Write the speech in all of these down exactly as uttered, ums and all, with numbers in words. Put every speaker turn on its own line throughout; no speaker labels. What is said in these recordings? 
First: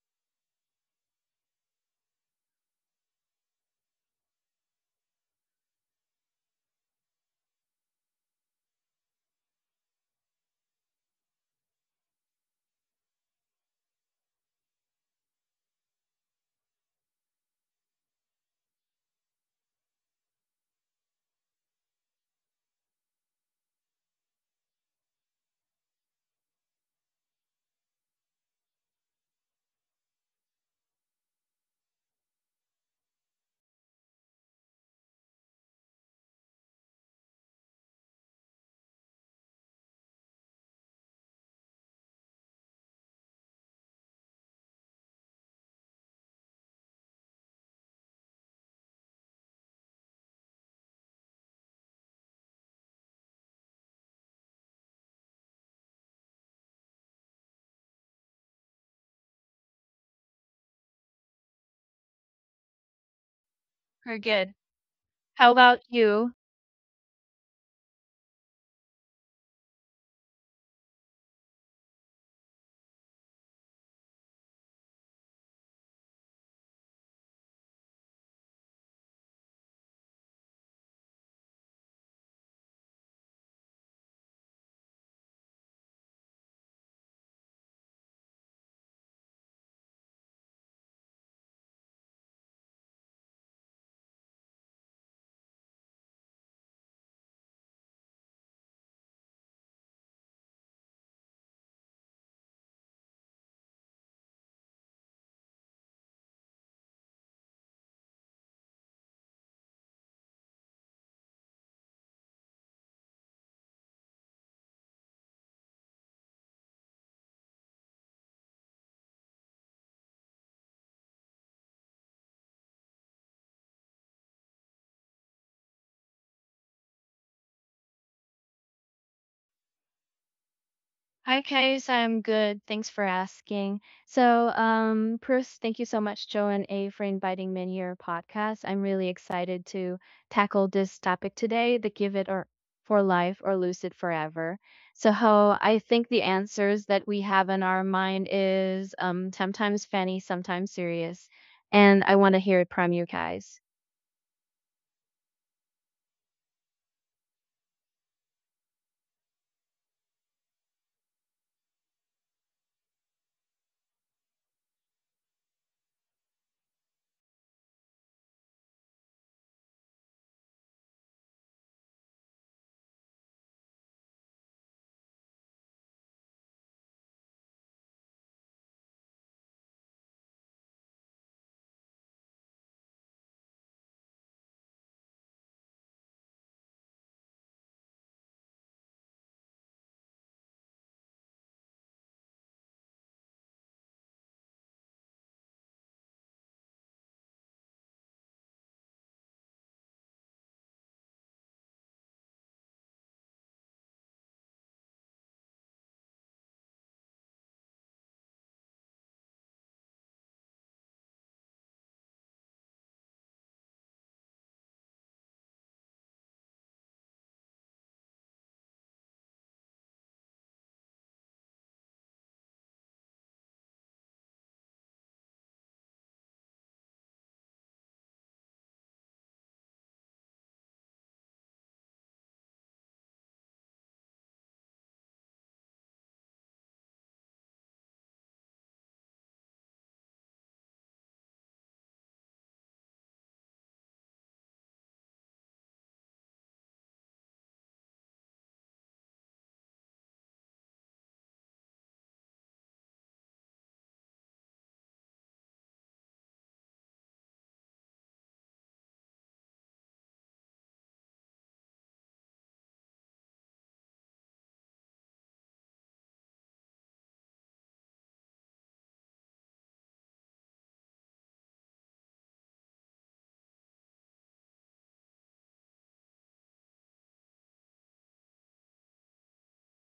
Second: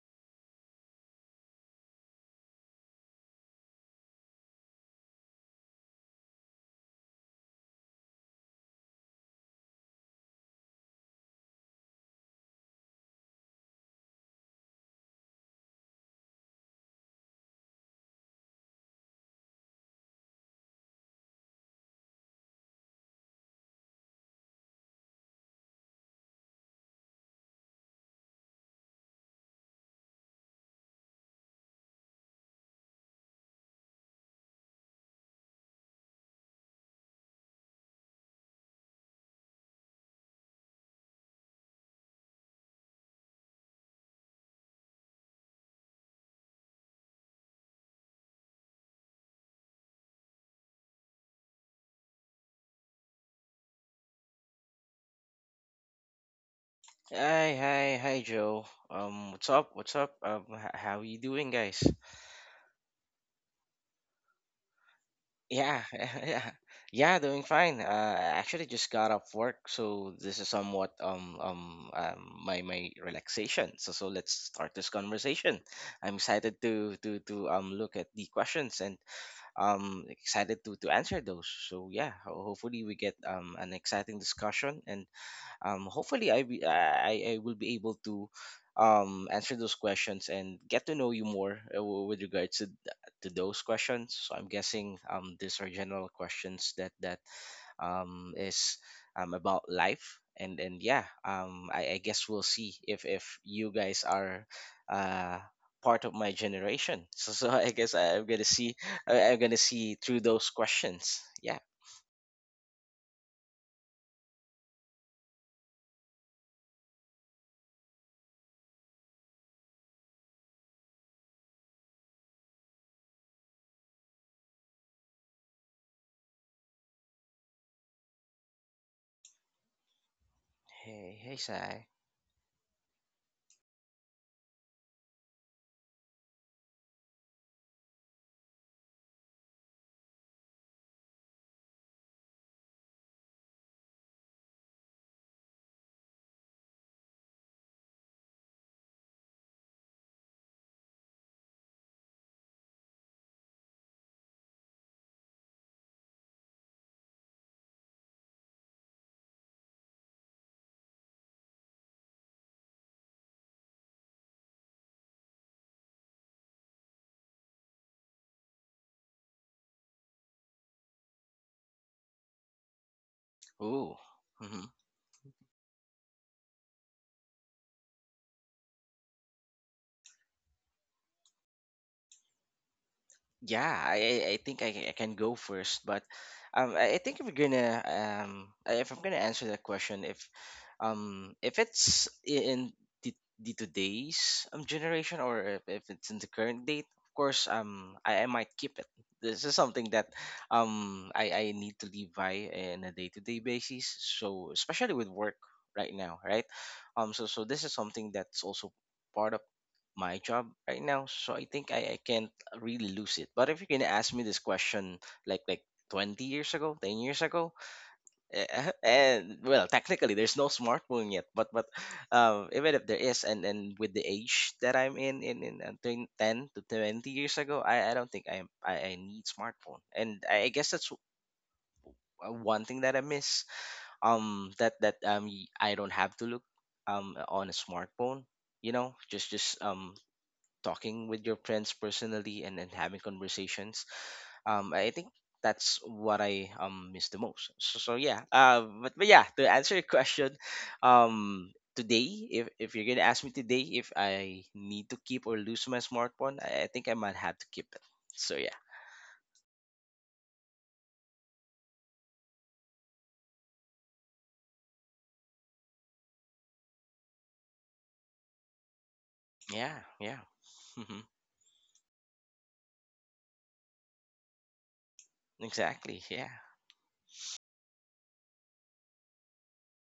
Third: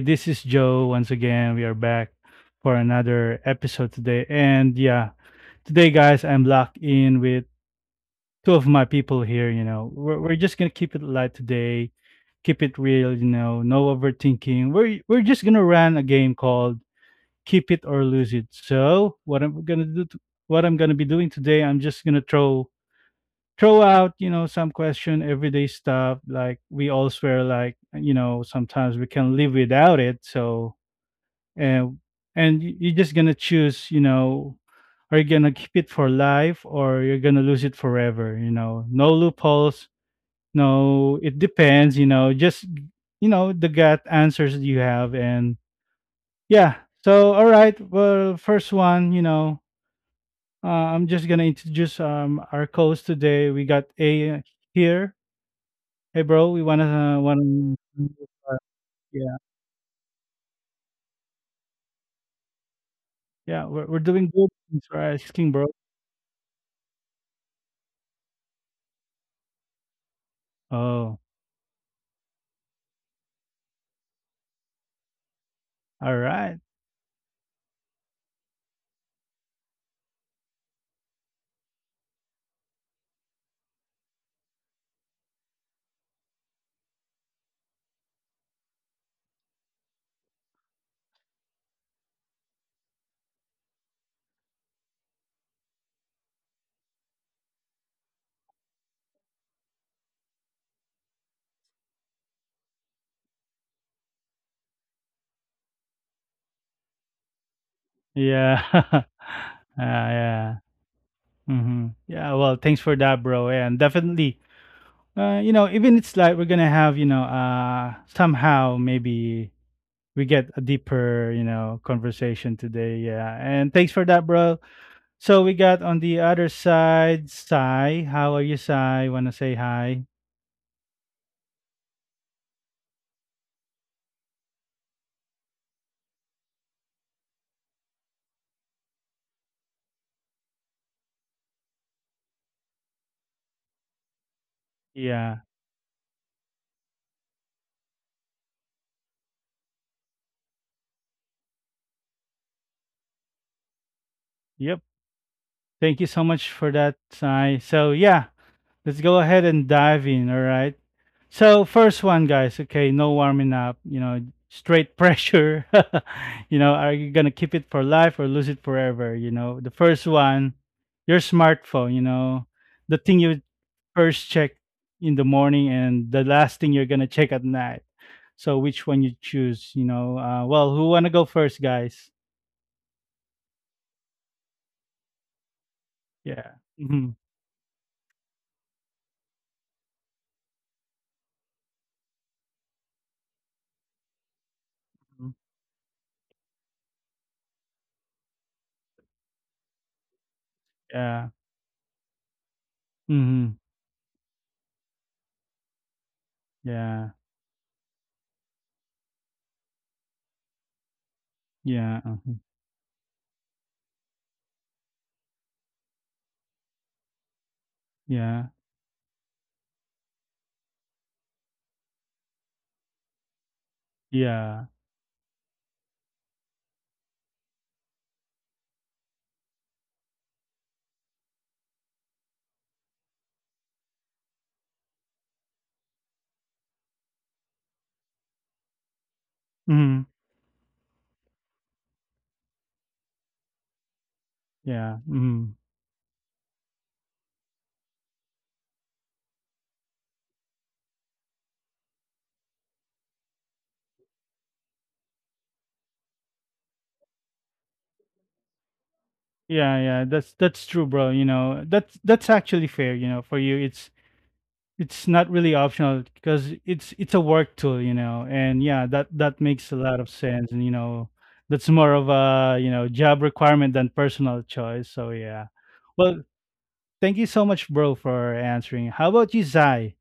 This is Joe. Once again, we are back for another episode today. And yeah, today, guys, I'm locked in with two of my people here. You know, we're, we're just gonna keep it light today, keep it real. You know, no overthinking. We're we're just gonna run a game called Keep It or Lose It. So what I'm gonna do, to, what I'm gonna be doing today, I'm just gonna throw throw out, you know, some question, everyday stuff. Like we all swear, like you know, sometimes we can live without it. So and and y- you're just gonna choose, you know, are you gonna keep it for life or you're gonna lose it forever? You know, no loopholes. No, it depends. You know, just you know the gut answers that you have and yeah. So all right, well, first one, you know, uh, I'm just gonna introduce um our co-host today. We got A here. Hey bro, we wanna uh, wanna
Hi, hi, hi,
uh,
Joe. Um,
yeah.
what's up? What's up? Um, h- how you doing, guys?
Yeah we're we're
We're
doing good.
good.
Thanks for asking,
How
bro.
about
Yeah,
you?
yeah, yeah, doing fine. Uh, I actually just got off work, so this is somewhat
Oh,
um um um my my relaxation. So so let's start this conversation.
all
I'm
right.
excited to to to um look at the questions and um excited to to answer those. So yeah, ho- hopefully we get um an exciting discussion and um, hopefully I, be, I I I will be able to um, answer those questions and get to know you more uh, w- with regards to, th- to those questions. So I'm guessing um, these are general questions that that um, is um, about life. And and yeah, um, I, I guess we'll see if if you guys are uh, part of my generation. So so I guess I, am gonna
Yeah,
see
uh,
I, I'm gonna see through those
yeah.
questions. Yeah.
hmm Yeah. Well, thanks for that, bro. And definitely, uh, you know, even it's like we're gonna have, you know, uh, somehow maybe we get a deeper, you know, conversation today. Yeah. And thanks for that, bro. So we got on the other side, Sai. How are you, Sai? Wanna say hi?
Hey hey
Hi,
Sai.
Kais. I'm good. Thanks for asking. So, um, Bruce, thank you so much, Joe and A, for inviting me in your podcast. I'm really excited to tackle this topic today, the give it or for life or lose it forever. So,
Yeah.
how I think the answers that we have in our mind is, um, sometimes funny, sometimes serious, and I want to hear it from you guys.
Yep. Thank you so much for that, Sai. So yeah, let's go ahead and dive in. All right. So first one, guys. Okay, no warming up. You know, straight pressure. You know, are you gonna keep it for life or lose it forever? You know, the first one, your smartphone. You know, the thing you
Ooh.
first check
Mm-hmm.
in the morning and the last thing you're gonna check at night. So which one you choose? You know, uh, well, who wanna go first, guys?
Yeah, I I I think I, ca- I can go first, but
Yeah.
um, I I
hmm
think if we're gonna um, I- if I'm gonna answer that question, if um, if it's i- in the, the today's um generation or if, if it's in the current date, of course, um, I, I might keep it. This is something that um
Yeah.
I, I need to live by in a day to day
hmm
basis. So especially with work right now, right?
Yeah.
Um, so so this is something that's also part of my job right now. So I think I, I
Yeah,
can
mhm,
really lose it. But if you're gonna ask me this question, like like twenty years ago, ten years ago,
yeah,
eh, and well, technically there's no smartphone yet, but but um, even if there is, and and with the age
yeah,
that I'm in, in in uh, twen- ten to twenty years ago, I I don't think I'm I, I need smartphone, and I, I guess that's w- uh, one thing that I miss. Um, that that um y- I don't have to look um on a smartphone. You know, just just um
mhm,
talking with your friends personally and then having conversations. Um, I
yeah,
think
mhm.
that's what I um miss the most. So, so yeah. Uh, but, but yeah, to answer your question, um, today, if if you're gonna ask me today if I need to keep or lose my smartphone, I, I think I might have to keep it. So yeah,
Yeah, yeah, that's that's true, bro, you know, that's that's actually fair, you know, for you, it's it's not really optional because it's it's a work tool, you know, and yeah, that that makes a
yeah,
lot of
yeah.
sense, and you
Hmm.
know, that's more of a you know job requirement than personal choice. So yeah,
Exactly.
well,
Yeah.
thank you so much, bro, for answering. How about you, Zai?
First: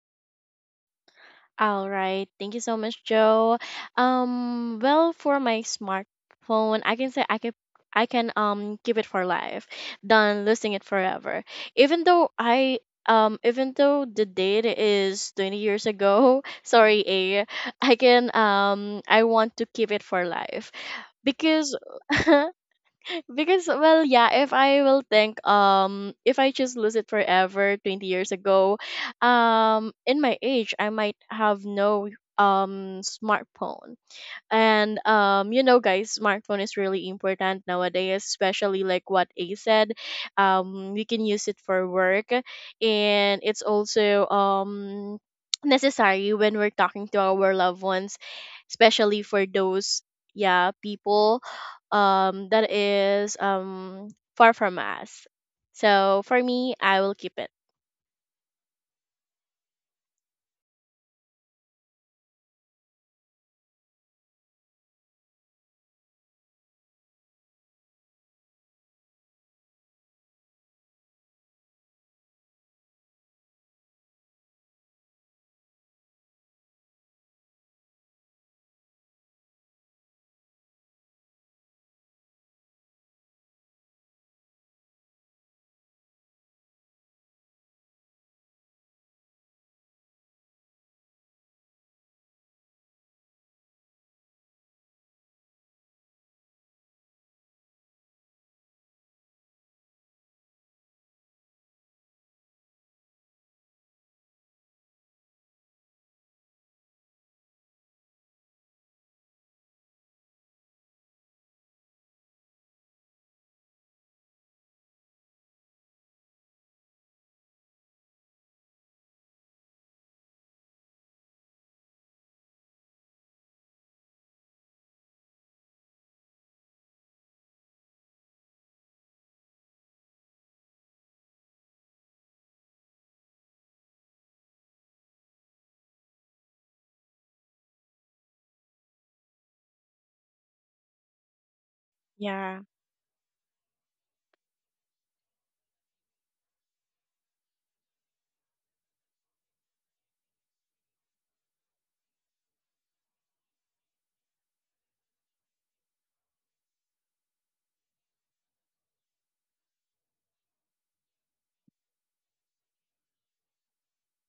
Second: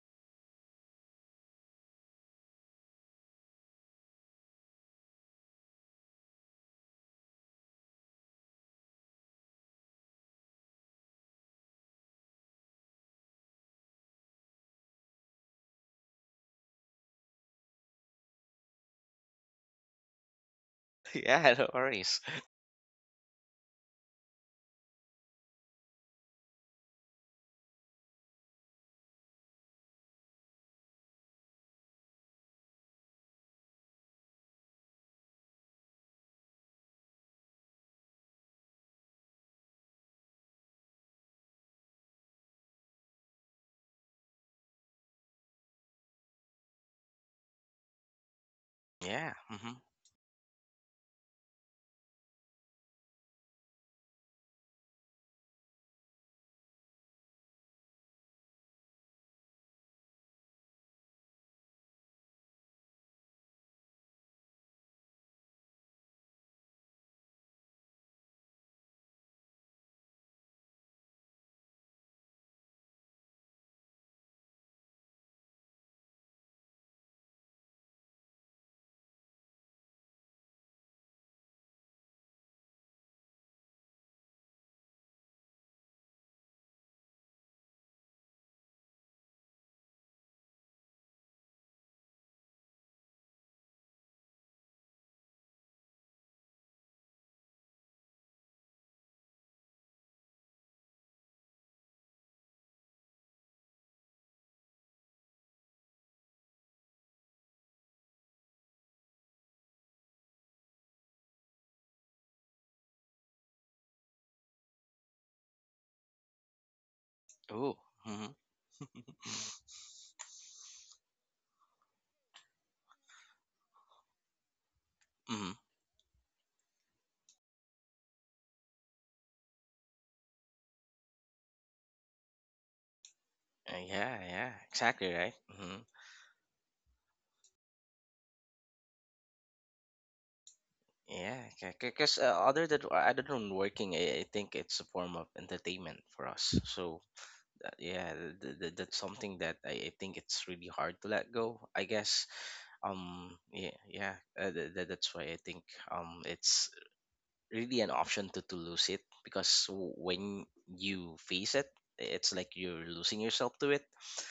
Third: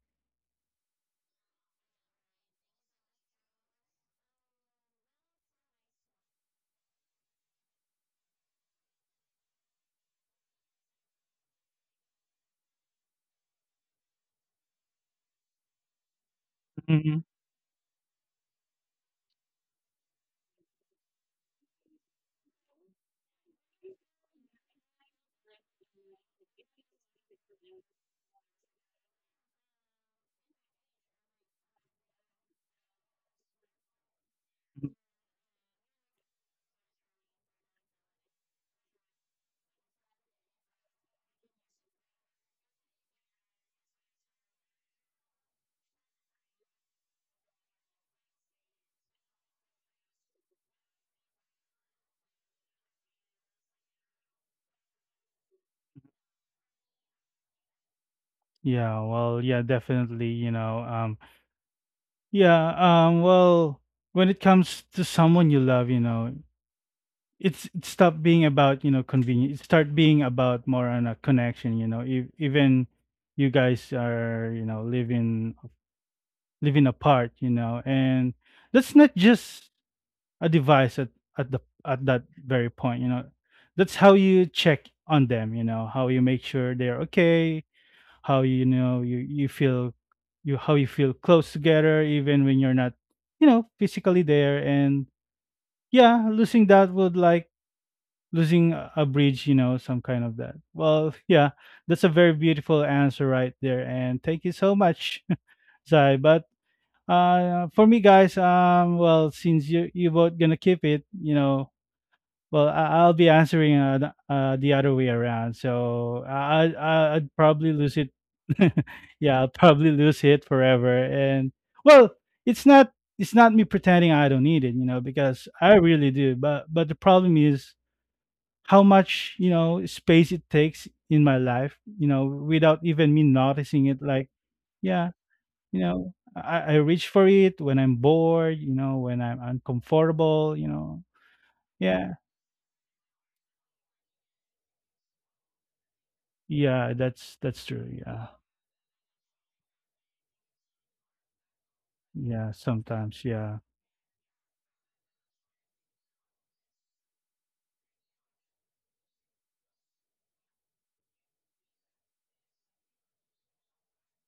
All right. Thank you so much, Joe. Um, well, for my smartphone, I can say, I can I can um keep it for life than losing it forever. Even though I um even though the date is twenty years ago, sorry,
Mhm.
A, I can um I want to keep it for life
Yeah. No
because
worries.
because, well, yeah, if i will think um if I just lose it forever twenty years ago, um in my age I might have no um smartphone. And um you know, guys, smartphone is really important nowadays, especially like what A said, um we can use it for work, and it's also um necessary when we're talking to our loved ones, especially
Yeah.
for
Mm-hmm.
those, yeah, people um that is um far from us. So for me, I will keep it.
Yeah, well, yeah, definitely, you know, um. Yeah, um, well, when it comes to someone you love, you know, it's it stopped being about, you know, convenience. It start being about more on a connection, you know. If, even you guys are, you know, living living apart, you know, and that's not just a device at, at the at that very point, you know. That's how you check on them, you know, how you make sure they're okay, how you know you you feel you how you feel close together even when you're not, you know, physically there. And yeah, losing that would like losing a a bridge, you know, some kind of that. Well, yeah, that's a very beautiful answer right there, and thank you so much, Zai. But uh for me, guys, um well, since you you both gonna keep it, you know, well, I- I'll be answering uh, the, uh, the other way around. So I- I- I'd
Ooh.
probably lose it.
Mm-hmm.
Yeah, I'll probably lose it forever. And well, it's not, it's not me pretending I don't need it, you know, because
Mm-hmm.
I really do. But but the problem is how much you know space it takes in my life, you know, without even me
Uh,
noticing it.
yeah.
Like
Yeah.
yeah,
Exactly. Right. Hmm.
you know, I, I reach for it when I'm bored, you know, when I'm uncomfortable, you know.
Yeah, because
Yeah,
uh,
Yeah.
other than uh, other than working, I, I think it's a form of entertainment for us.
yeah,
So
that's that's
uh,
true.
yeah,
Yeah.
th- th- that's something that I, I think it's really hard to let go. I guess
Yeah, sometimes.
um
Yeah.
yeah yeah uh, th- th- that's why I think um it's really an option to, to lose it because w- when you face it it's like you're losing yourself to it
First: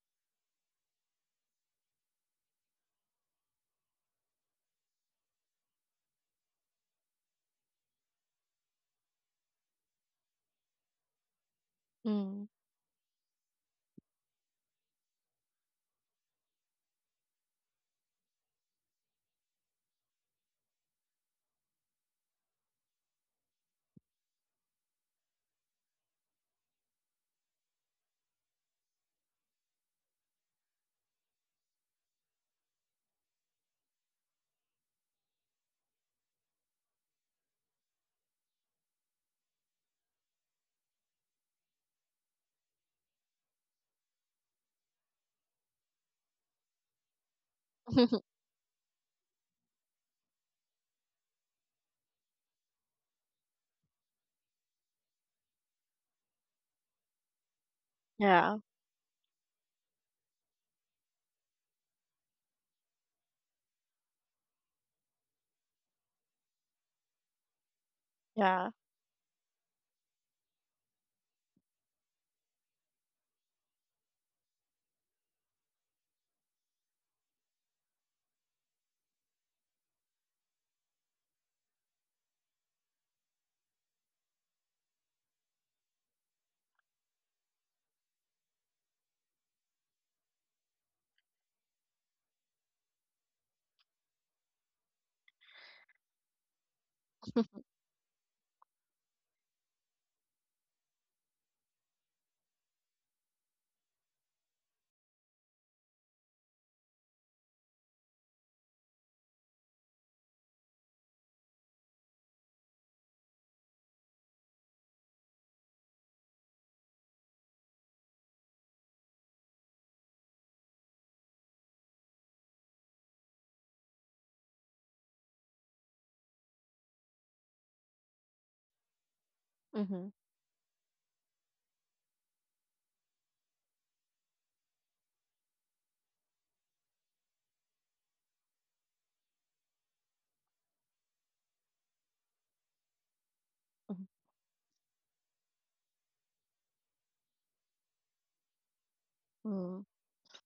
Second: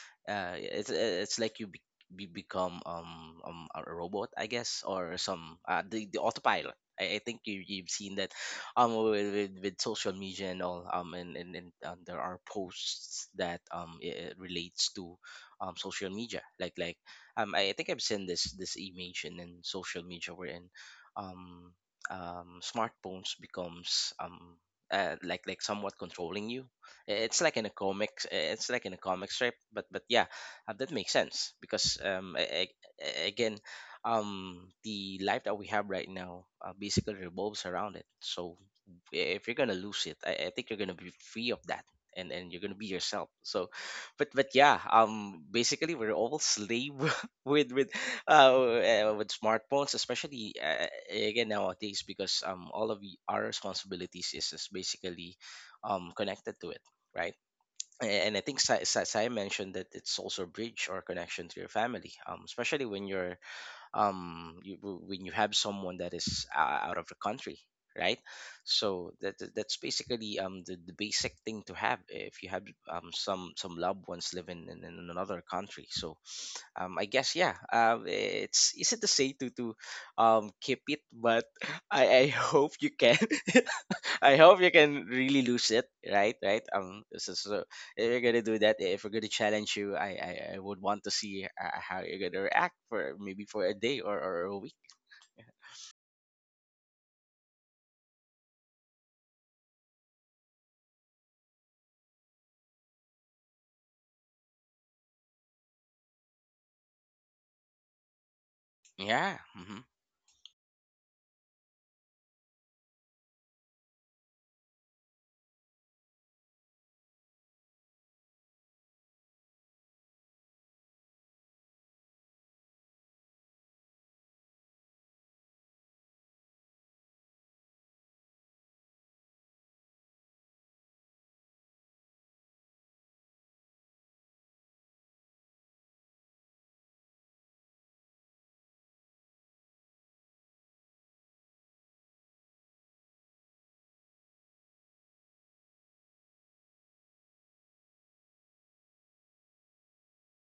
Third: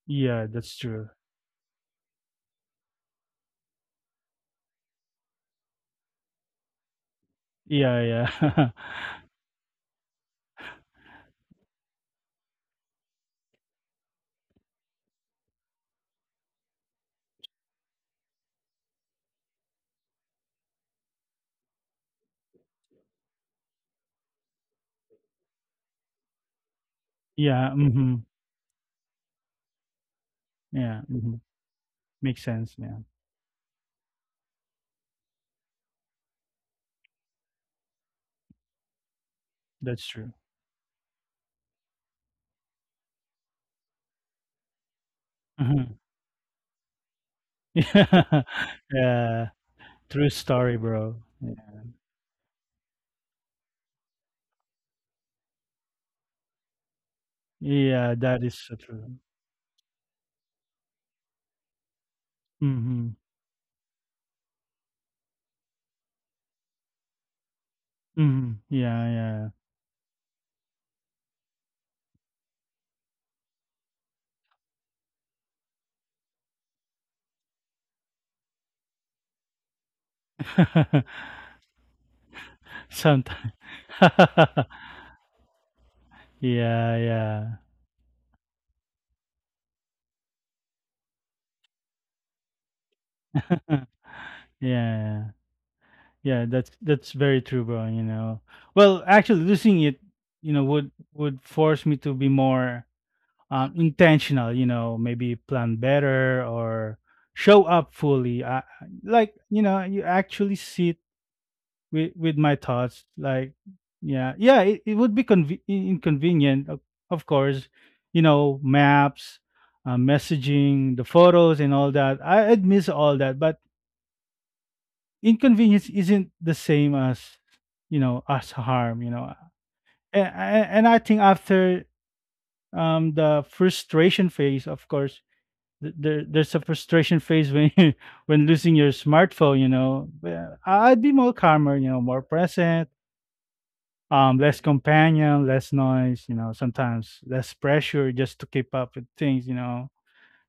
Yeah,
uh
that's
it's
true.
it's like you be, be become um, um a robot I guess or some uh the, the autopilot I, I think you, you've
Yeah,
seen that
yeah.
um with, with, with social media and all um and and, and um, there are
Mm.
posts that um it it relates to um social media like like um I, I think I've seen this this image in, in social media wherein um um, smartphones becomes um, uh, like like somewhat controlling you. I- It's like in a
Yeah, mhm.
comics. It's like in a comic strip. But but yeah, uh, that
Yeah,
makes
mhm.
sense because um,
Makes
I,
sense, man.
again, um, the life that we have right now uh, basically revolves around it. So eh, if you're gonna
That's
lose it,
true.
I, I think you're gonna be free of that, and and you're gonna be yourself. So, but but yeah, um, basically
Mhm.
we're all slave with with
Yeah.
uh, uh, with
Yeah.
smartphones,
True
especially
story,
uh,
bro.
again
Yeah.
nowadays because um all of y- our responsibilities is is basically um connected to it, right?
Yeah,
A- And I
that is
Yeah,
think
so
Sai, Sai
true.
Sai mentioned that it's also a bridge or connection to your family, um, especially when
Mhm.
you're um you, w- when you have someone that is uh, out of the country right
Mhm.
yeah.
so
Yeah,
that
yeah.
that- that's basically um the, the basic thing to have if you have um some some loved ones living in, in another country so um I guess yeah um it's easy to say to to um keep it but i i hope you can
Sometimes.
I hope you can really lose it right right
Yeah,
um so,
yeah.
so if you're gonna do that, if we're gonna challenge you, I I, I would want to see uh, how you're gonna react for maybe for a day or, or a week.
Yeah. Yeah, that's that's very true, bro. You know, well, actually, losing it, you know, would would force me to be more um, intentional. You know, maybe plan better or show up fully. I, I- like,
Yeah.
you
Mm-hmm.
know, you actually sit with with my thoughts. Like, yeah, yeah, it, it would be conve- in- inconvenient, of, of course. You know, maps, uh, messaging, the photos, and all that. I, I'd miss all that, but inconvenience isn't the same as, you know, as harm, you know. and, and I think after um the frustration phase, of course, th- there, there's a frustration phase when when losing your smartphone, you know. But uh, I'd be more calmer, you know, more present, um less companion, less noise, you know, sometimes less pressure just to keep up with things, you
Mm-hmm.
know.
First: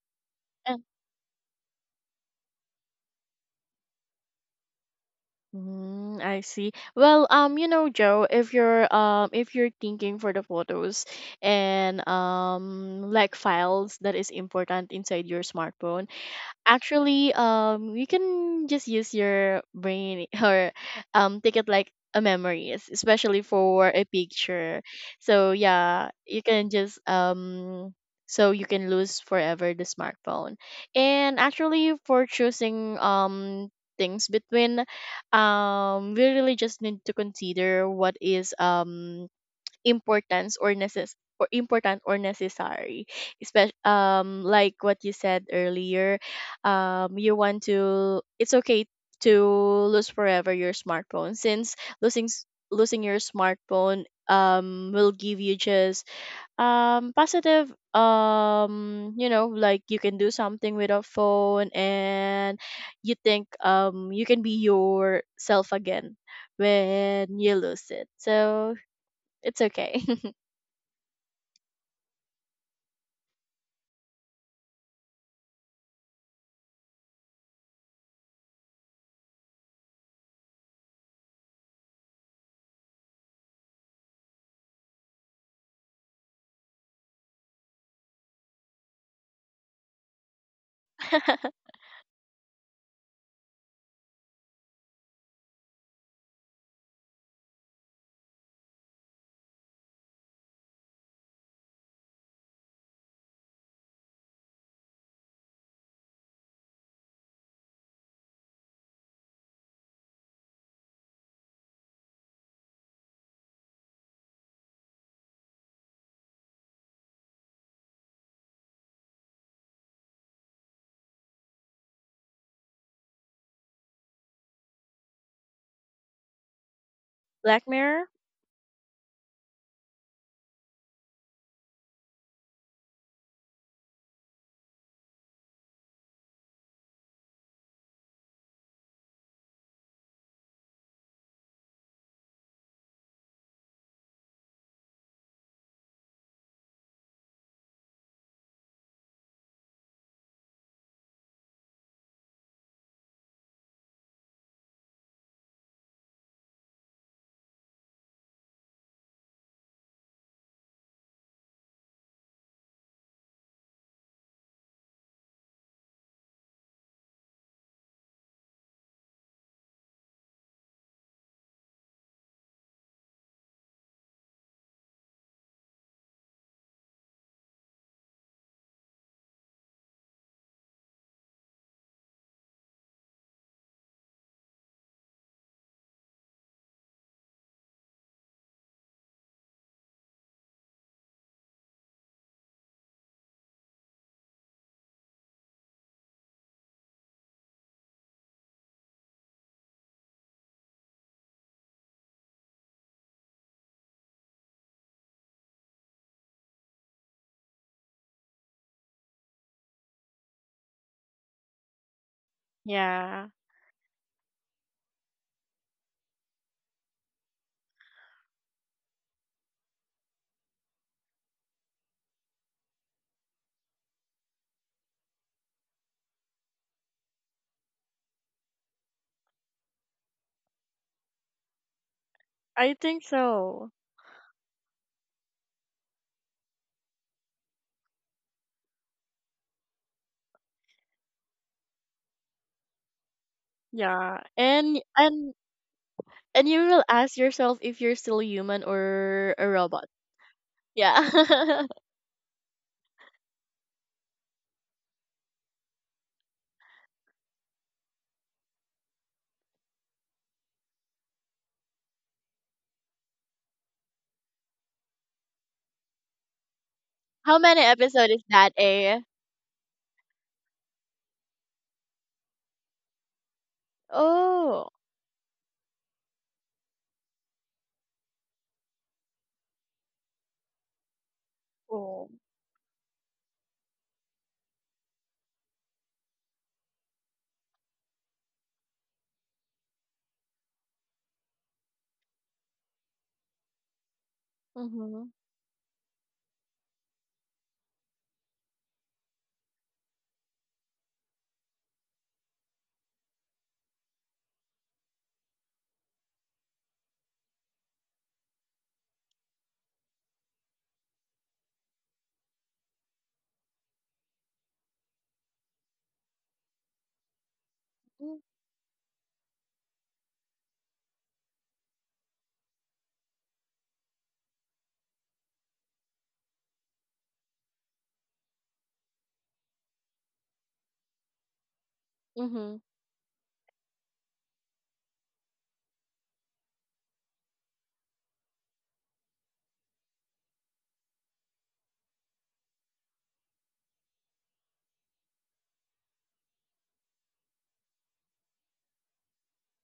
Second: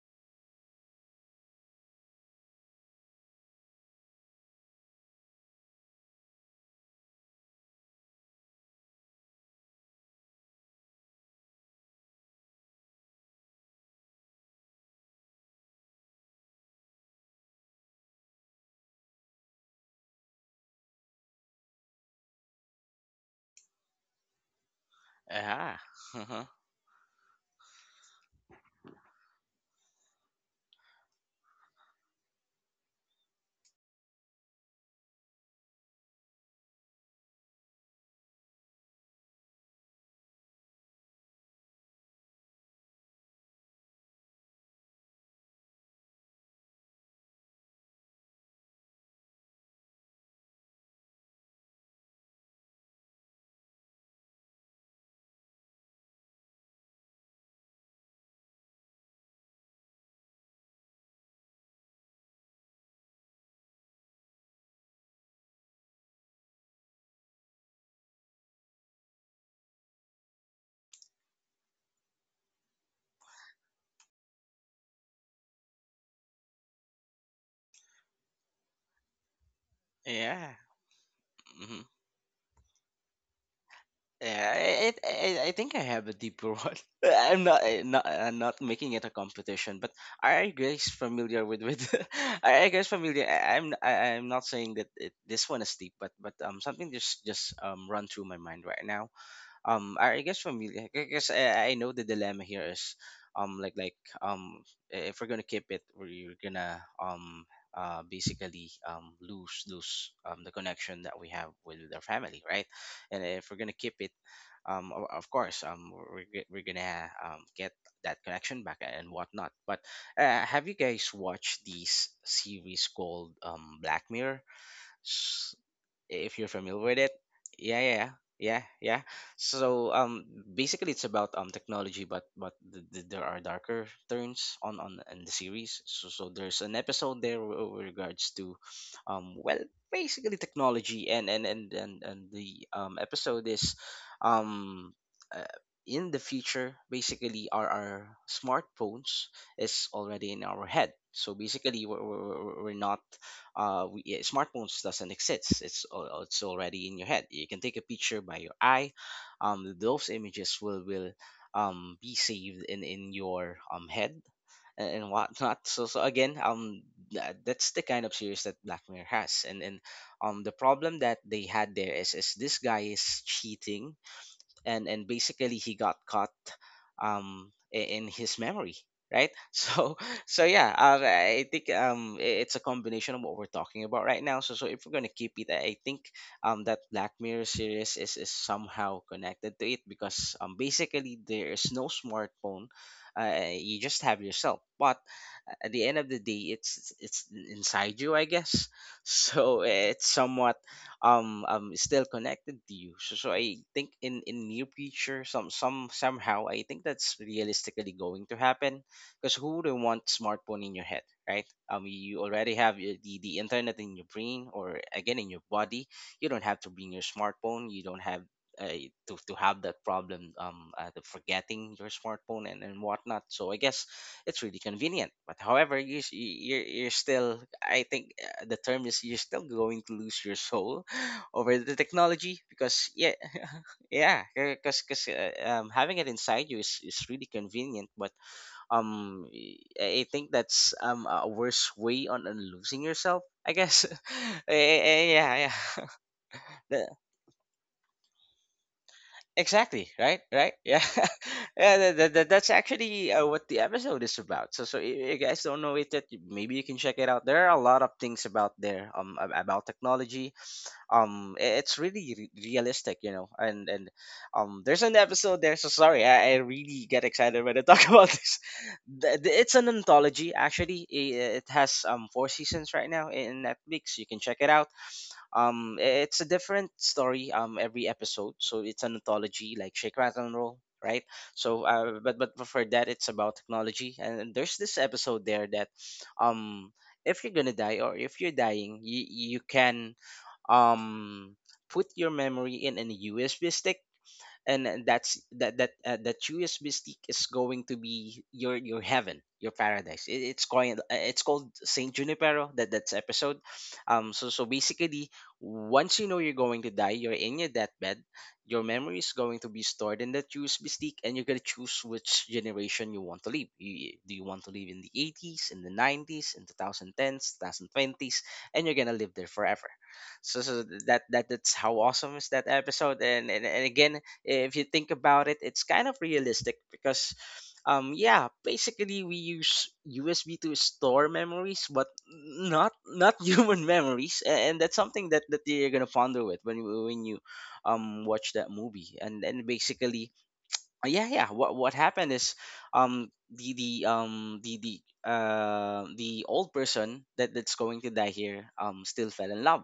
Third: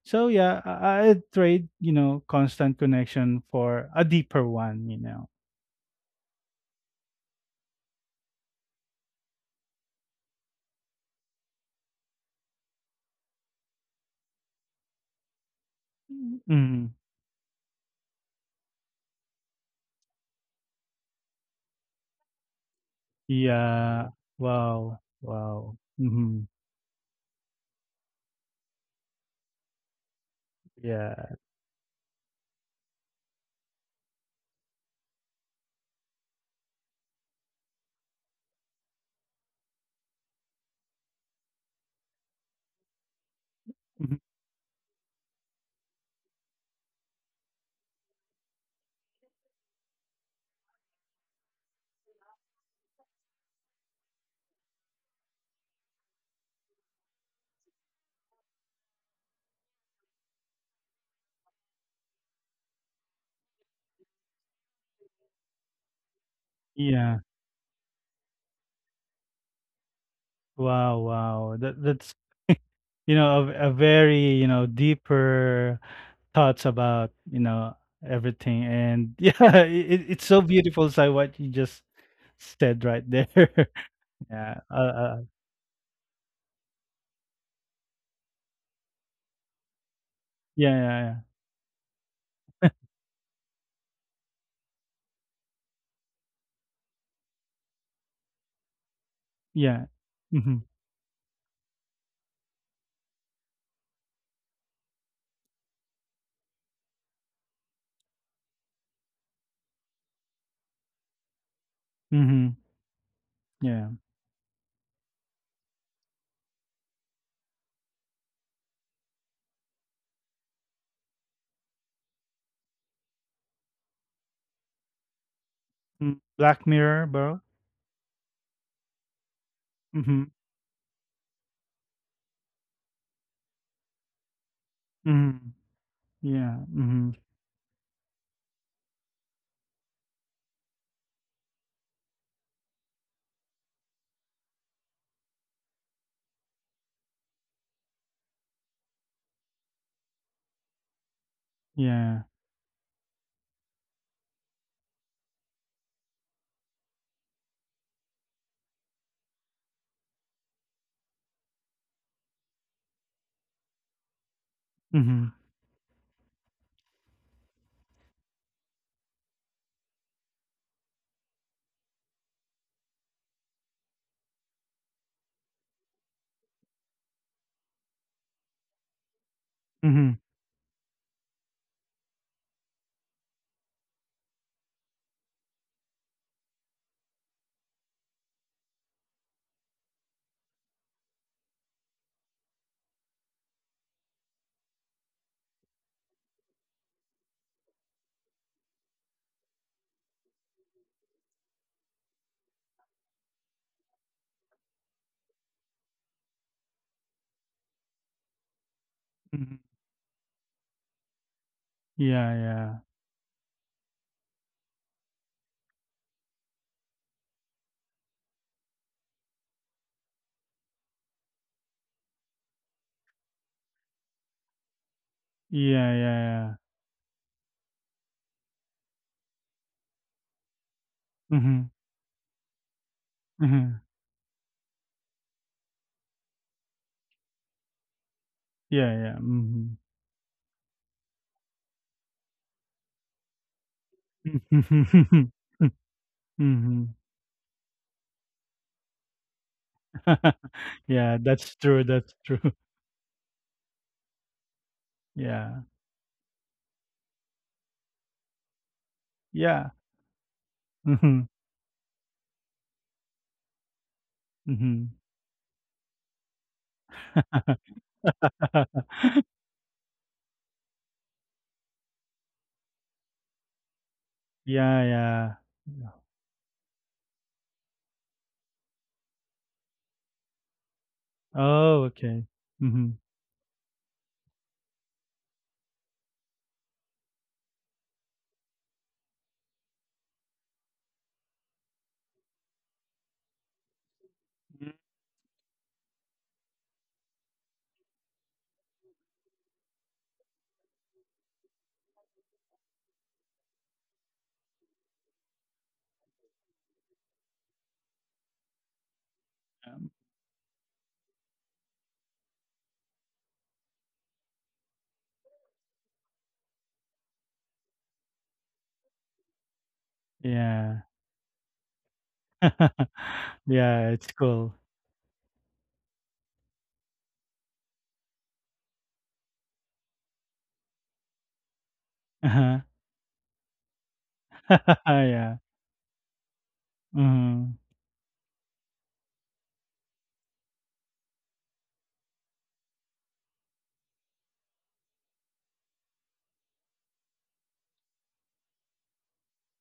So yeah, i i trade, you know, constant connection for a deeper one, you know.
Mm, I see. Well, um, you know, Joe, if you're um if you're thinking for the photos and um like files that is important inside your smartphone,
Mhm.
actually, um, you can just use your brain or um take it like a memories, especially for a
Yeah.
picture.
Wow.
So
Yeah.
Wow.
yeah, you
Uh-huh.
Mhm.
can just, um so you can lose forever the smartphone. And
Yeah.
actually, for choosing, um things between, um we really just need to consider what is um importance or necess or important or necessary, especially
Mhm.
um like what you said earlier. um you want to It's okay to lose forever your smartphone, since losing s- losing your smartphone um will give you just um positive, um you know like you can do something with a phone, and you think um you can be yourself again
Yeah.
when you lose it. So it's okay.
Wow. Wow. That that's, you know, a, a very, you know, deeper thoughts about, you know, everything. And yeah, it, it's so
Yeah.
beautiful. So what you
Mm-hmm.
just said right there.
Yeah,
Yeah. Uh,
I, I,
uh,
I I think I have a deeper one. I'm not, I- not, I'm not making it a competition, but are you
yeah. Yeah.
guys
Yeah.
familiar with with? Are you guys familiar? I, I'm, I, I'm not saying that it, this one is deep, but but um, something just just um run through my mind right now
Yeah.
um I I guess
Mm-hmm.
familiar because I, I know the dilemma here is um like like um if we're gonna keep it we're gonna um uh basically um lose lose um the connection that we have with our family
Mm-hmm.
right and if we're gonna
Yeah.
keep it um o- of course um we're, g- we're gonna um get that connection back and whatnot but uh, have you guys watched this series called um Black Mirror
Mm.
if you're
Black
familiar with
Mirror,
it.
bro.
Black
Yeah, yeah,
Mirror?
yeah, yeah, yeah. So
Mm-hmm.
um, basically, it's about um technology, but but th- th- there are darker turns on on in the
Mm-hmm.
series. So so
Yeah.
there's an
Mm-hmm.
episode there w- with regards to, um, well, basically technology, and and and and and the um episode is, um. Uh, in the future, basically, our, our smartphones is already in our head. So basically, we're,
Yeah.
we're, we're we're not uh, we, yeah, smartphones doesn't exist. It's al- it's already in your head. You can take a picture by your eye. Um, those images will will um, be saved in in your um head and, and
Mm-hmm.
whatnot. So so again, um, tha- that's the kind of series that Black Mirror has. And and um, the problem that they had there is is this guy is cheating and and basically he got caught um i- in his memory right so
Mm-hmm.
so yeah um, I think um i- it's a combination of what we're talking about right now so so if we're going to keep it I think um that Black Mirror series is is somehow connected to it because um basically there is no smartphone uh, you just have yourself but at the end of the day it's it's it's inside you I guess so it's somewhat um um still connected to you so, so I think in in near future some some somehow I think that's realistically going to happen because
Mm-hmm.
who wouldn't want smartphone in your head right um you
Yeah.
already
Yeah.
have your, the,
Yeah,
the internet in your brain or again in your body you don't have to bring your smartphone you don't have uh, to, to have that problem um uh, the forgetting your smartphone and, and whatnot so I guess it's really convenient but however
Yeah, yeah,
you, s- you-
yeah.
you're, you're still I think uh, the term is you're still going to lose your soul over
Mhm,
the technology
I
because
think
yeah
so.
mhm.
yeah because because uh, um, having it inside you is, is really convenient but
Yeah, yeah,
um
mhm.
i I think that's um a worse way on, on losing yourself I guess
Yeah.
Eh,
And
eh, eh, yeah
and
yeah
and you will
The-
Mhm.
ask yourself if you're still human or a robot.
exactly right right yeah
Yeah, that's
Yeah.
yeah
true,
that, that,
that's
that-
true.
that's actually uh, what the episode is about so so if you guys
Yeah.
don't know it that maybe you can check it out there are a lot of things about there um ab- about
Yeah.
technology
Mhm,
um i- it's really re- realistic you know and and um there's
mhm.
an episode there so sorry i, I really get
How
excited when
many
I talk about
episodes is
this.
that, eh?
The- the- it's an anthology actually. I- it has um four seasons right now in Netflix you can check it
Oh.
out
Yeah, yeah.
um
Yeah.
i- it's a different story um every episode so it's an anthology like Shake Rattle and Roll right so
Oh,
uh,
Cool.
but
okay.
but for that
Mhm.
it's about technology and there's this episode there that um if you're gonna die or if you're dying you, you can um put your memory in a U S B stick and and
Mhm.
that's that that uh, that U S B stick is going to be your your heaven, your paradise. It, it's called it's called Saint Junipero. That that's episode. Um. So so basically, once you know you're going to die, you're in your deathbed. Your memory is going to be
Um,
stored in that U S B stick, and you're gonna choose which generation you want to live. You, do you want to live in the eighties, in the nineties, in two thousand tens, twenty twenties, and you're gonna live there forever? So so
yeah.
that that that's how awesome is that episode, and and, and
Yeah,
again,
it's
if
cool.
you think about it, it's kind of realistic because, um, yeah, basically we use U S B to store memories, but
Uh-huh.
Mhm.
not not human memories, a- and that's something that
Yeah.
that you're gonna ponder with when you when you,
Mhm,
um, watch that movie. And and basically, uh, yeah, yeah, what what happened is, um, the the um the the uh the old person that that's going to die here um still fell in love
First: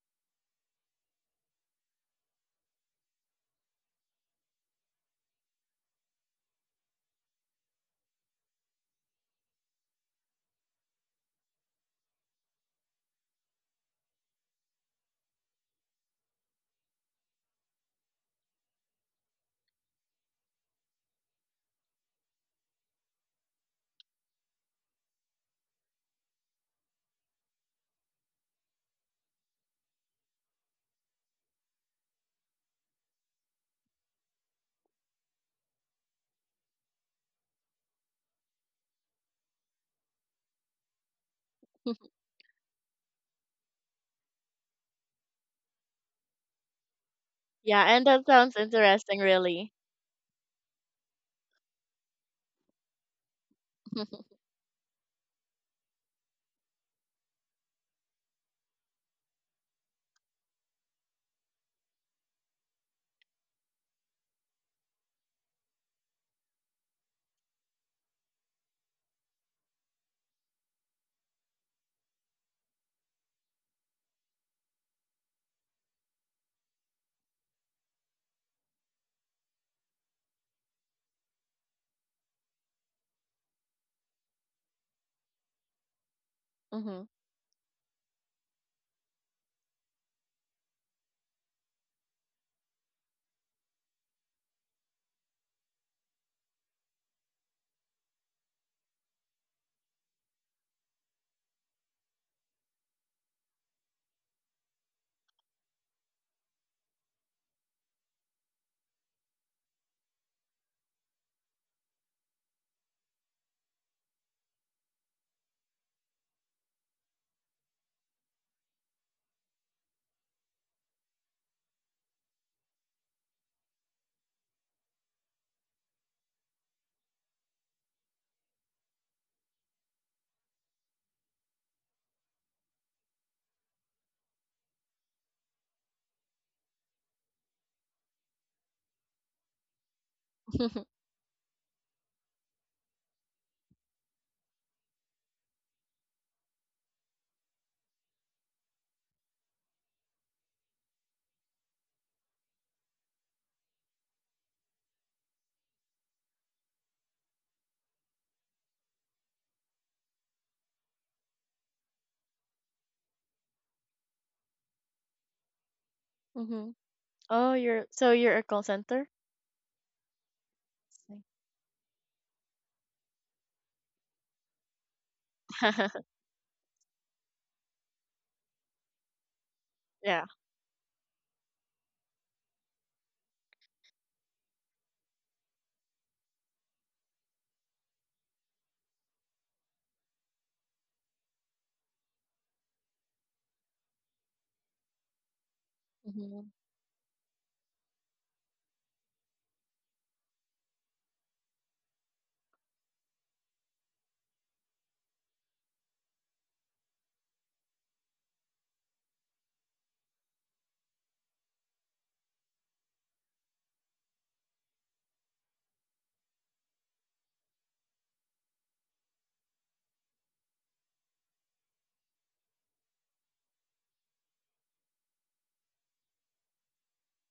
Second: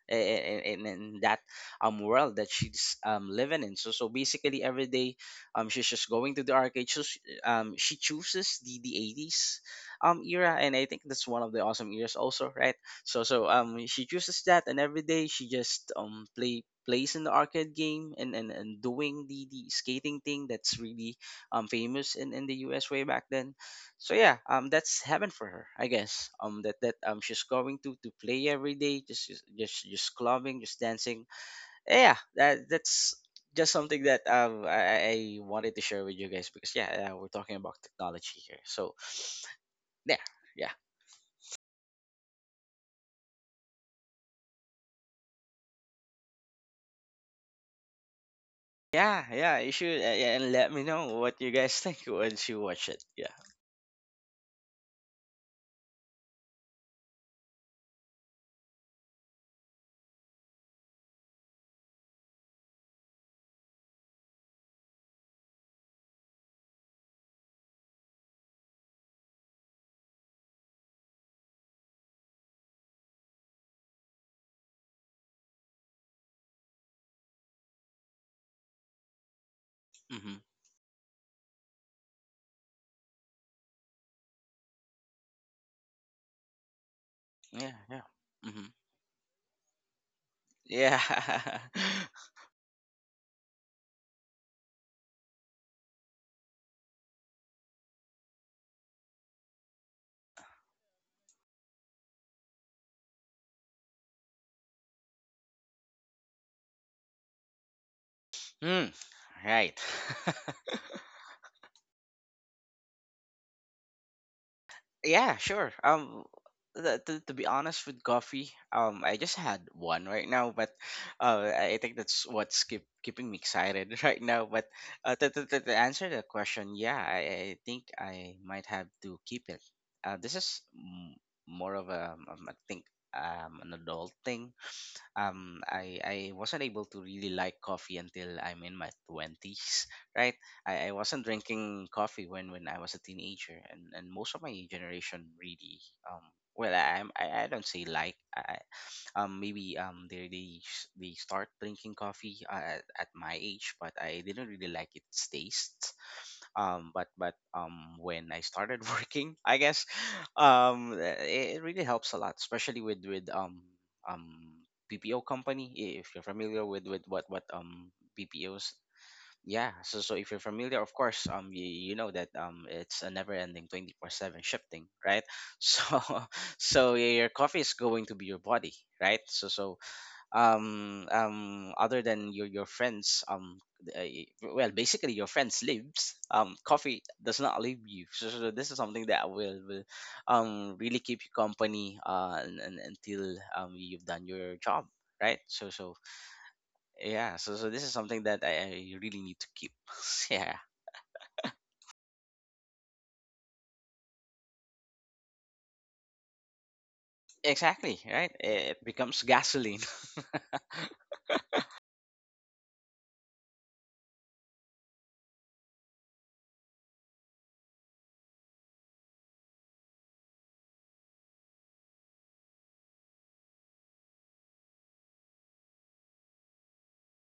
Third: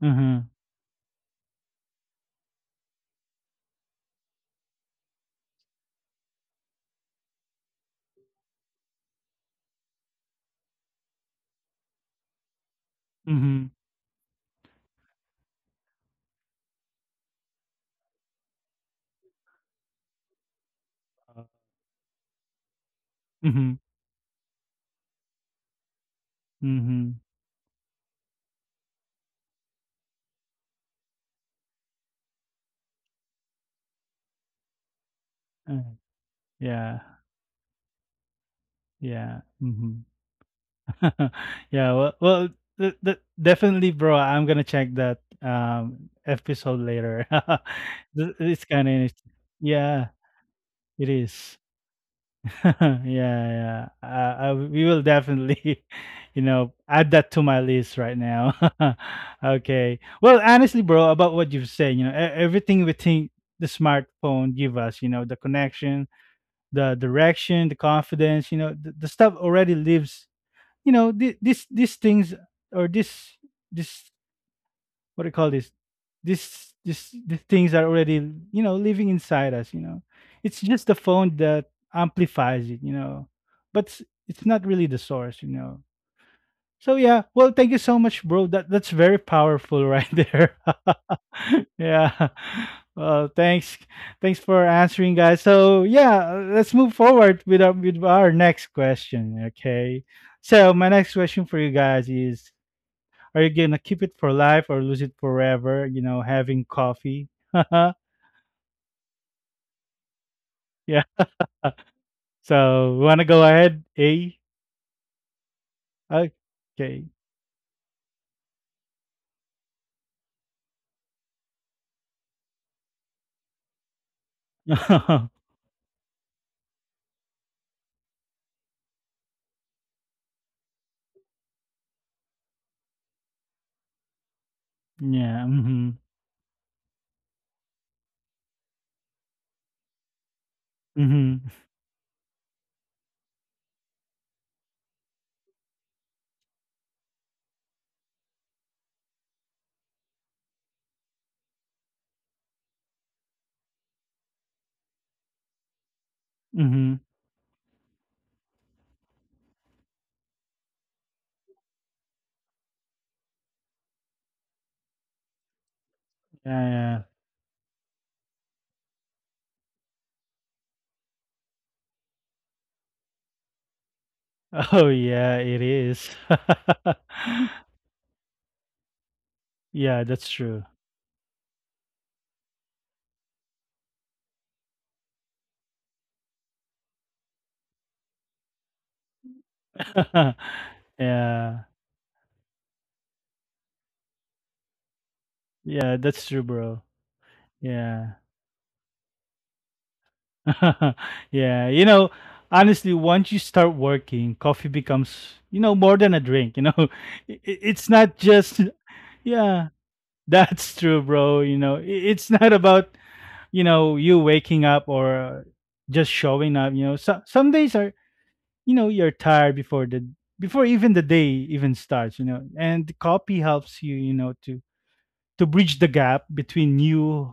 mhm,
in, in, in that um world that she's um living in. So so basically, every day um she's just going to the arcade. So she, um she chooses the the eighties um era, and I think that's one of the awesome eras also, right? So so
mhm.
um she chooses that, and every day she just um play plays in the arcade game, and, and, and doing the, the skating thing that's really
Uh,
um famous in, in the U S way back then.
mhm,
So yeah um that's heaven for her, I guess. Um that that
mhm.
um She's going to to play every day, just just just, just clubbing, just dancing. Yeah that that's just something that um I, I I wanted to
Uh,
share with you guys, because
yeah,
yeah. Uh, we're talking about technology here, so
yeah, mhm.
yeah. yeah
Yeah, well, well, th- th- definitely, bro. I'm gonna check that um episode later.
Yeah, and that
Th-
sounds
it's kind of
interesting
yeah yeah You
really.
should,
yeah,
uh, yeah, and let me
it
know what you
is.
guys think once you watch
Yeah,
it. Yeah.
yeah. Uh, I, we will definitely, you know, add that to my list right now. Okay. Well, honestly, bro, about what you've said, you know, e- everything we think the smartphone give us, you know, the connection, the direction, the confidence, you know, the, the stuff already lives, you know, th- this these things or this this what do you call this, this this the things are already, you know, living inside us, you know.
Mm-hmm.
It's just the phone that amplifies it, you know. But it's, it's not really the source, you know. So
Mhm.
yeah, well, thank
yeah
you so
yeah
much, bro.
Mm-hmm.
That that's very powerful right there.
Yeah.
Yeah. Well, thanks, thanks for answering, guys. So yeah, let's move forward with our, with our next question. Okay. So my next question for you guys is: are you gonna keep it for life or lose it forever? You know, having coffee.
Hmm. Right.
Yeah. So wanna go ahead, A?
Yeah, sure. Um, the,
Okay.
to, to be honest, with coffee, um, I just had one right now. But uh, I think that's what's keep, keeping me excited right now. But uh,
Yeah.
to, to, to to answer the question, yeah, I, I think I might have to keep it. Uh, this is m- more of a, um, I think, um, an adult thing. um
Mm-hmm.
I I wasn't able to really like coffee until I'm in my twenties, right? I, I wasn't
Mm-hmm.
drinking coffee when when I was a teenager, and and most of my generation, really. Um well I I'm- I, I don't say like I, um maybe um they they s- they start drinking coffee uh, at, at my age, but I didn't really like its taste. um
Mm-hmm.
but but um when I started working, I guess um it, it really helps a lot, especially with with um um ppo company, i- if you're
Yeah.
familiar
Mhm.
with
Yeah.
with what what
Oh, you're
um
so you're a call
ppos.
center?
Yeah, so so if you're familiar, of course, um, you, you know that, um, it's a never-ending twenty four seven shifting,
Oh
right?
yeah, it
So,
is.
so your coffee is going to be your body, right? So, so
Yeah,
Yeah.
that's true.
um, um, other than your your friends, um, th- uh, well, basically your friends lives, um, coffee does not leave you. So, so this is something that will, will, um, really keep you
Yeah.
company, uh, and, and, until um, you've done your job, right? So,
Yeah,
so
that's true,
Mhm.
bro.
yeah, so so this is
Yeah.
something that I, I really need to keep. Yeah,
Yeah, you know, honestly, once you start working, coffee becomes, you know, more than a drink, you know. I I- it's
exactly.
not
Right,
just
it becomes
yeah,
gasoline.
that's true, bro, you know. I it's not about, you know, you waking up or just showing up, you know. So some days are, you know, you're tired before the before even the day even starts, you know. And copy helps you, you know, to to bridge the gap between you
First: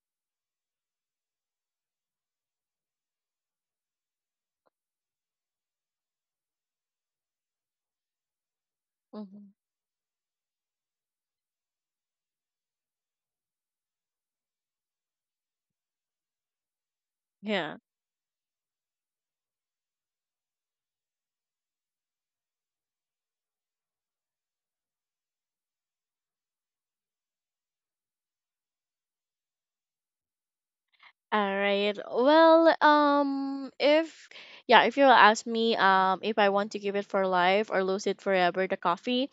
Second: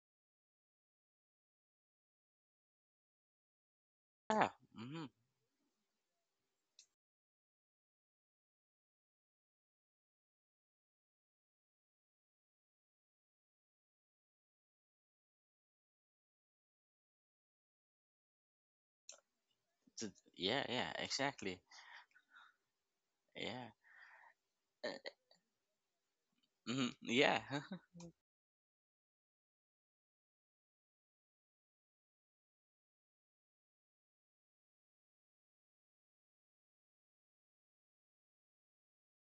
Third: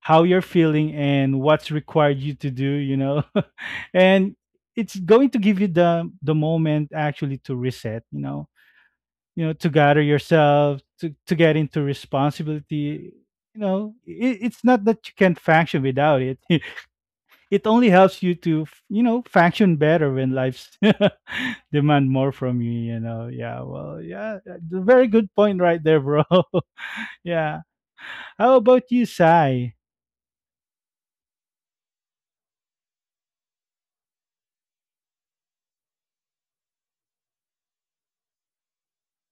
how you're feeling and what's required you to do, you know. And
yeah,
it's
hmm
going to give you the the moment actually to reset, you know, you know,
Mhm.
to gather yourself to to get into responsibility, you know. It, it's not that you can't function without it. It
Yeah.
only helps you to f- you know function better when
yeah,
life's
yeah, exactly.
demand more from you, you know. Yeah,
Yeah.
well, yeah, uh, d- very good point right there, bro.
Hmm yeah.
Yeah. How about you, Sai?
All right. Well, um, if yeah, if you'll ask me, um, if I want to give it for life or lose it forever, the coffee,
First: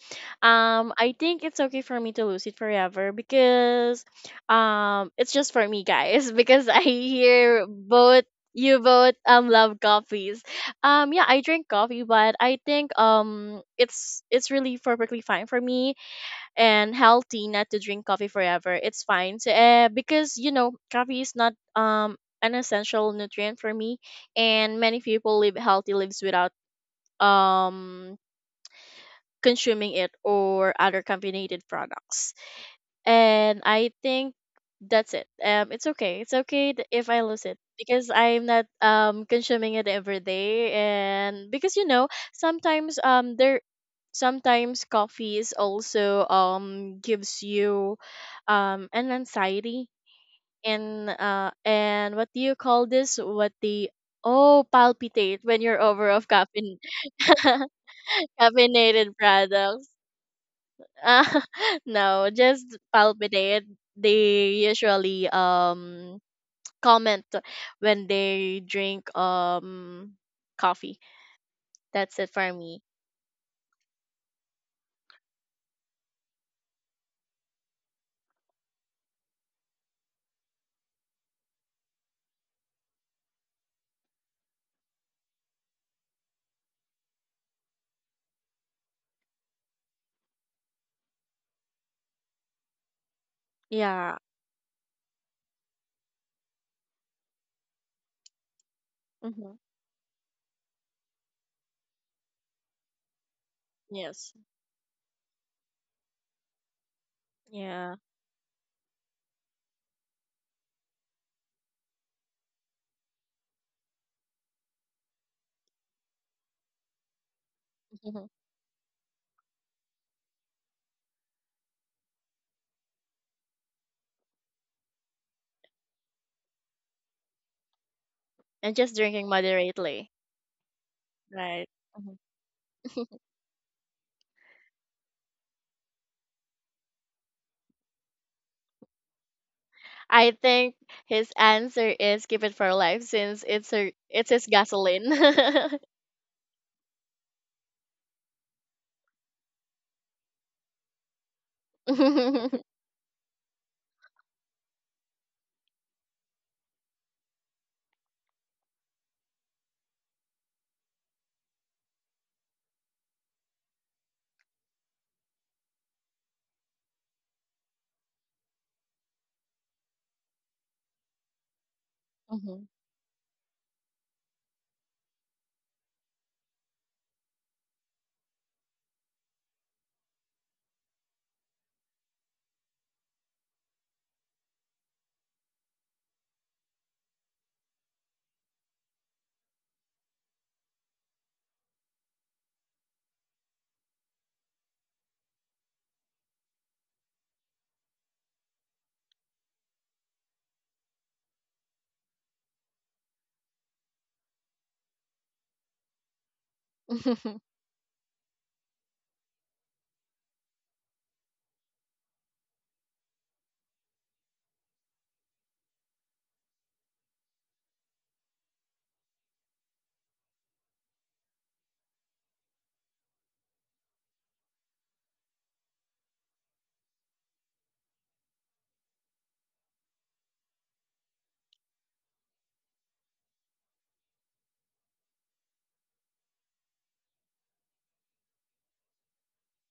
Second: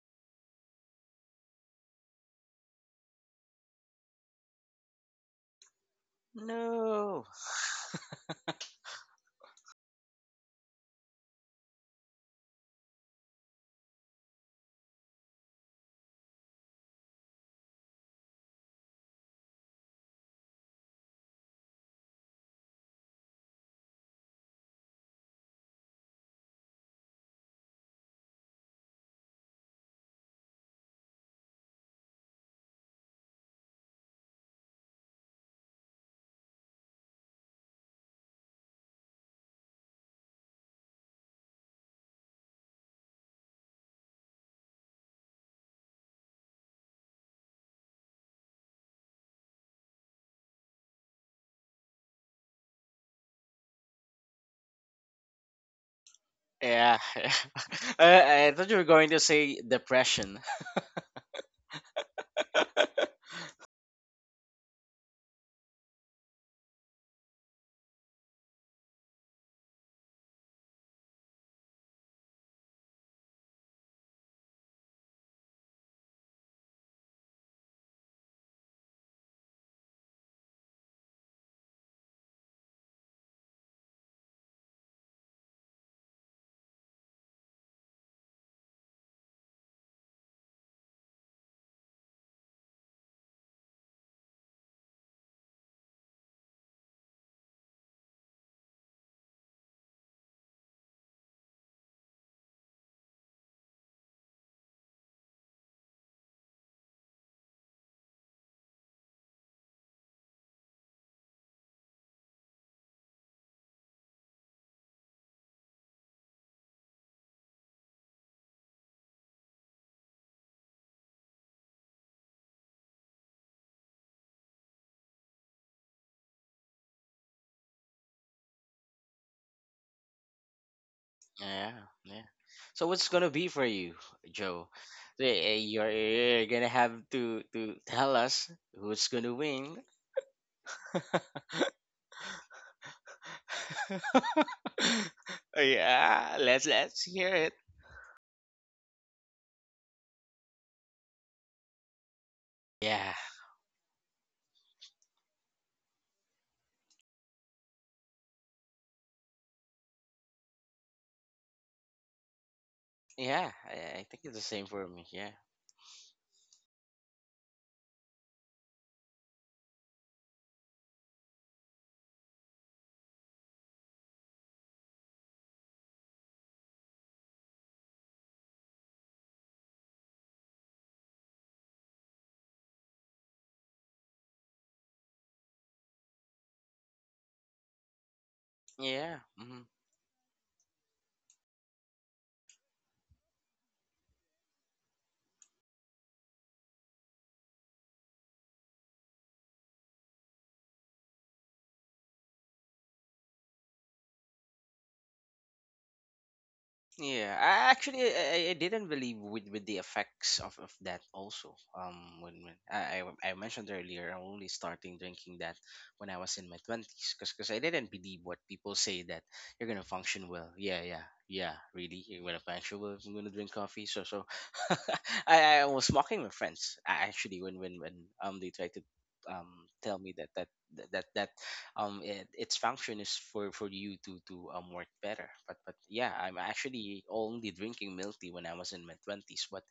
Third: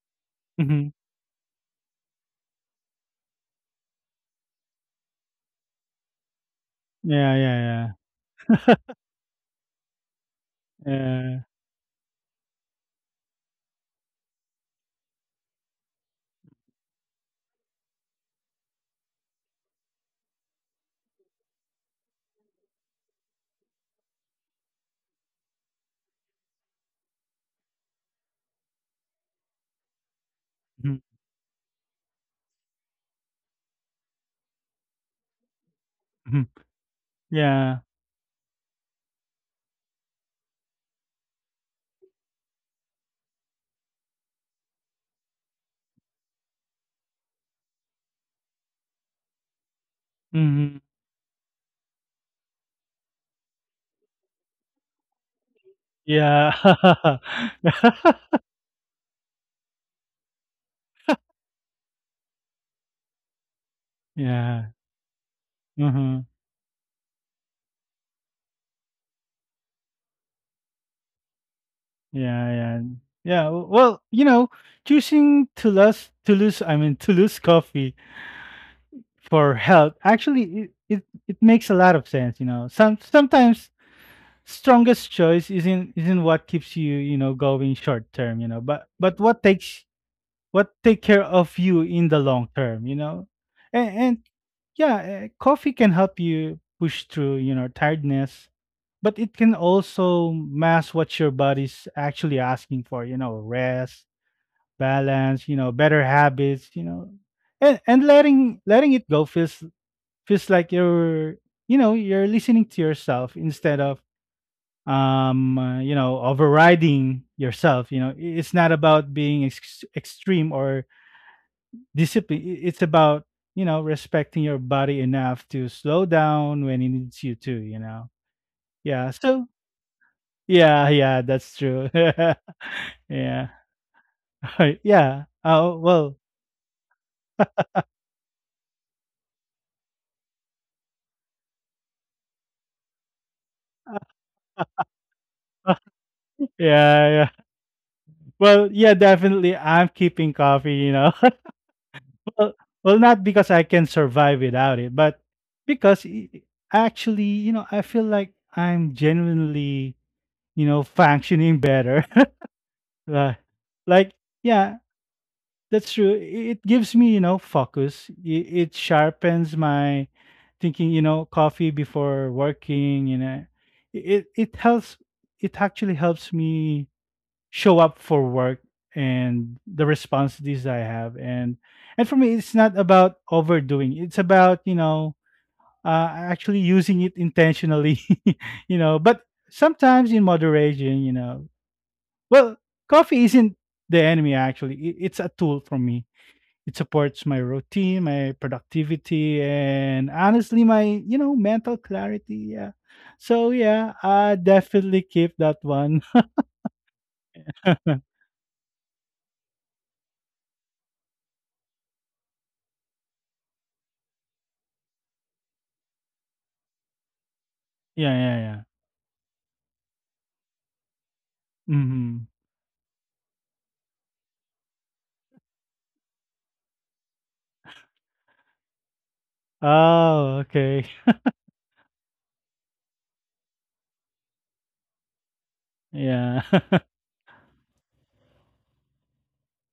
Mhm.
um, I think it's okay for me to lose it forever, because um, it's just for me, guys. Because I
No.
Yeah,
hear
yeah,
both, you both um love coffees.
yeah,
Um, yeah,
yeah.
I drink coffee, but I think, um, it's it's really perfectly fine for me and healthy not to drink coffee forever. It's fine. So, uh, because, you know, coffee is not um an essential nutrient for me, and many people live healthy lives without um consuming it or
Mhm,
other caffeinated products, and I think that's it. Um, it's okay. It's
mhm.
okay th- if I lose it,
Yeah.
because I'm not um consuming it every day, and because you know, sometimes, um there sometimes coffee is also um gives you um an anxiety,
Mhm.
and uh and what do you call this? What the, oh, palpitate when you're over of
Yeah.
caffeine.
Yeah, yeah. I, I thought you were going
Caffeinated
to say
products.
depression.
Uh, no, just palpitate.
Yeah.
They usually um
Mhm.
comment when they drink um coffee. That's it
yeah
for
yeah
me.
yeah w- well you know choosing to lose to lose i mean to lose coffee for health actually it, it, it makes a lot of sense. You know, some sometimes strongest choice isn't isn't what keeps you, you know, going short term, you know, but but what takes what take care of you in the long term, you know. And,
Yeah.
and Yeah, eh, coffee can help you push through, you know, tiredness, but it
Hmm.
can also mask what your body's actually asking for, you know, rest,
Yes.
balance, you know, better habits, you know. And
Yeah.
and letting letting it go feels feels like you're, you know, you're listening to yourself instead of um uh, you know, overriding yourself, you know. I-
Hmm.
it's not about being ex- extreme or discipline. I- it's about, you know, respecting your body enough to slow down when it needs you to, you know.
And just
Yeah,
drinking
so
moderately.
yeah, yeah, that's
Right.
Yeah,
true.
Mhm.
yeah. So what's gonna
yeah
be for you, Joe?
yeah
Eh, eh,
oh
You're,
well
you're gonna have to to tell us who's gonna win.
I think his answer is keep it for life, since it's her, it's his gasoline.
Yeah, let's
yeah
let's
yeah
hear it.
well yeah, definitely I'm keeping coffee, you know. Well, well,
Yeah,
not because I can survive without it, but because i- i- actually, you know, I feel like I'm genuinely, you know, functioning better. Li-
yeah. I, I
like,
think it's the same
yeah,
for me. Yeah,
that's true. I- It gives me, you know, focus. It, it sharpens my thinking. You know, coffee before
Mhm.
working. You know, I- it it helps. It actually helps me show up for work and the responsibilities I have. And and for me, it's not about overdoing. It's about, you know, uh, actually using it intentionally. You know,
yeah.
but
Mhm.
sometimes in moderation. You know, well, coffee isn't the enemy. Actually, it, it's a tool for me. It supports my routine, my productivity, and honestly, my, you know, mental clarity. Yeah. So yeah, I definitely keep that one.
Yeah, I
Yeah,
actually I, I I didn't believe with with the effects of, of that also. Um, when, when I, I I mentioned earlier, I'm only starting drinking that when I was in my twenties, because I didn't
yeah,
believe what
yeah.
people say, that you're gonna function well. Yeah, yeah, yeah. Really,
Mm-hmm.
you're gonna function well if I'm gonna drink coffee. So so, I, I was mocking my friends, a- actually, when when when um they tried to um tell me that
Oh,
that
okay.
that that um it, its function is for for you to to um work better. But but yeah, I'm
Yeah.
actually only drinking milk tea when I was in my twenties. But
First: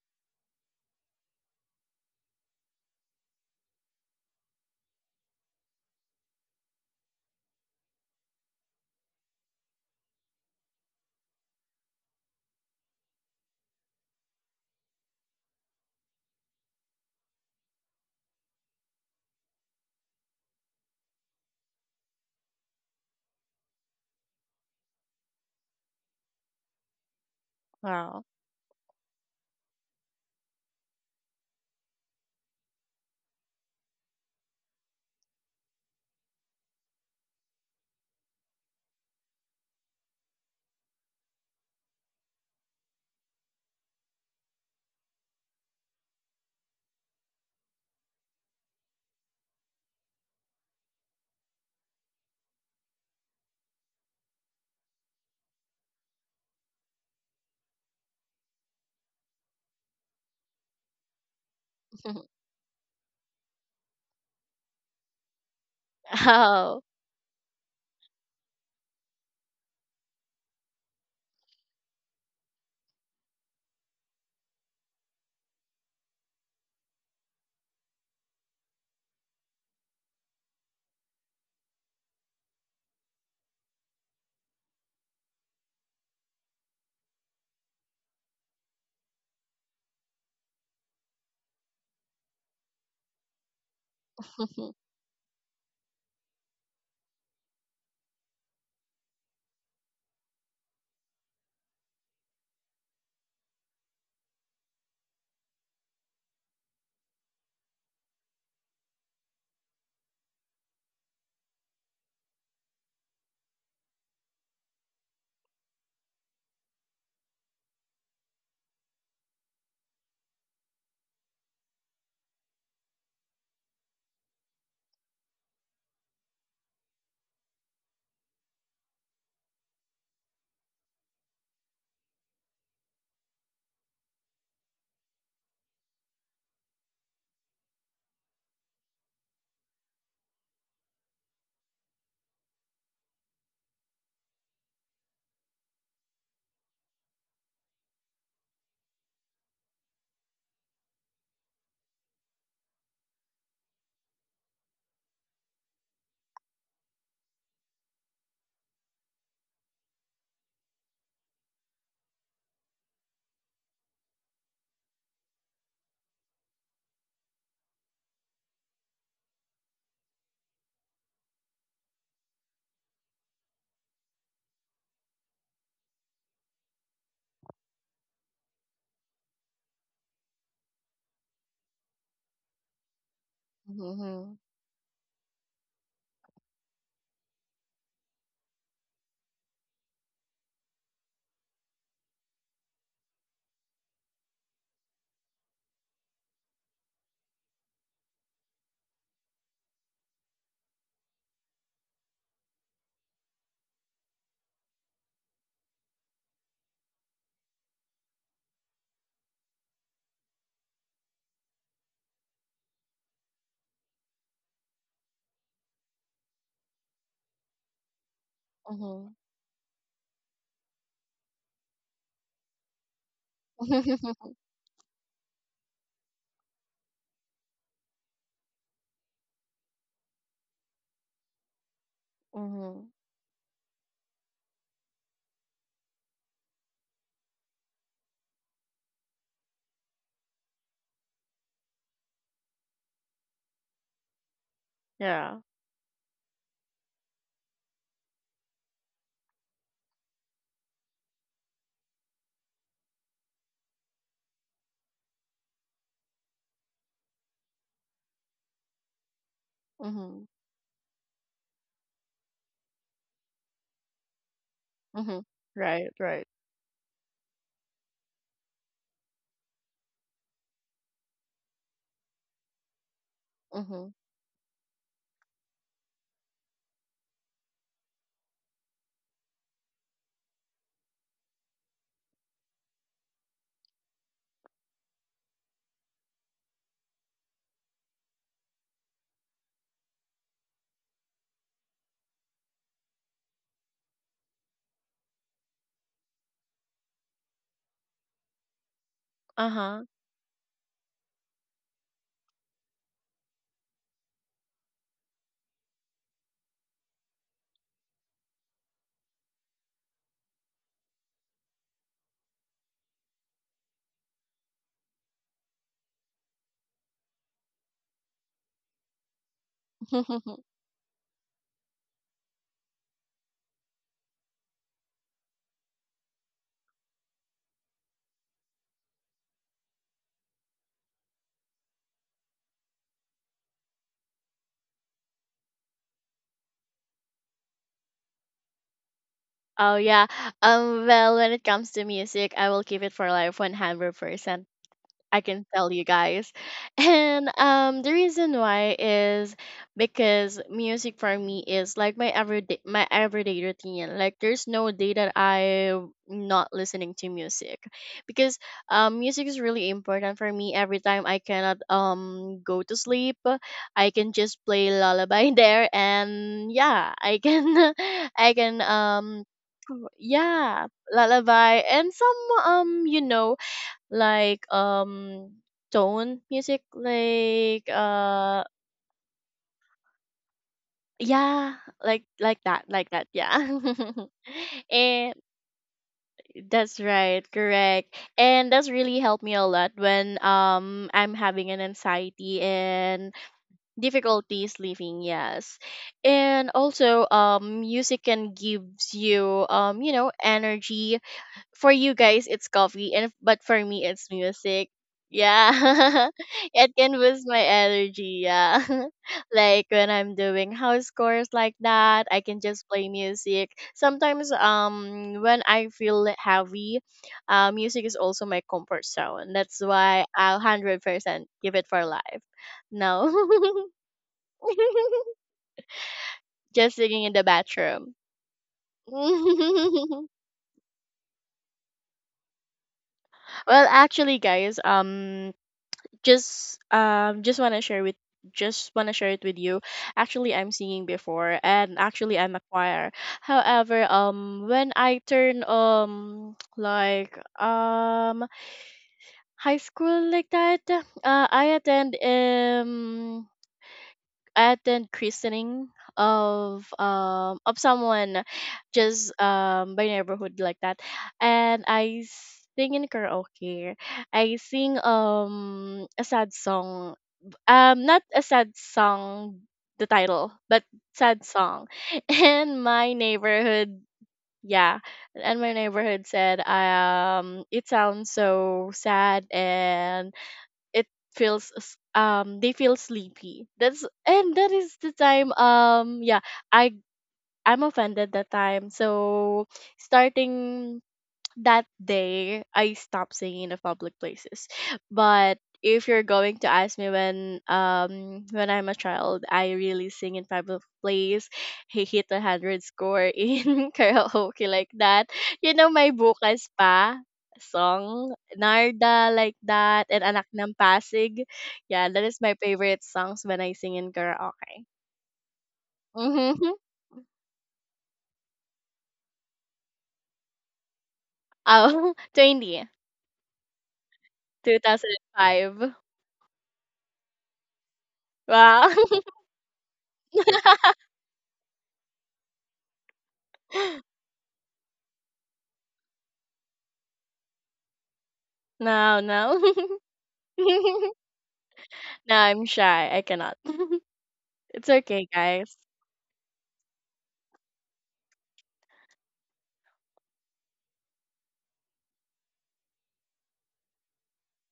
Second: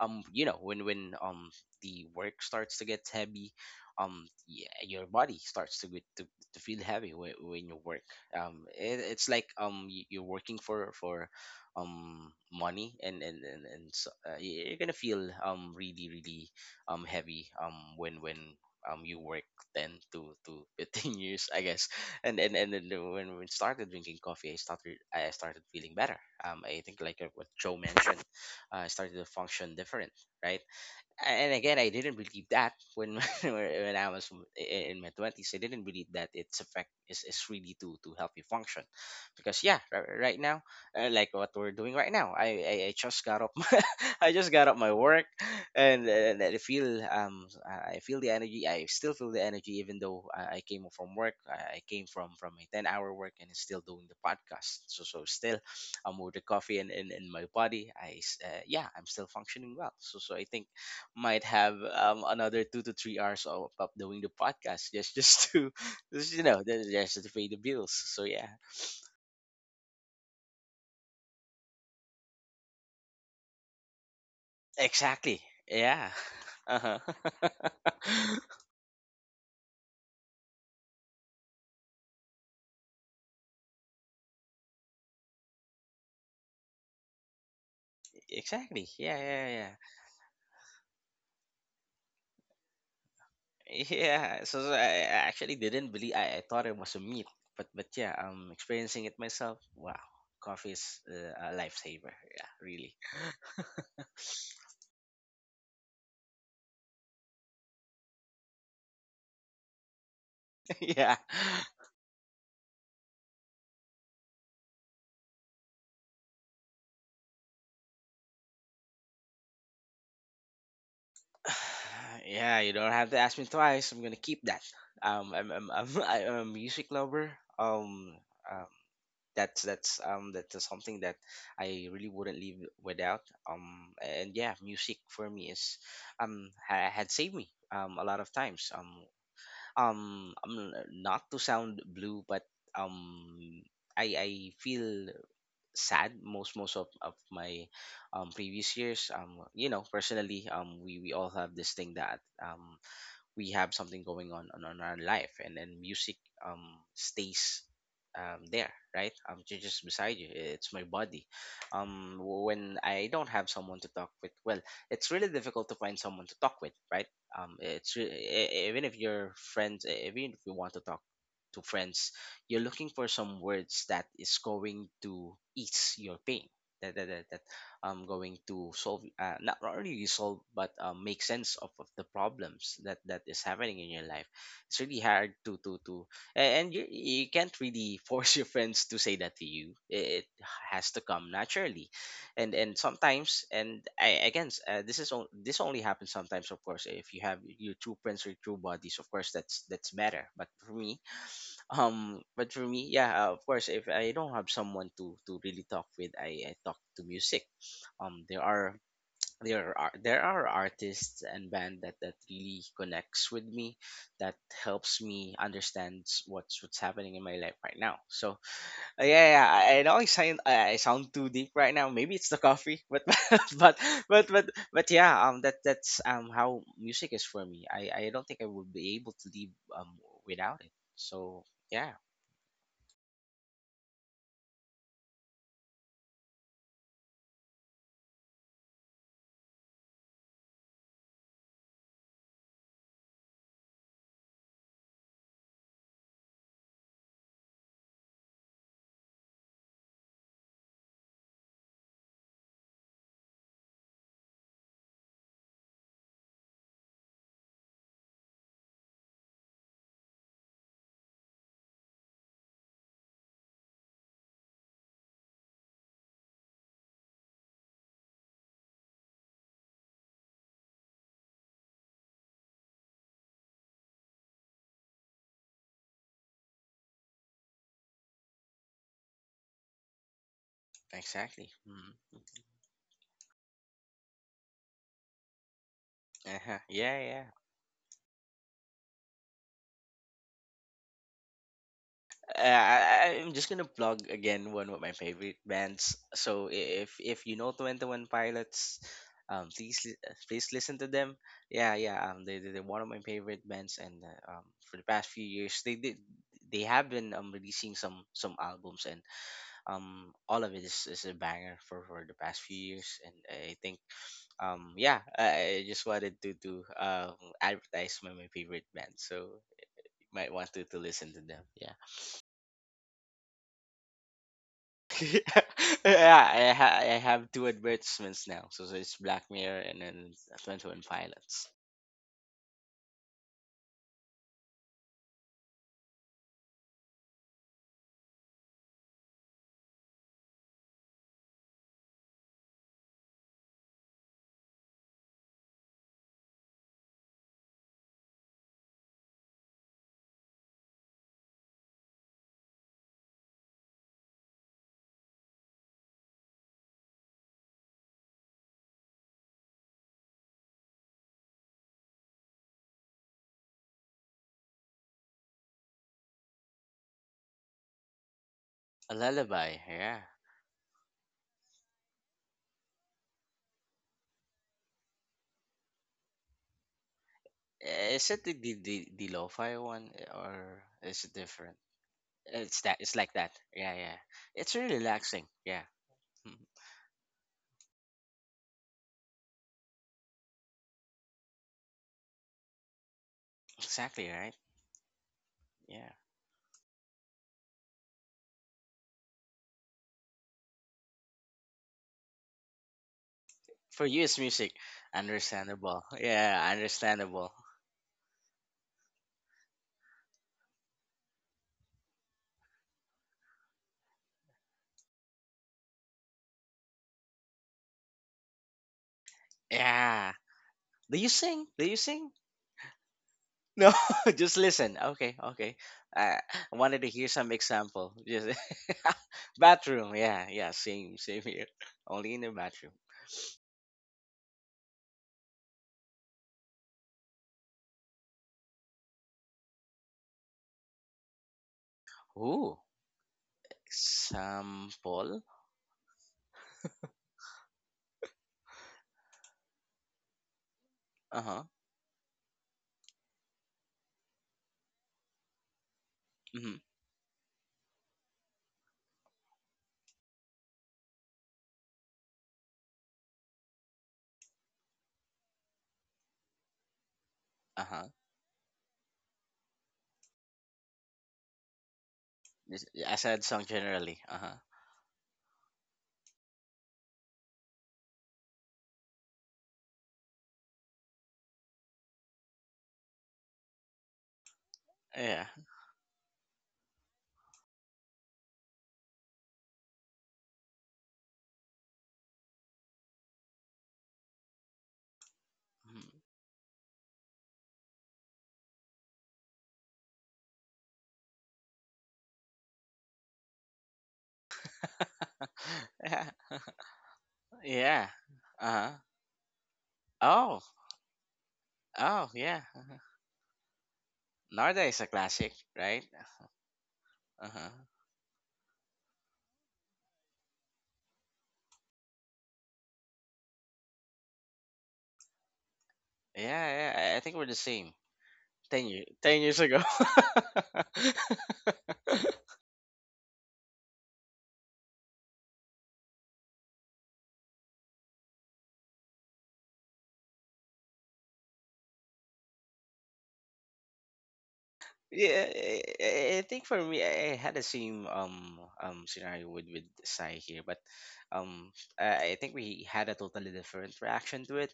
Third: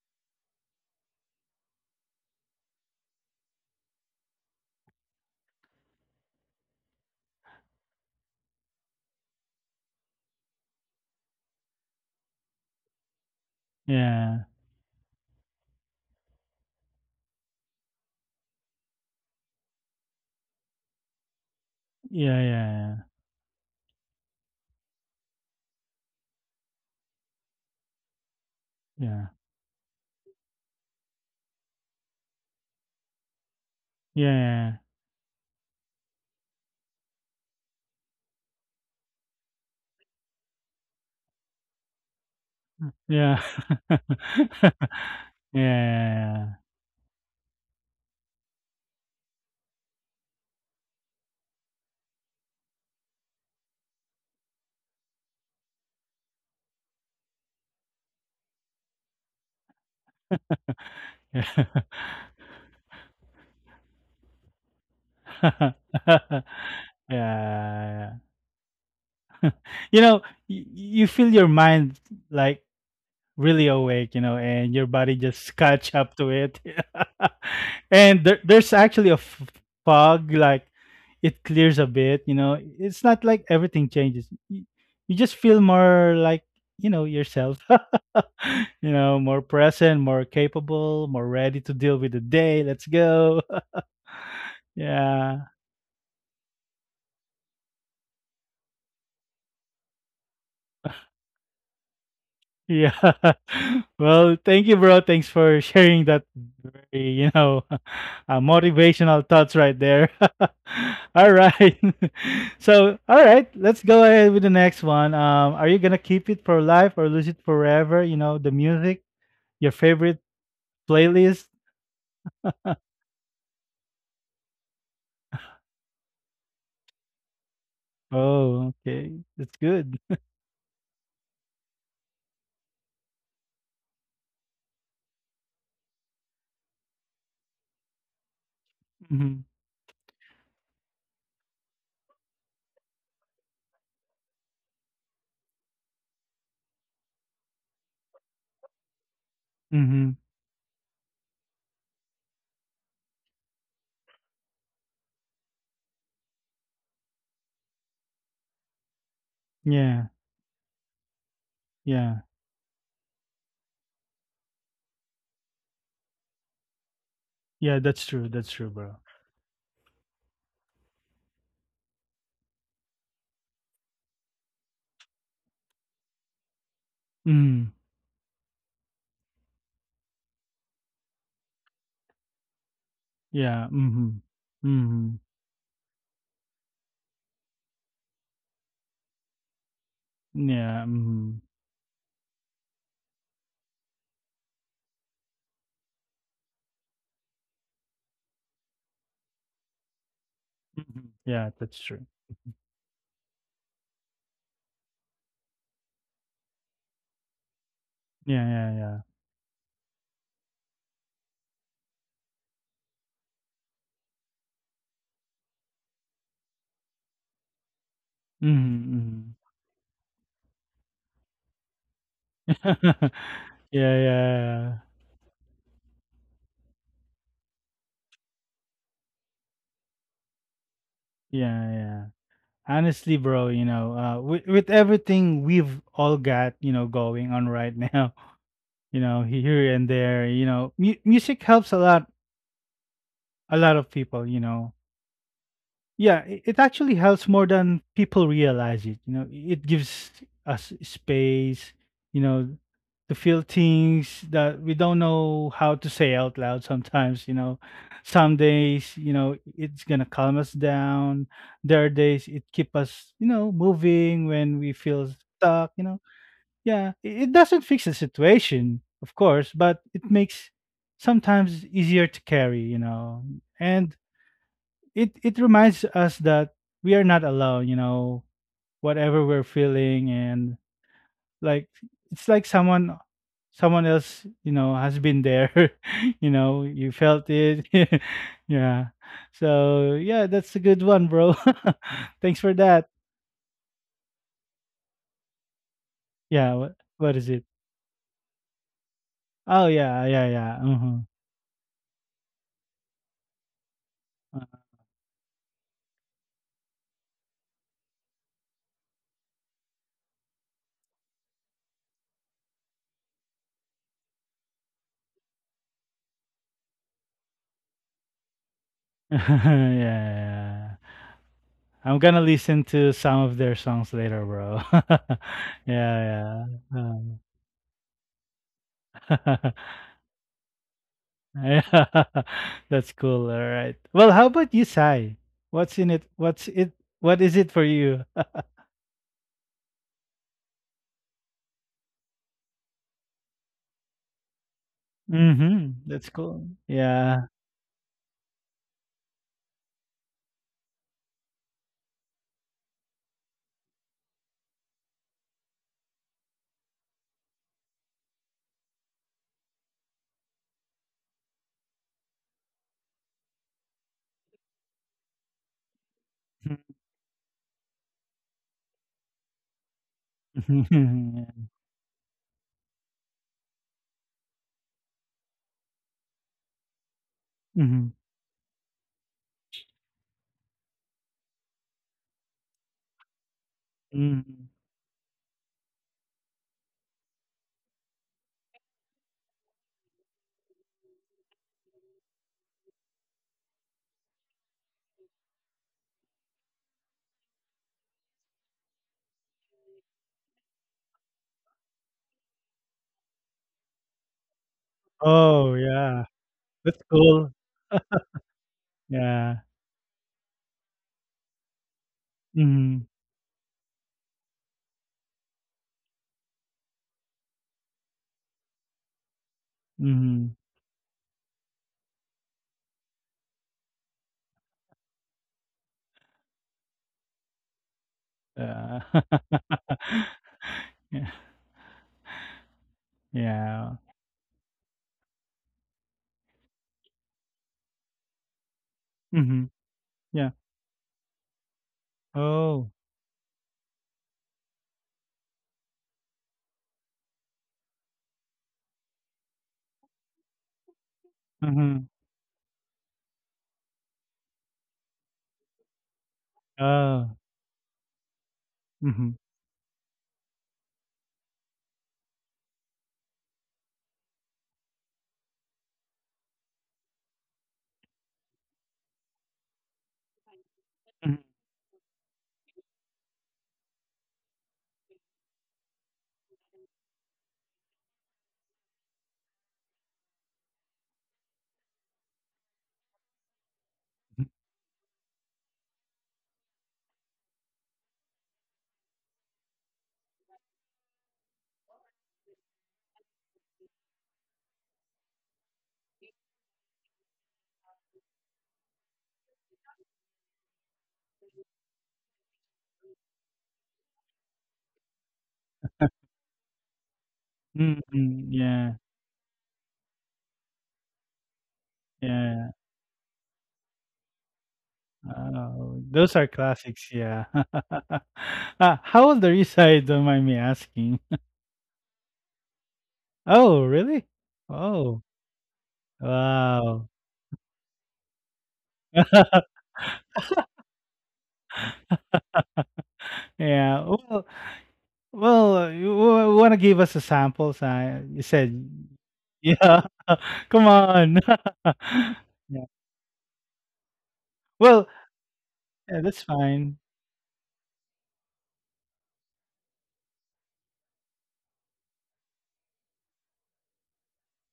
um you know, when when um the work starts to get heavy, um yeah, your body starts to get to, to feel heavy when, when you work. Um it, it's like, um y- you're working for for um money, and and and, and so, uh,
Yeah.
y- you're gonna feel um really, really um heavy um when when um you work ten to to fifteen years, I guess. And
Yeah,
and and then,
yeah,
when we started drinking coffee, I started I started feeling better. Um, I think, like, uh, what Joe mentioned,
Wow.
uh, I started to
yeah.
function different, right? and again i didn't believe that when when I was
Yeah.
in my twenties. I didn't believe that its effect is, is really to to help you function. Because yeah, ri- right now, uh, like what we're doing right now, i i, I just
Yeah,
got up my, I just got
yeah,
up my work. And, and
yeah.
I feel, um i I feel the energy. I still feel the energy, even though, i, I came from work. i I came from from a ten hour work, and still doing the podcast, so so still, I'm with the coffee in, in, in my body. I s- uh, yeah, I'm still functioning well. So so I think might
Yeah.
have, um, another two to three hours of, of doing the podcast, just just to just, you know
Oh.
just
Yeah.
just to pay the bills.
Yeah.
So yeah.
You know, y you feel your mind, like, really awake, you know, and your body
Exactly.
just catch
Yeah.
up to it.
Uh-huh.
And there, there's actually a f- fog, like, it clears a bit, you know. It's not like everything changes. You, you just feel more like, you know, yourself,
Exactly.
you
yeah
know, more
yeah yeah
present, more capable, more ready to deal with the day. Let's go.
yeah so, so I, I
Yeah.
actually didn't believe. I, I thought it was a meat. But but yeah, I'm experiencing it myself. Wow. Coffee is, uh, a lifesaver. Yeah, really.
Yeah. Well, thank you, bro. Thanks for sharing that very, you know, uh, motivational thoughts right there.
Yeah.
All right. So, all right, let's go ahead with the next one. Um, are you gonna keep it for life or lose it forever? You know, the music, your favorite playlist.
Yeah, you don't have to ask me twice. I'm gonna keep that. Um, I'm I'm I'm, I'm a music lover. Um,
Oh,
um,
okay, that's
that's
good.
that's um that's something that I really wouldn't leave without. Um, and yeah, music for me, is um ha- had saved me um a lot of times. Um,
Mm-hmm.
um, I'm, uh, not to sound blue, but um, I I feel sad, most most of, of my, um, previous years. Um you know,
Mm-hmm.
personally, um we we all have this thing that, um we have something going on on, on our life, and then music um stays um there, right? Um ju- just
Yeah,
beside you. It's my body, um
yeah,
w- when I don't have someone to talk with. Well, it's really difficult to find someone to talk with, right? um
yeah.
it's
That's
re-
true.
e-
That's
e-
true,
Even
bro.
if you're friends, e- even if you want to talk to friends, you're looking for some words that is going to ease your pain, that, that, that,
Mm.
um, going to solve, uh, not not really solve, but um, make sense of, of the problems that that is
Yeah.
happening in your
Mm-hmm.
life.
Mhm.
It's really
Mm-hmm.
hard to to to a- and you, you can't really force your friends to say that to you. It
Yeah.
has to come
Mm-hmm.
naturally. And and sometimes, and I again s- uh, this is on, this only happens sometimes. Of course, if you have your true friends or true bodies, of course, that's that's better. But for me,
Mhm. Yeah, that's true.
um but for me, yeah. Uh, of course, if I don't have someone to to really talk with, i, I talk to music. um there
Yeah,
are
yeah,
there are there are artists and band that that really connects with me, that helps me understand what's what's happening in my life right now. So,
yeah.
uh,
Mhm.
Mhm,
yeah. yeah I, I know I sound I I sound too deep right now. Maybe it's the coffee,
mhm.
but but
Yeah,
but but
yeah,
but yeah, um that that's um how music is for me. I I don't think I would be able to live um without it. So
yeah,
yeah.
yeah.
Mhm.
Honestly, bro, you know, uh, with with everything we've all got, you know, going on right now, you know, here and there, you know, mu music helps a lot, a lot of people, you know.
Yeah.
Yeah, i- it actually helps more than people realize it. You know, i- it gives us space, you know, to feel things that we don't know how to say out loud sometimes, you know. Some days, you know, it's gonna
Mhm.
calm us down. There are days it keep us, you know, moving when we feel
Mhm.
stuck, you
Right.
know.
Right.
Yeah, i- it doesn't fix the situation, of course, but it makes sometimes easier to carry, you know.
Mhm.
And it it reminds us that we are not alone, you know, whatever we're feeling. And
Exactly.
like,
mm.
it's like someone someone else, you know, has been there, you
Uh-huh.
know, you
yeah yeah
felt it. Yeah, so yeah, that's a good one, bro. Thanks for that.
I, I- am just gonna plug again one of my favorite bands. So,
Yeah, what,
if
what
if
is
you
it?
know Twenty One Pilots, um,
Uh
Oh
please
huh.
li-
yeah,
uh,
yeah,
please
yeah,
listen to
uh-huh.
them. Yeah, yeah. Um, they they- they're one of my favorite bands, and uh, um, for the past few years, they did they have been um releasing some some albums, and um all of it is, is a banger for for the past few years. And I think, um yeah, I, I just wanted to to um advertise my my favorite band, so
Yeah,
you might want to
yeah.
to listen to them. Yeah.
I'm gonna listen to some of their songs later, bro.
Yeah,
Yeah,
I, ha- I
yeah.
have two advertisements now. So, so it's Black
Uh,
Mirror and then Twenty One Pilots.
That's cool. All right. Well, how about you, Sai? What's in it? What's it? What is it for you?
Oh yeah. Um. Well, when it comes to music, I will keep it for like one hundred percent. I can
Hmm,
tell you
that's
guys.
cool. Yeah.
And um the reason why is because music for me is like my everyday my everyday routine. Like there's no day that I'm not listening to music. Because um music is really important for me every time I cannot um go to sleep. I can just play lullaby there, and yeah, I can I can,
A
um
lullaby, yeah.
yeah,
Hmm.
lullaby and some, um you know like, um tone music like,
Hmm.
Eh, Is it the
uh
the the, the lo-fi one eh, or is it different?
yeah, like like
It's
that,
that.
like
It's
that,
like that.
yeah.
Yeah, yeah. It's really
And
relaxing. Yeah. Mhm.
that's right, correct, and that's really helped me a lot when um I'm having an anxiety and
Exactly right.
difficulty sleeping. Yes.
Yeah.
And also, um music can gives you um you know energy. For you guys it's coffee, and but for
For
me
you,
it's
it's music.
music.
Oh,
Understandable.
yeah.
Yeah.
Yeah,
It
That's
can boost
cool.
understandable.
my energy. Yeah.
Yeah.
Like when I'm doing house chores like that, I can just
Hmm.
play music sometimes um when I feel heavy. Uh, music is also my comfort zone, that's why
Yeah.
Hmm.
I'll
Do you
one hundred percent
sing?
give
Do
it
you
for
sing?
life. No.
No, just listen. Okay, okay. I I
Just
wanted to
singing
hear
in the
some example.
bathroom.
Just
Yeah.
bathroom.
Well,
Yeah, yeah. Same,
Yeah.
same here. Only in the bathroom.
Yeah.
actually, guys, um just um just want to share with just want to share it with
Hmm.
you.
Yeah.
Actually, I'm singing before, and actually I'm a
Ooh,
Oh.
choir. However, um when I
example.
turn, um like, um high school like that,
Uh
uh
huh.
I
Hmm.
attend um attend christening
Mm-hmm.
of
Oh.
um of someone, just
Hmm.
um by neighborhood like that. And I sing in karaoke. I sing um a sad song,
Uh
um
huh.
not a sad song the title, but sad song and
I
my
said song
neighborhood.
generally. Uh huh.
Yeah, and my neighborhood said um it sounds so sad, and it feels s- um they feel sleepy. That's and that is the
Yeah.
time, um yeah, i I'm offended that time. So, starting that day, I stopped singing in the public places. But if you're
Mhm.
going to ask me, when um when I'm a child, I really sing in public place. He hit a hundred score in karaoke like that. You know, my
yeah.
bukas pa
Hmm.
Yeah.
song
Uh huh.
Yeah.
Narda like that, and Anak
Oh.
ng Pasig. Yeah, that
Oh
is my
yeah.
Yeah.
Uh-huh.
favorite songs when I sing in
Narda
karaoke.
is a classic,
Oh,
right?
those are
Mm-hmm.
classics, yeah.
Uh huh.
Uh, how old are you, sorry, don't mind me asking?
Oh, twenty,
Oh, really?
two thousand
Oh,
five.
Yeah,
wow.
yeah. I I think we're the same. Ten
Wow.
years. Ten years ago.
Yeah, well, well, you want to give us a sample, si, you said,
No, no.
yeah, come on.
No, I'm
Yeah.
shy. I cannot. It's
Well,
okay,
Yeah,
guys.
I,
yeah,
I I
that's
think for
fine.
me, I I had the same um um scenario with with Sai here, but um I I think we had a totally different reaction to it.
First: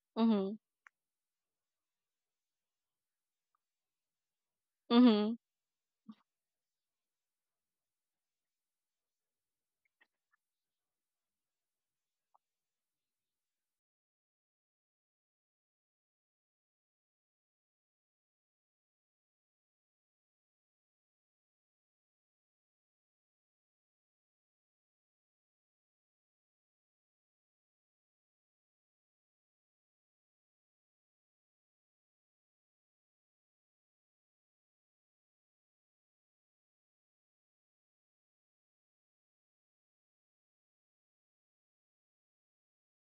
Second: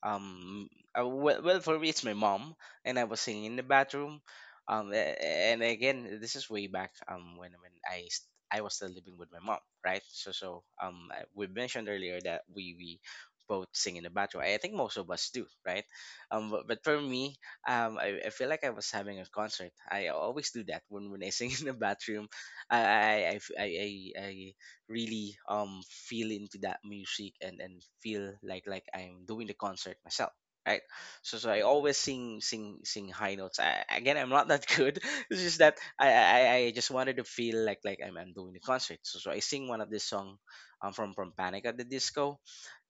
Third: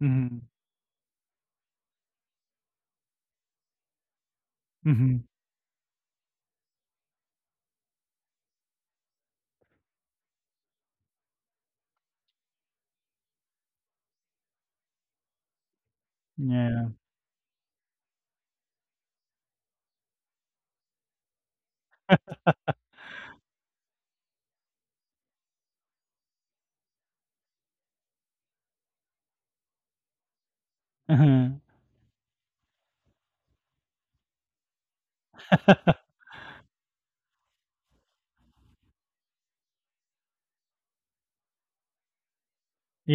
Mhm,
Mhm.
Um, uh, well, well, for me, it's my mom, and I was singing in the bathroom. Um, a-
mhm,
Mhm.
a- and again, this is way back um when when I st- I was still living with my mom, right? So so um I- we mentioned earlier that we we both sing in the bathroom. I think most of us do, right? Um, but, but
yeah,
for me, um, I, I feel like I was having a concert. I always do that when, when I sing in the bathroom. I I, I, f- I, I- I really um feel into that music and, and feel like like I'm doing the concert myself. Right,
uh-huh.
so so I always sing sing sing high notes. I, again, I'm not that good. It's just that I, I I I just wanted to feel like like I'm, I'm doing the concert. So so I sing one of this song, um from from Panic at the Disco.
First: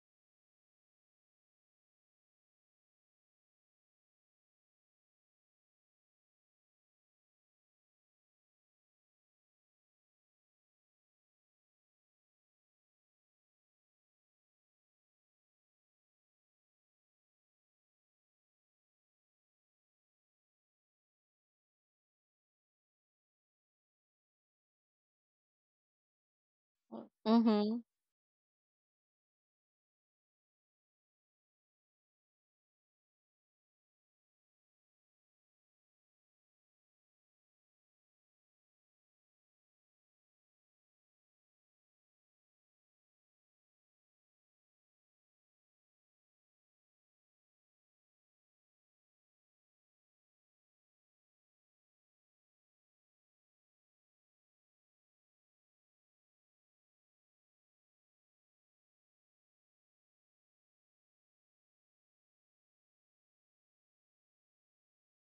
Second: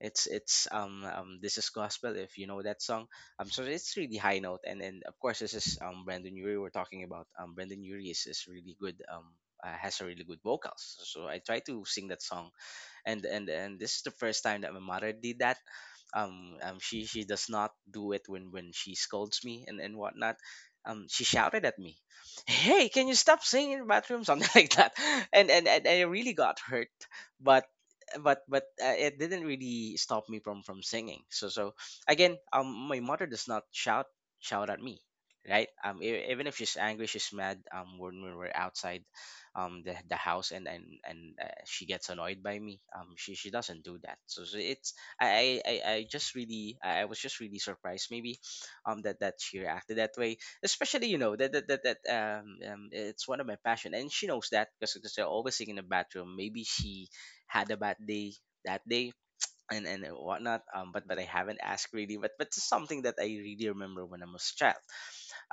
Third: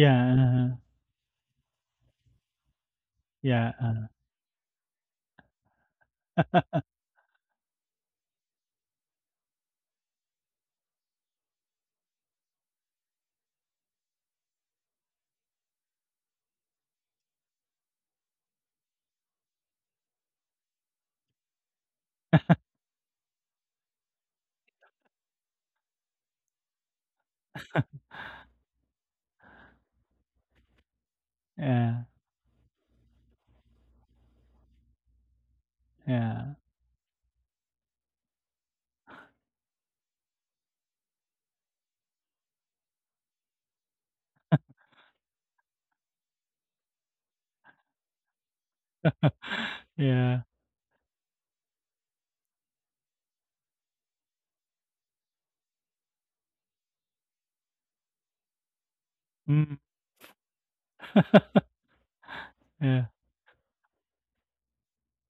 It's it's
uh-huh,
um um this is gospel if you know that song, um, so
yeah,
it's
uh,
really high note, and and of course this is um Brandon Urie we're talking about. Um, Brandon Urie is, is really good. Um, uh, has a really good vocals. So I try to sing that song, and and and this is the first time that my mother did that. um, um she she does not do it when when she scolds me and and whatnot. Um she shouted at me, hey can you stop singing in the bathroom, something like that. And and, and I really got hurt, but
Mhm.
but but uh, it didn't really stop me from from singing. So so
yeah,
again um my mother does not shout shout at me, right. Um e- even if
yeah,
she's angry, she's mad, um when we were outside um the, the house. And and and uh, she gets annoyed by me um she she doesn't do that. So, so it's I, I i I just really i I was just really surprised maybe um that that she reacted that way,
yeah,
especially you know that that that, that um, um it's one of my passion, and she knows that because they're always singing in the bathroom. Maybe she had a bad day that day and
mm,
and whatnot. Um, but but I haven't asked really. But but it's something that I
yeah.
really remember when I was a child,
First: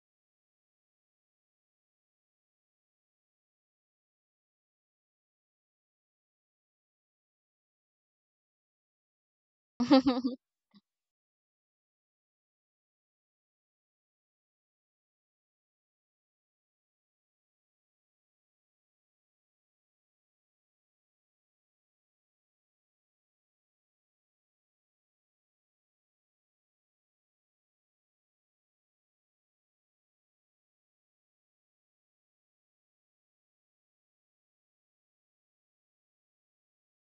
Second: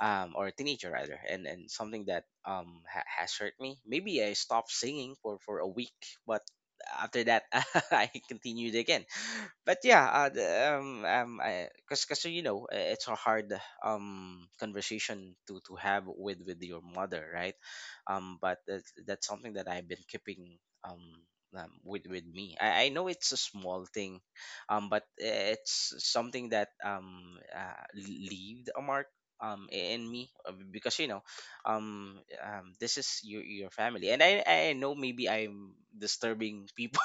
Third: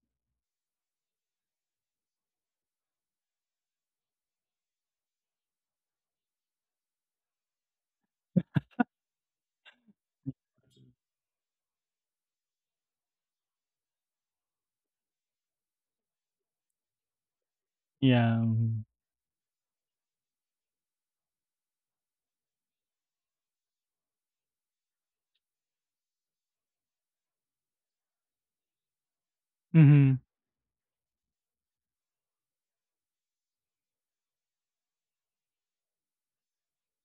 um, or a teenager rather, and and something that um ha- has hurt me. Maybe I stopped singing for for a week, but after that I continued again. But yeah, uh, the, um, um, I, cause, cause you know, uh, it's a hard um conversation to to have with with your mother, right?
Yeah,
Um, but
mhm.
that's, that's something that I've been keeping um. Um, with with me. I, I know it's a small thing, um, but it's something that um uh, leaved a mark um i- in
Mhm.
me. Uh, because you know, um, um this is your your family, and I I know maybe I'm disturbing people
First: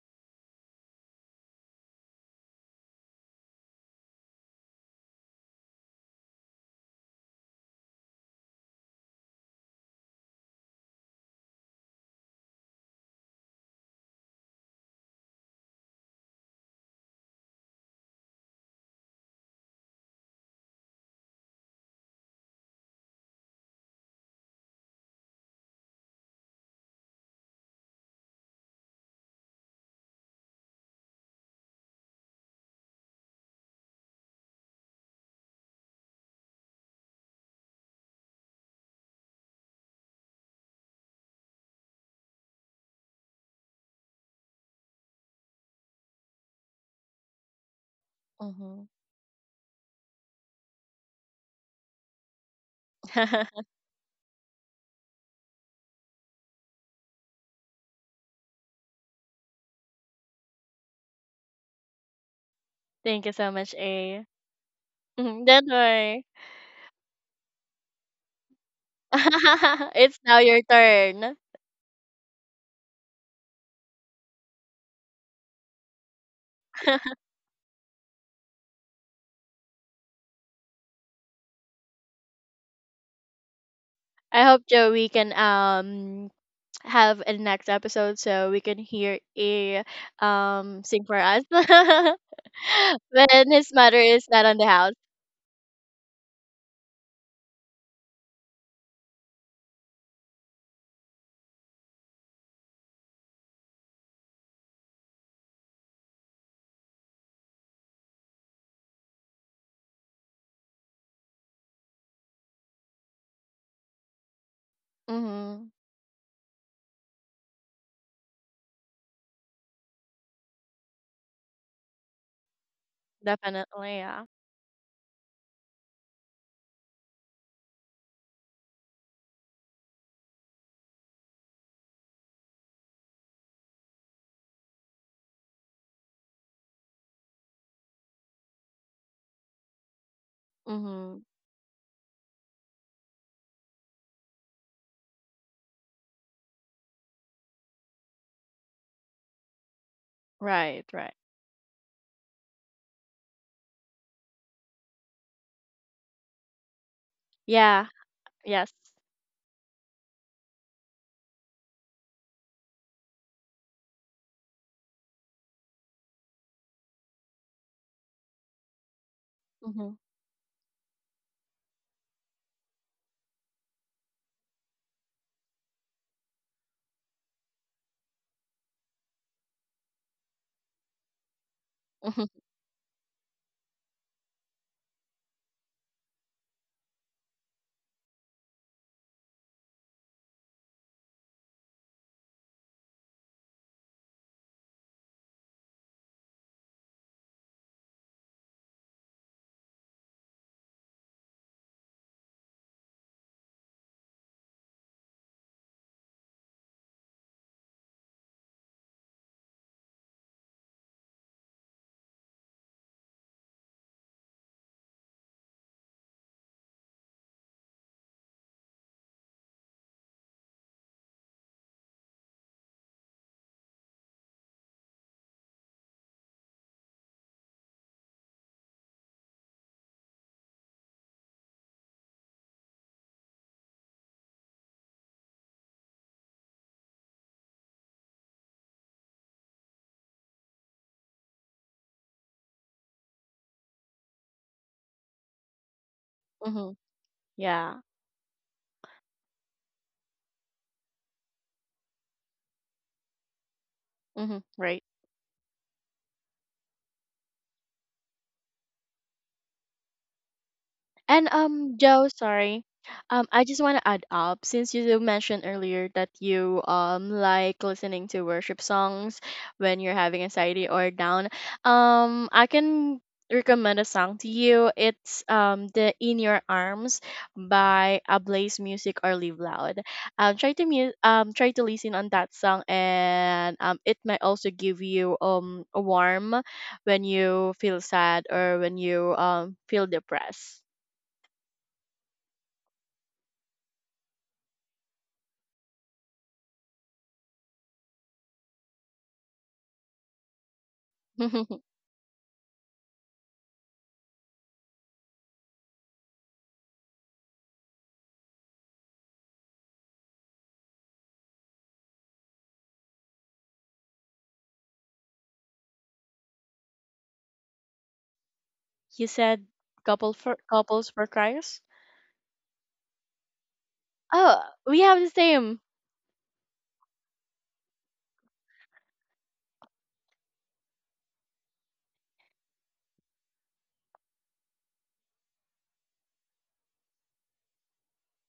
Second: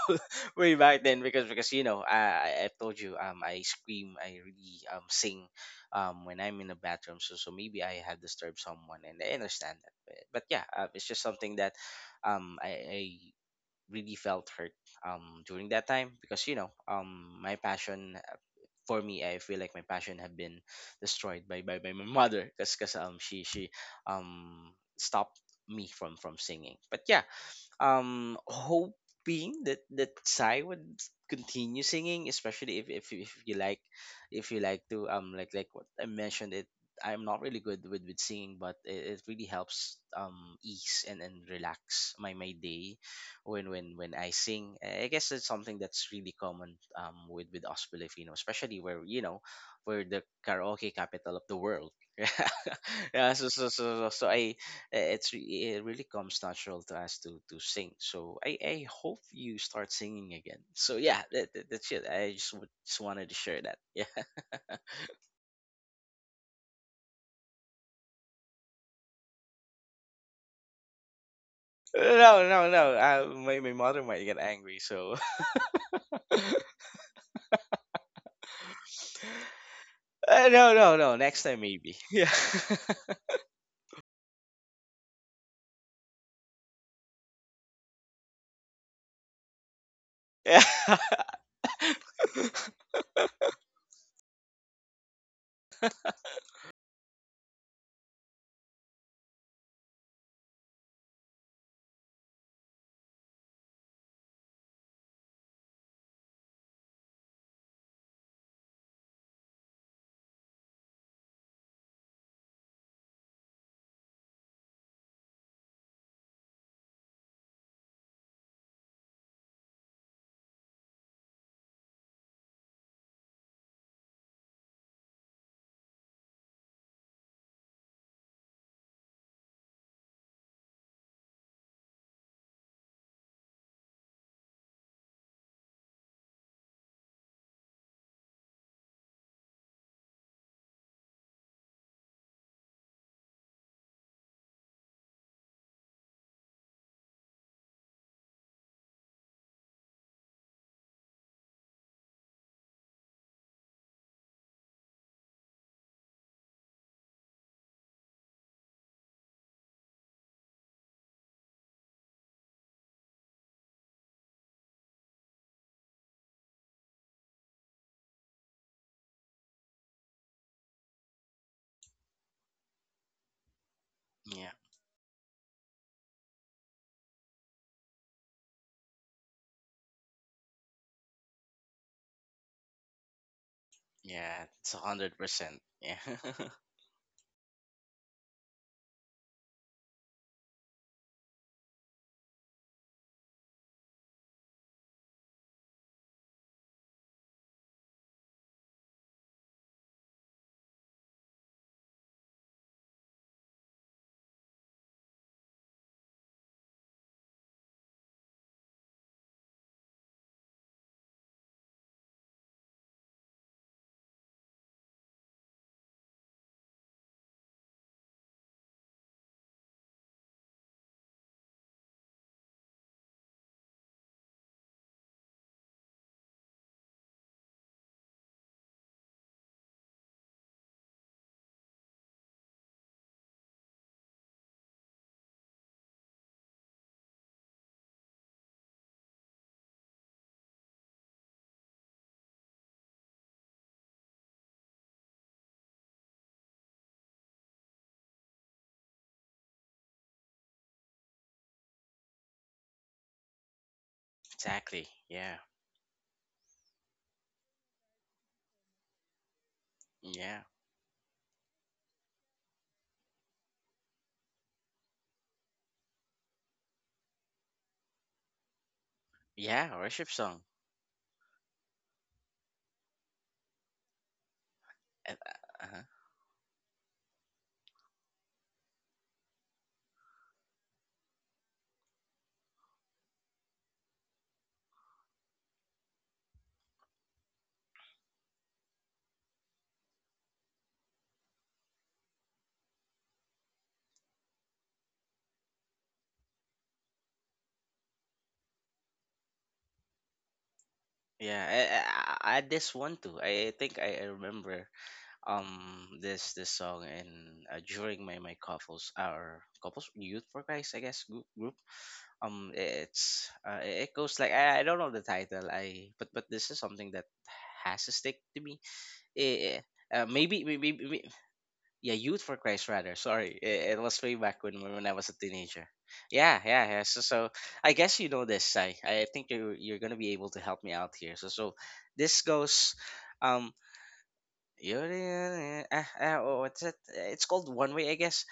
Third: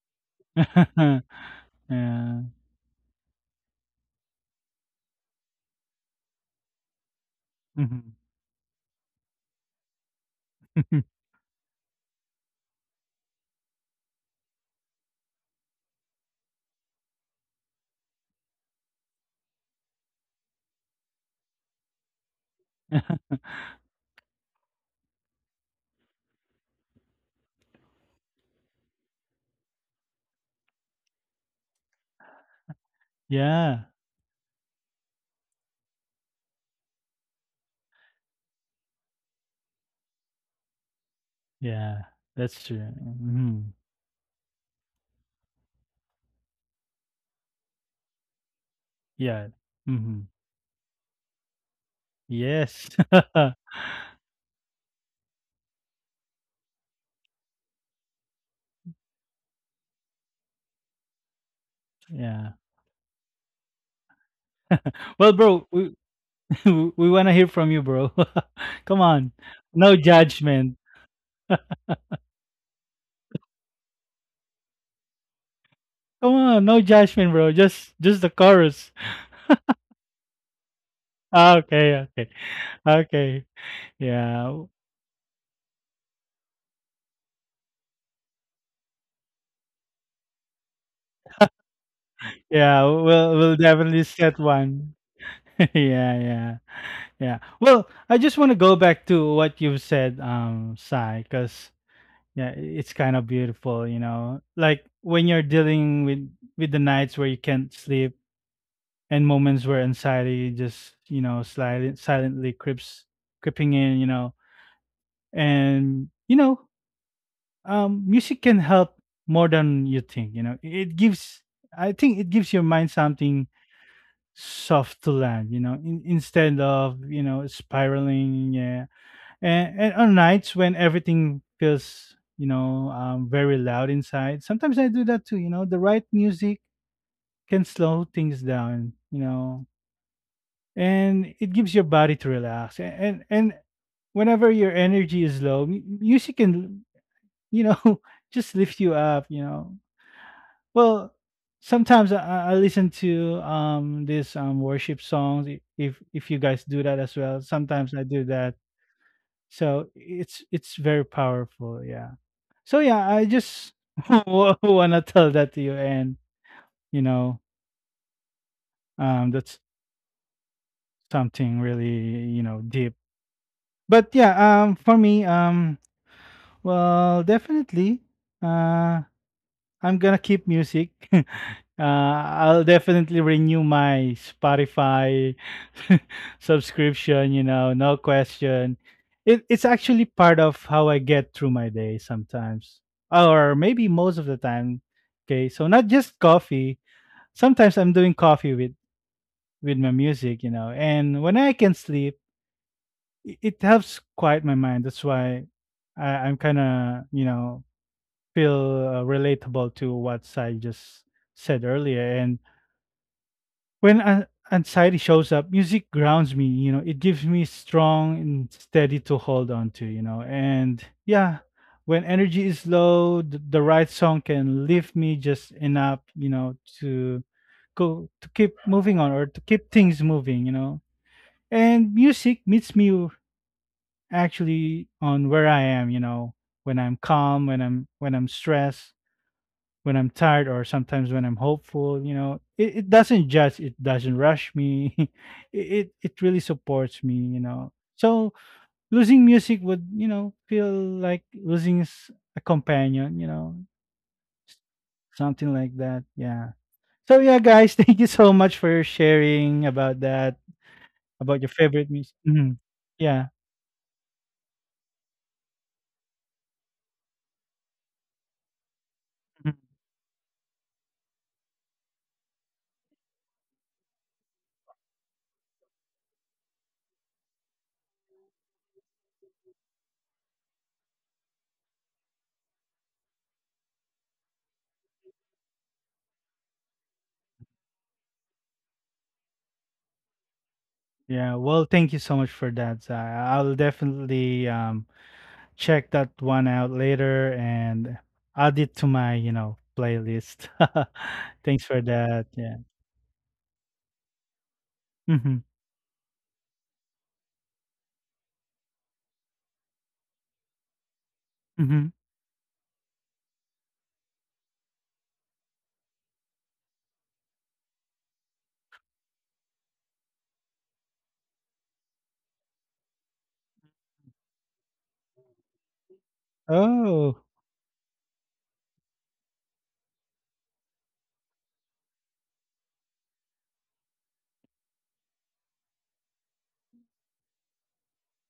way back then because because you know I
Yeah.
I I told you um I scream. I really um sing um when I'm in the bathroom. So so maybe I
Mhm.
had disturbed someone, and I understand that but, but yeah uh, it's just something that um I, I really felt hurt um during that time because you know um my passion. Uh, for me, I feel like my passion had been destroyed by by, by my mother because um she she um stopped me from from singing. But yeah, um hoping that that Psy would continue singing, especially if, if if you like,
Yeah,
if you like to um like like what I mentioned. It I'm not really good with, with singing, but it, it really helps um ease and, and
yeah,
relax my my
that's true.
day when
Mhm.
when when I sing. I guess it's something that's really common um with with us Filipino, especially
Mhm.
where you know
Yeah.
we're the
Mhm.
karaoke capital of the world.
Yes.
Yeah, so so so, so, so I i- it's re- it really comes natural to us to to sing, so i i hope you start singing again. So yeah, that, that- that's it. I just,
Yeah.
w- just
Thank
wanted
you
to
so
share
much,
that. Yeah.
A.
Well,
Mhm. Don't
bro, we
worry.
we wanna hear from you, bro. Come on. No
It's now your
judgment.
turn.
No no no, uh, my, my mother might get angry, so
Come on, no judgment, bro. Just just the chorus.
uh, no no no, next
Ah,
time
okay,
maybe. Yeah.
okay. Okay.
I hope
Yeah.
that we can um have a next episode, so we can hear A, um
Yeah.
sing for us
Yeah, we'll
when
we'll
his mother
definitely
is
set
not on the house.
one. Yeah, yeah. Yeah. Well, I just want to go back to what you've said, um, Sai, because yeah, i- it's kind of beautiful, you know. Like when you're dealing with with the nights where you can't sleep and moments where anxiety just, you know, silent, silently creeps creeping in, you know.
Mhm.
And you know, um, music can help more than you think, you know. It gives I think it gives your mind something
Definitely, yeah.
soft to land, you know, in, instead of, you know, spiraling, yeah. And, and on nights when everything feels, you know, um, very loud inside, sometimes I do that too. You know, the right music can slow things down, you know,
Mhm.
and it gives your body to relax. And, and, and whenever your energy is low, m- music can, you know, just lift you up, you know.
Right,
Well,
right.
sometimes I, I I listen to um this um worship songs, i- if if you guys do that as well.
Yeah.
Sometimes I do that.
Yes.
So it's it's very powerful, yeah. So yeah, I just wa- wanna tell that to you, and you know, um, that's
Mhm.
something really, you know, deep. But yeah,
Yeah
um, for me, um, well, definitely, uh, I'm gonna keep music. Uh,
Mhm.
I'll definitely renew my
yeah, it's a hundred
Spotify
percent Yeah.
subscription. You know, no question. It it's actually part of how I get through my day sometimes, or maybe most of the time. Okay, so not just coffee, sometimes I'm doing coffee with with my music, you know. And when I can sleep, i- it helps quiet my mind. That's why I, I'm kind of, you know, feel uh, relatable to what I just said earlier. And when an- anxiety shows up, music grounds me. You know, it gives me strong and steady to hold on to. You know, and yeah, when energy is low, the, the right song can lift me just enough. You know, to go to keep moving on or to keep things moving. You know, and music meets me actually on where I am. You know, when I'm calm, when I'm when I'm stressed, when I'm tired, or sometimes when I'm hopeful. You know, it, it doesn't judge, it doesn't rush me. It, it it really
Mhm.
supports me. You know,
Yeah.
so losing music would, you know, feel like losing s- a companion. You know,
Mhm.
s-
Right.
Exactly yeah.
something like that. Yeah. So yeah, guys, thank you so much for your sharing about that,
Yeah
And,
about your
um,
favorite
Joe,
music. Mhm.
sorry.
Yeah.
Um, I just want to add up, since you do mention earlier that you um like listening to worship songs
Mhm.
yeah,
when you're
worship
having
song.
anxiety or down. Um, I can recommend a song to you.
Uh,
It's
uh,
um
uh-huh.
the In Your Arms by Ablaze Music or Live Loud. Um, try to mu- um try to listen on that song, and um it might also give you um a warm when you feel sad, or when you um feel depressed.
Yeah, well, thank you so much for that, Zai. I'll definitely um check that one out later and add it to my, you know, playlist.
Yeah. I,
Thanks
I,
for that.
I I-
Yeah.
this one too. i I think i, I remember
Mm-hmm.
um this this song. And uh, during my my couples our couples youth for Christ, i guess group, group.
Mm-hmm.
Um it's uh, it goes like, I, I don't know the title. I but but this is something that has to stick to me.
You said,
Eh, eh, uh,
couple for
maybe, maybe,
couples for
maybe
criers.
yeah, youth for Christ rather, sorry. It, it was way
Oh,
back when
we
when I
have
was
the
a
same.
teenager. Yeah yeah yeah. So,
Oh,
so i guess you know this. I i think you're you're gonna be able to help me out here, so so this goes um Yuri, eh, ah, ah, what's it? It's called One Way, I guess.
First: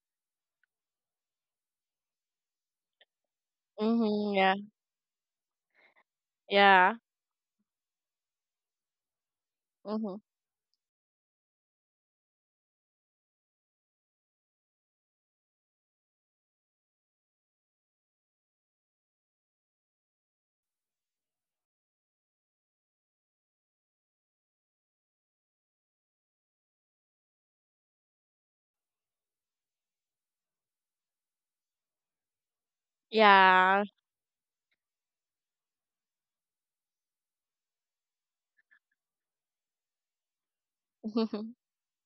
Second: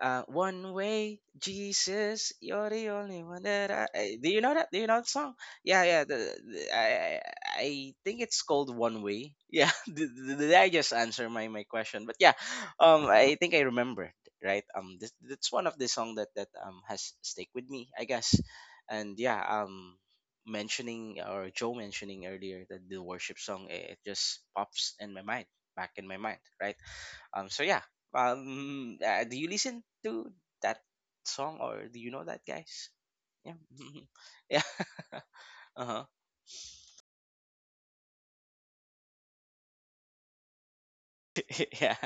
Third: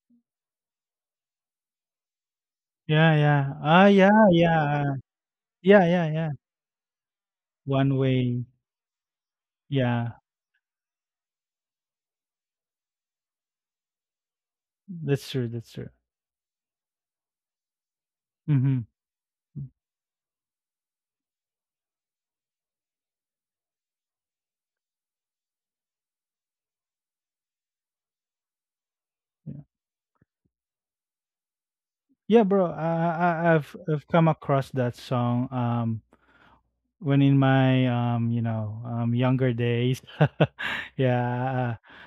Uh, one way, Jesus, you're the
yeah,
only one
yeah.
that I.
Ah, yeah,
I- Do
Mm-hmm,
you know
yeah,
that? Do
yeah.
you know that song? Yeah,
Yeah,
yeah.
yeah,
The,
yeah.
the- I,
yeah,
I I
One
think it's
way.
called One Way. Yeah.
Yeah,
mm-hmm,
Did, did did I just answer my, my question? But yeah, um, I think I remembered. Right. Um, this,
that's true.
that's one
That's
of the
true.
song that that um has stick with me, I guess.
Mm-hmm.
And yeah, um, mentioning or Joe mentioning earlier that the worship song, it, it just pops in my mind, back in my mind, right? Um, so yeah. Um, uh, do you
Yeah.
listen to that song, or do you know that,
Yeah, bro. I,
guys? Yeah.
I, I've
yeah.
I've come
Yeah.
across that song um
Uh-huh.
when in my um you know um younger days.
And
Yeah.
Yeah.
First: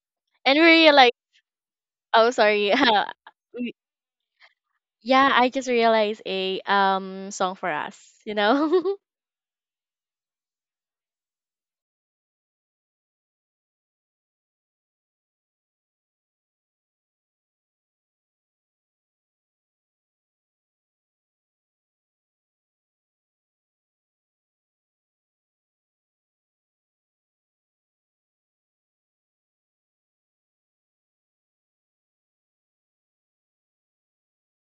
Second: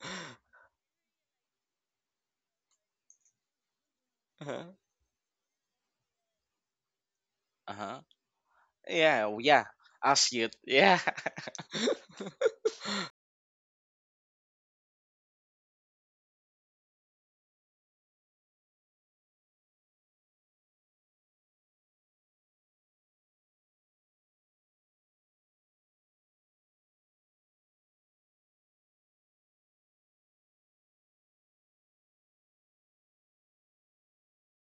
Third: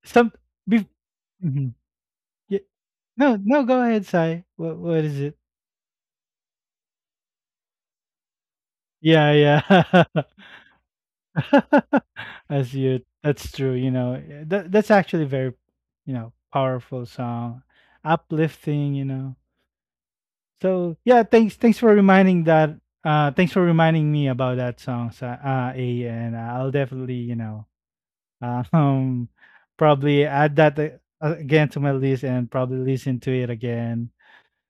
Some.
we
Be-
realized.
mhm.
Oh, sorry. Uh,
No, no,
we-
go ahead, Sai.
Uh-huh.
What what is
yeah,
it?
I just realized a, um song for us.
Uh-huh.
You know.
Yeah,
Yeah,
oh, yeah.
yeah.
As you yeah.
As you, that's true, you know. Yeah, that that's actually very, you know, powerful song, uplifting, you know. So, yeah, thanks thanks for reminding that, uh thanks for reminding me about that song, Sai, uh, A, and I'll definitely, you know, uh, um probably add that, uh, again to my list and probably listen to it again.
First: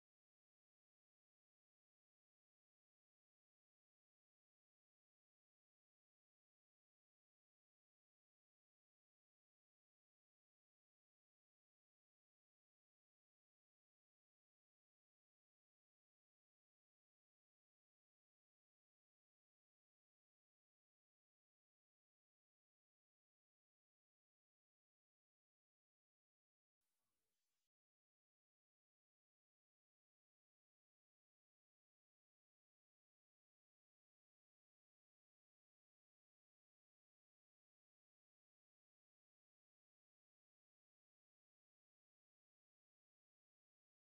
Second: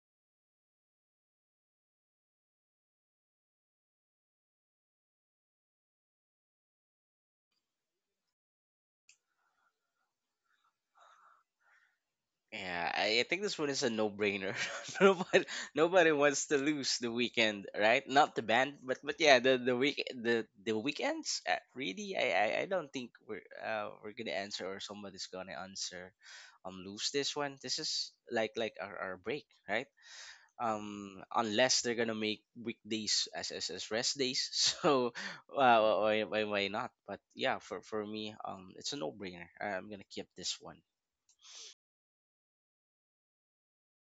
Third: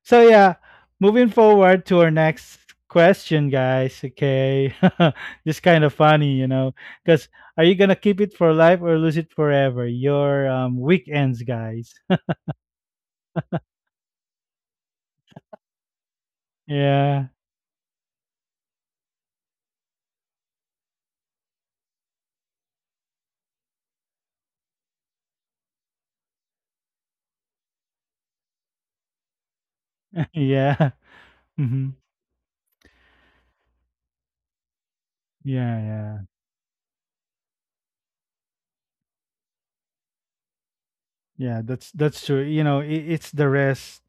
So yeah, moving forward to our next question, guys. Okay, just kind of funny, you know, because are you gonna keep it for life or lose it forever? Your um, weekends, guys.
Yeah, I I think this one is a no-brainer. Nobody, nobody wants to lose the
Yeah,
weekend, right? Not the band, but but yeah, the the week the the weekends. Uh, really, I, I I don't think we're uh, we're gonna answer, or somebody's gonna answer, um, lose this one. This is like like our, our break, right?
yeah,
Um, unless
hmm,
they're gonna make weekdays as as, as rest days, so
yeah,
uh,
yeah,
why, why why not? But yeah, for for me, um, it's a no-brainer. I'm gonna keep this one.
yeah. That's that's true. You know, it, it's the rest.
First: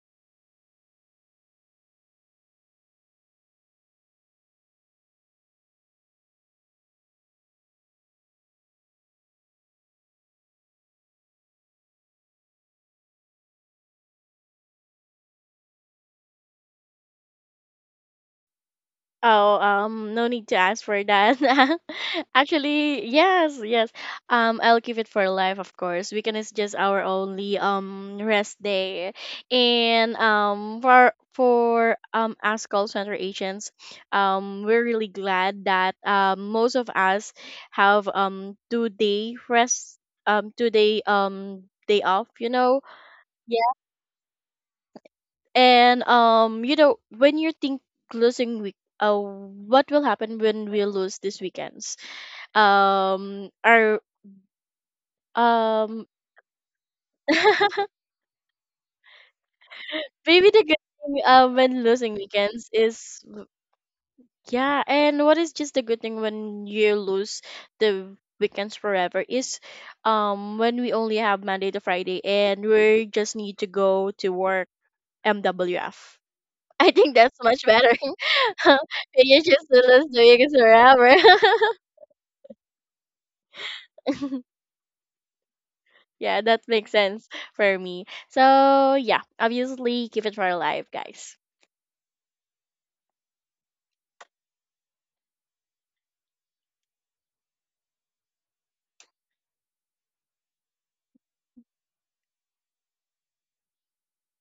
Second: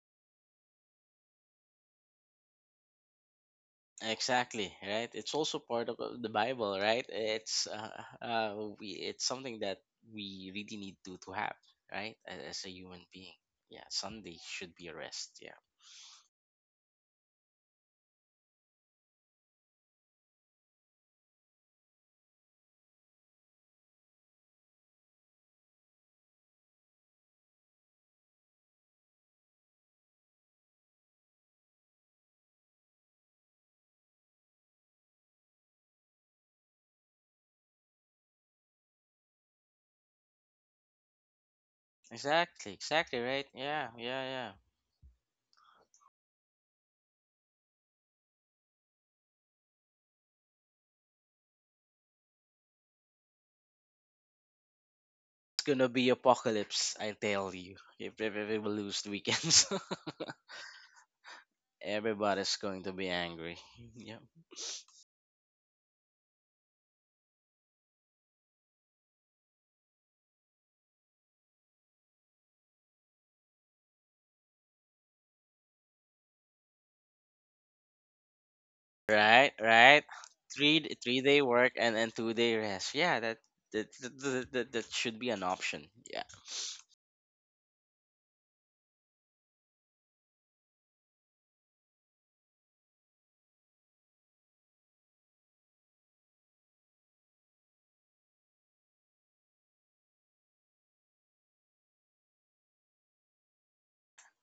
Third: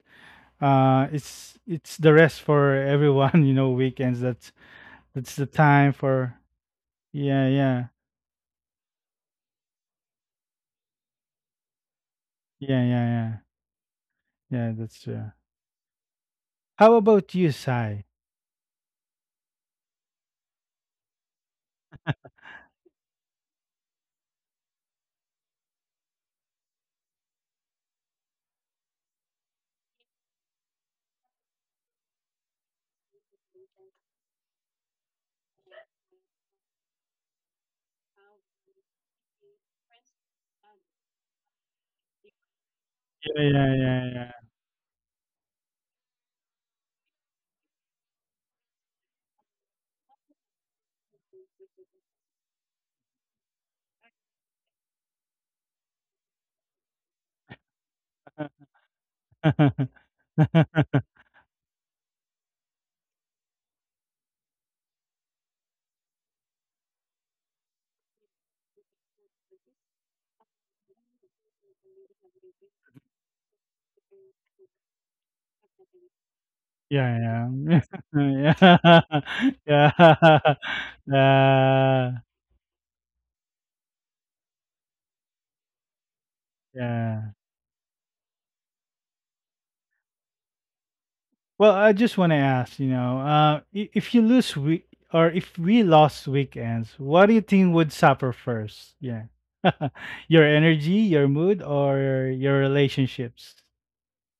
Uh, it's it's the rest for everyone. You know, weekends. That's
Exactly, right? It's
that's the
also part
time
of uh, the
for.
Bible, right?
Yeah,
It's
yeah,
uh, uh we, it's something that we really need to to have, right? a- As a
yeah,
human
yeah, yeah.
being. Yeah, Sunday
Yeah,
should be a
that's true.
rest. Yeah.
How about you, Sai?
Oh, um, no need to ask for that. Actually, yes, yes. Um, I'll keep it for life, of course. Weekend is just our only um rest day, and um for for um us call center agents, um, we're really glad that um most of us have um two day rest, um two day um day off. You
Exactly,
know,
exactly,
Yeah,
right?
yeah,
Yeah, yeah,
yeah,
yeah.
and, um, you know, when you think losing week, uh, what will happen when we lose these weekends? Um, our,
It's gonna be
um,
apocalypse, I tell you. If everyone lose the weekends,
yeah. Yeah,
maybe the good
yeah.
thing, uh, when losing
everybody's
weekends
going to be
is w-
angry. Yep.
yeah, and what is just the good thing when you lose the weekends forever is, um when we only have Monday to Friday and we just need to go to work, M W F. I think that's
Yeah.
much better. You
Right,
just
right.
lose doing it
Yeah.
Three d-
forever.
three day work and and two day rest. Yeah, that that that, that, that that should be an option. Yeah.
Yeah, that makes sense
Yeah.
for me. So yeah, obviously keep it for life, guys.
Well, I just want to ask, you know, uh, i- if you lose we or if we lost weekends, what do you think would suffer first? Yeah. Your energy, your mood, or your relationships?